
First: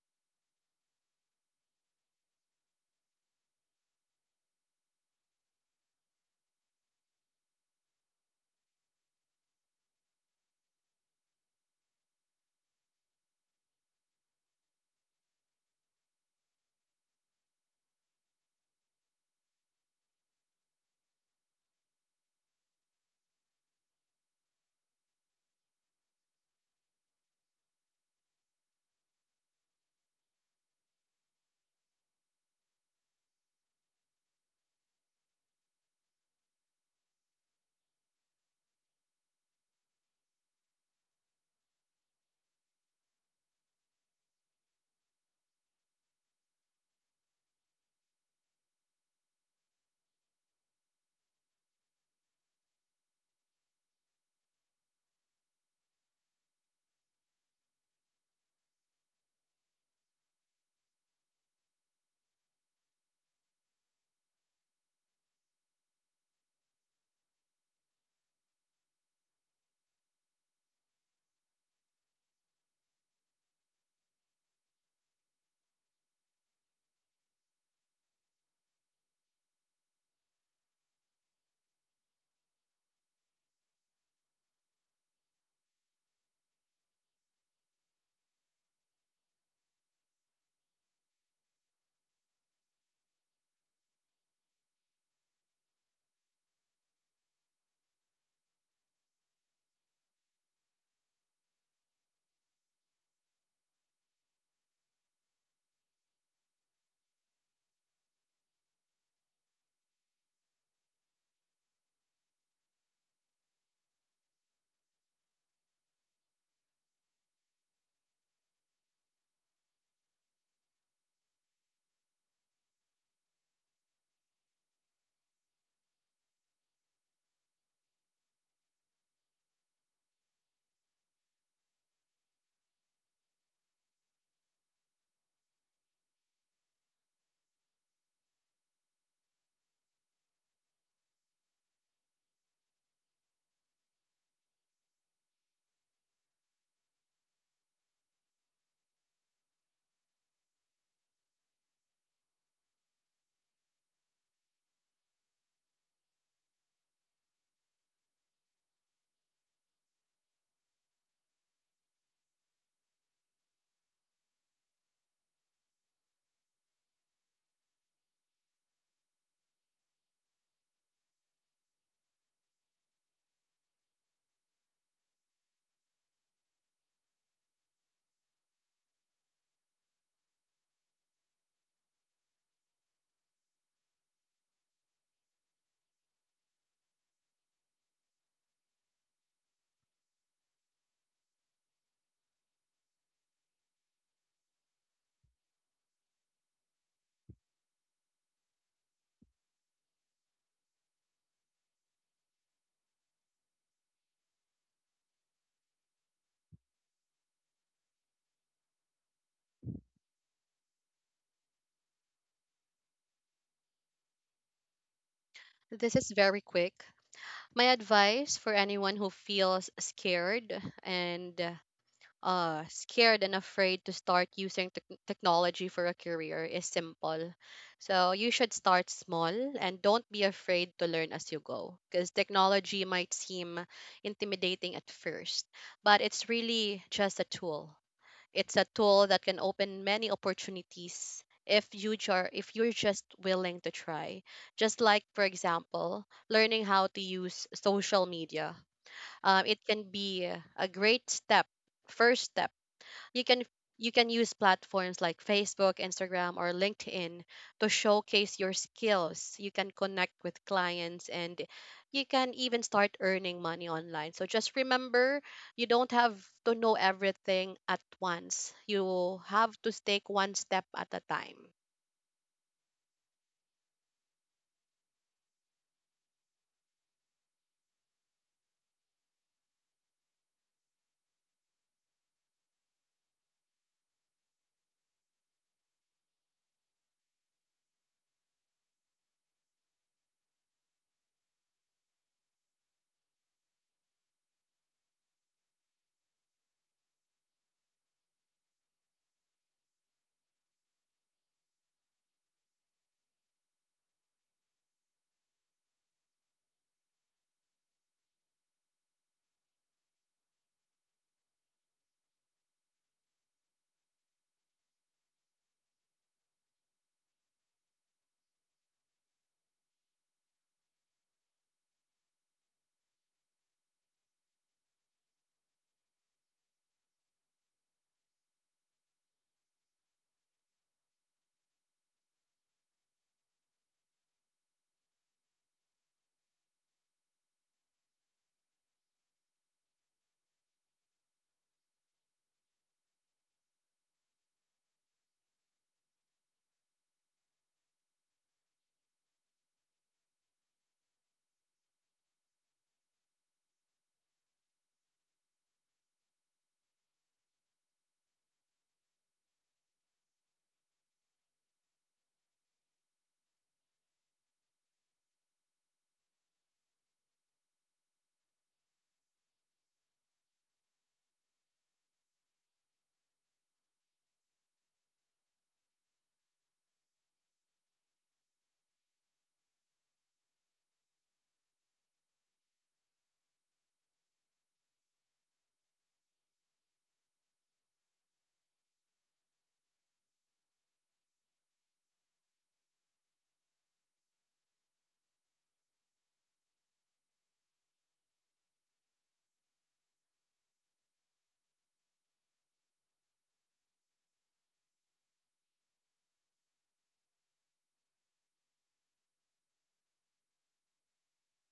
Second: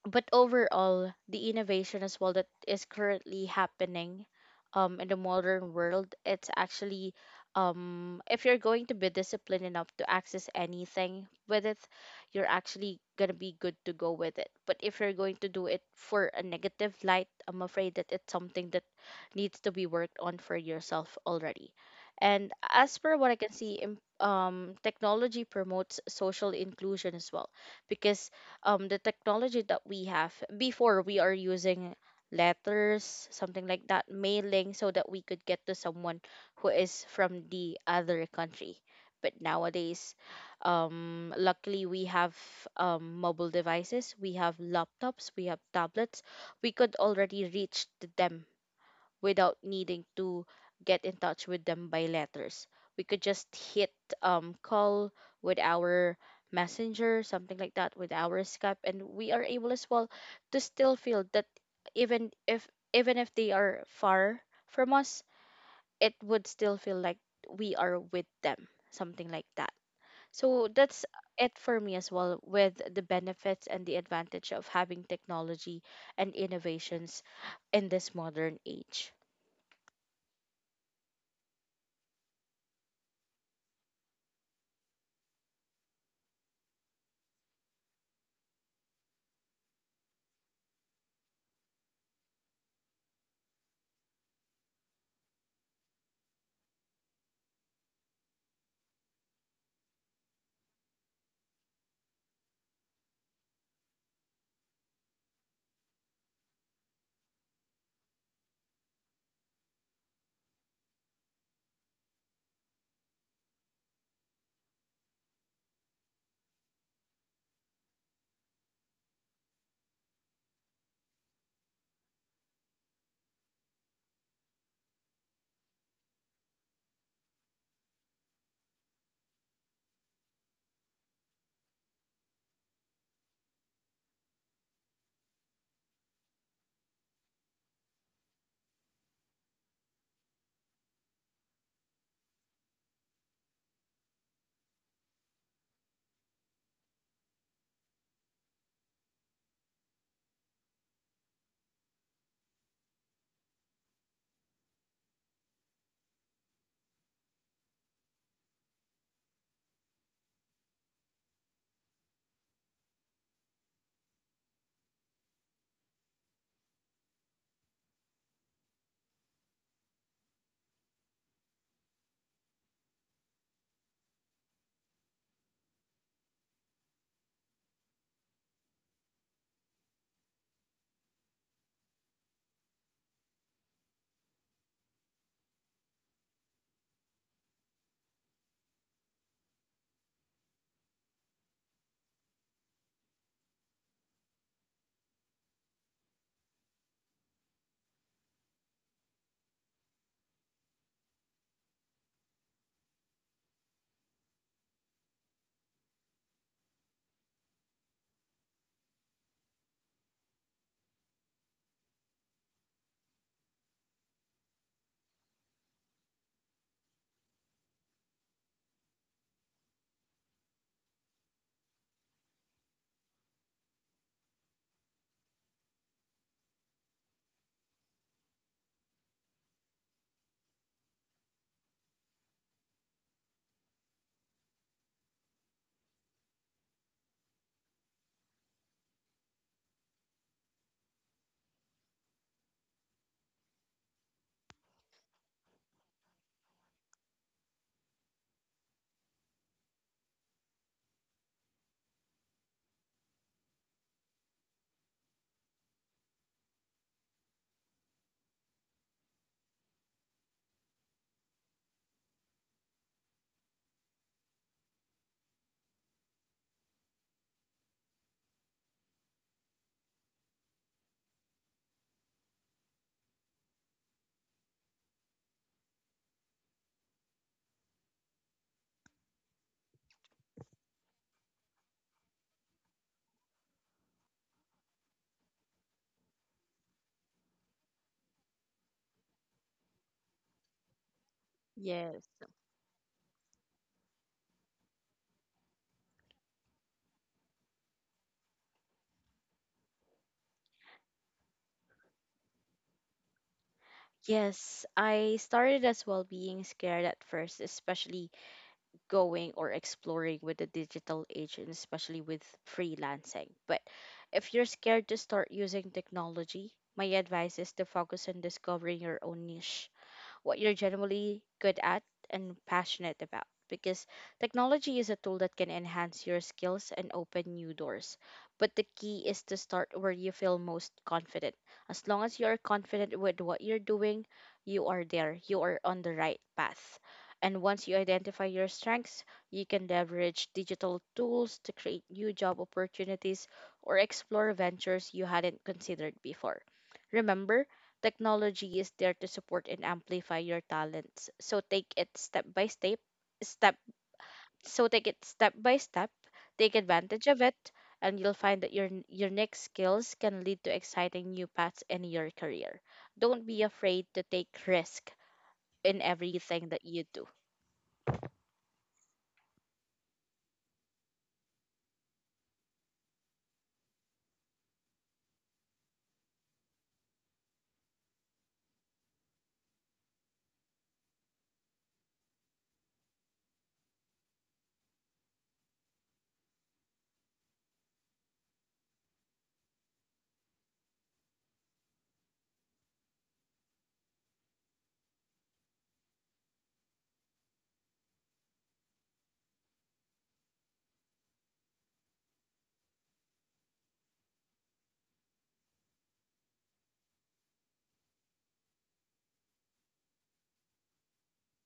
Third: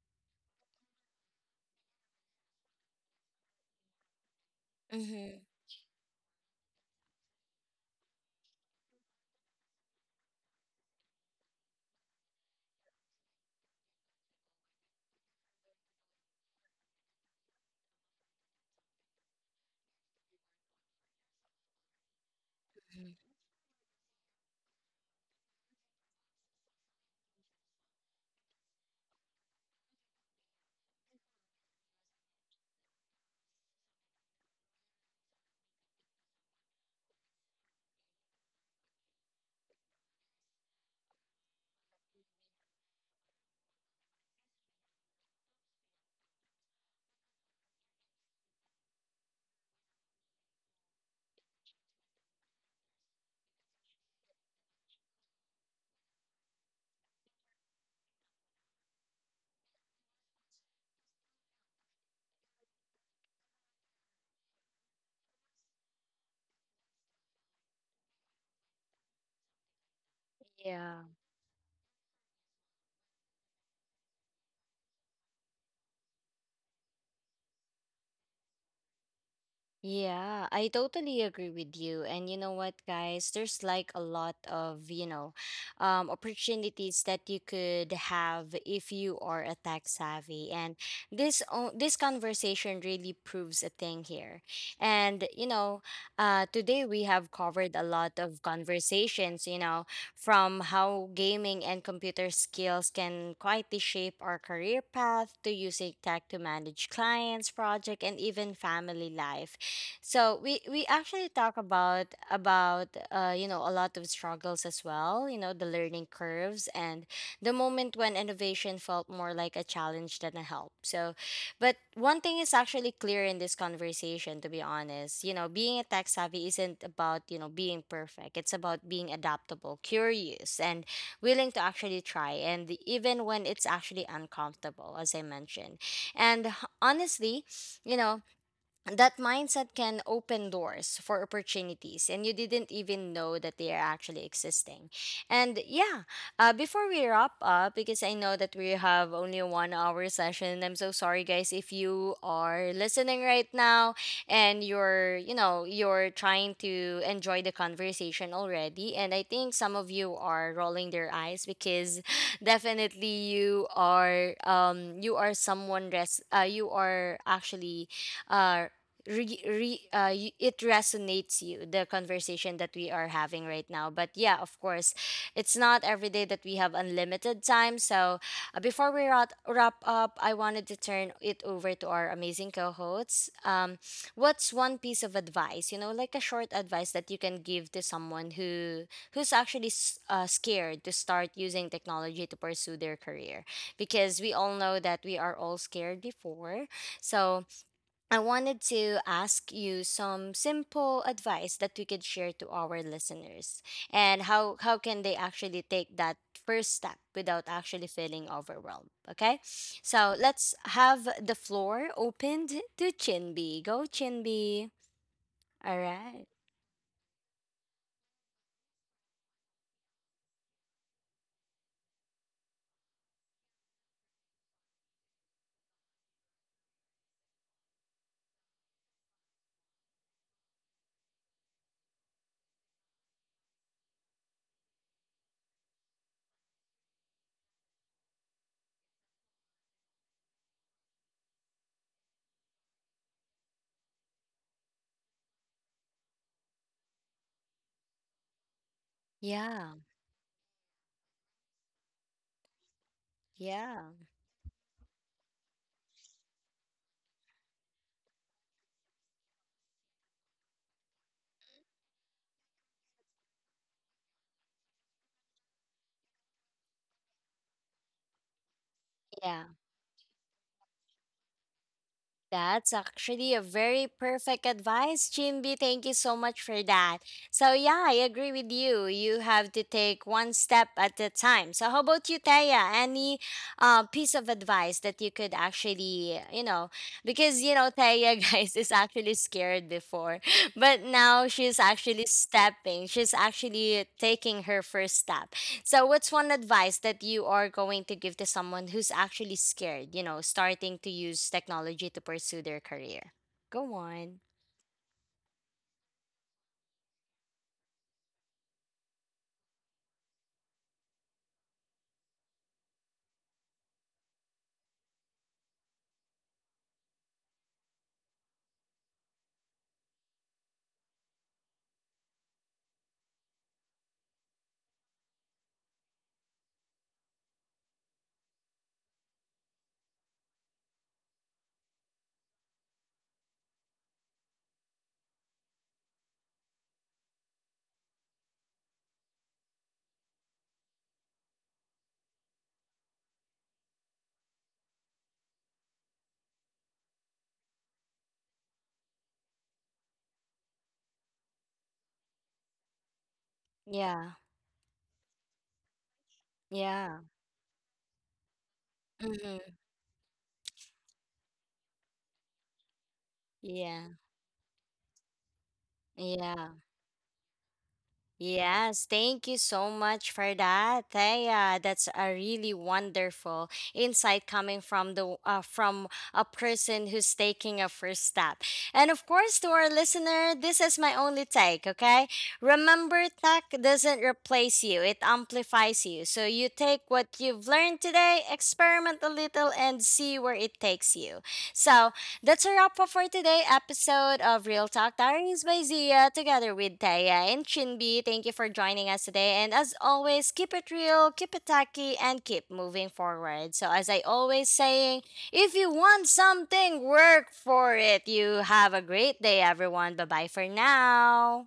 Speaker 2: But overall, the innovation as well that is currently happening in the
Speaker 1: Mm-hmm.
Speaker 2: modern world, it's actually if you're going to be disciplined enough to access anything with it, you're actually gonna be good to go with it. But if you're going to do it for a negative light, I'm afraid that it's something that needs to be worked on for yourself already. And as per what I can see, technology promotes social inclusion as well, because the technology that we have before, we are using letters, something like that, mailing, so that we could get to someone who is from the other country. But nowadays, luckily we have mobile devices, we have laptops, we have tablets. We could already reach to them without needing to get in touch with them by letters. We could just hit call with our messenger, something like that, with our Skype, and we are able as well to still feel that even if, even if they are far from us, it would still feel like we are with them, something like that. So
Speaker 1: Yeah.
Speaker 2: that's it for me as well with the benefits and the advantage of having technology and innovations in this modern age.
Speaker 1: Yeah, I totally agree with you. And you know what, guys? There's like a lot of, you know, opportunities that you could have if you are a tech savvy. And this conversation really proves a thing here. And you know, today we have covered a lot of conversations. You know, from how gaming and computer skills can quietly shape our career path to using tech to manage clients, project, and even family life. So we actually talk about you know, a lot of struggles as well, you know, the learning curves and the moment when innovation felt more like a challenge than a help. So but one thing is actually clear in this conversation, to be honest, you know, being a tech savvy isn't about, you know, being perfect. It's about being adaptable, curious, and willing to actually try, and even when it's actually uncomfortable, as I mentioned. And honestly, you know, that mindset can open doors for opportunities, and you didn't even know that they are actually existing. And yeah, before we wrap up, because I know that we have only a one hour session. I'm so sorry guys if you are listening right now, and you're, you know, you're trying to enjoy the conversation already, and I think some of you are rolling their eyes because definitely you are, you are someone you are actually uh it resonates you the conversation that we are having right now. But yeah, of course, it's not every day that we have unlimited time. So before we wrap up, I wanted to turn it over to our amazing co-hosts. What's one piece of advice, you know, like a short advice that you can give to someone who who's actually scared to start using technology to pursue their career? Because we all know that we are all scared before. So I wanted to ask you some simple advice that we could share to our listeners, and how can they actually take that first step without actually feeling overwhelmed. Okay. So let's have the floor opened to Chinby. Go Chinby. All
Speaker 3: This is
Speaker 1: right.
Speaker 3: very quick. My advice for anyone who feels scared and, afraid to start using technology for a career is simple. So you should start small and don't be afraid to learn as you go, because technology might seem intimidating at first, but it's really just a tool. It's a tool that can open many opportunities if you are if you're just willing to try. Just like, for example, learning how to use social media. It
Speaker 1: Yeah.
Speaker 3: can be a great step, first step. You can,
Speaker 1: Yeah.
Speaker 3: you can use platforms like Facebook, Instagram, or LinkedIn to showcase your skills. You can connect with clients, and you can even start earning money online. So just remember, you don't have to know everything at once. You
Speaker 1: Yeah.
Speaker 3: have to take one step at a time.
Speaker 1: That's actually a very perfect advice, Jinbi. Thank you so much for that. So yeah, I agree with you. You have to take one step at a time. So how about you, Taya? Any piece of advice that you could actually, you know, because you know Taya, guys, is actually scared before, but now she's actually
Speaker 2: Yes.
Speaker 1: stepping. She's actually taking her first step. So, what's one advice that you are going to give to someone who's actually scared, you know, starting to use technology to pursue their career? Go on.
Speaker 2: Yes, I started as well being scared at first, especially going or exploring with the digital age and especially with freelancing. But if you're scared to start using technology, my advice is to focus on discovering your own niche, what you're generally good at and passionate about. Because technology is a tool that can enhance your skills and open new doors. But the key is to start where you feel most confident. As long as you're confident with what you're doing, you are there. You are on the right path. And once you identify your strengths, you can leverage digital tools to create new job opportunities or explore ventures you hadn't considered before. Remember, technology is there to support and amplify your talents. So take it step by step, step
Speaker 1: Yeah.
Speaker 2: so take it step by step, take
Speaker 1: Yeah.
Speaker 2: advantage of it, and you'll find that your next
Speaker 1: Hmm.
Speaker 2: skills can lead to exciting new paths in your career. Don't be afraid
Speaker 1: Yeah.
Speaker 2: to take risk in
Speaker 1: Yeah.
Speaker 2: everything that you do.
Speaker 1: Yes, thank you so much for that, Thea. That's a really wonderful insight coming from the from a person who's taking a first step. And of course, to our listener, this is my only take. Okay, remember, tech doesn't replace you; it amplifies you. So you take what you've learned today, experiment a little, and see where it takes you. So that's a wrap up for today episode of Real Talk Diaries by Zia together with Taya and Chinbi. Thank you for joining us today. And as always, keep it real, keep it tacky, and keep moving forward. So as I always saying, if you want something, work for it. You have a great day, everyone. Bye-bye for now.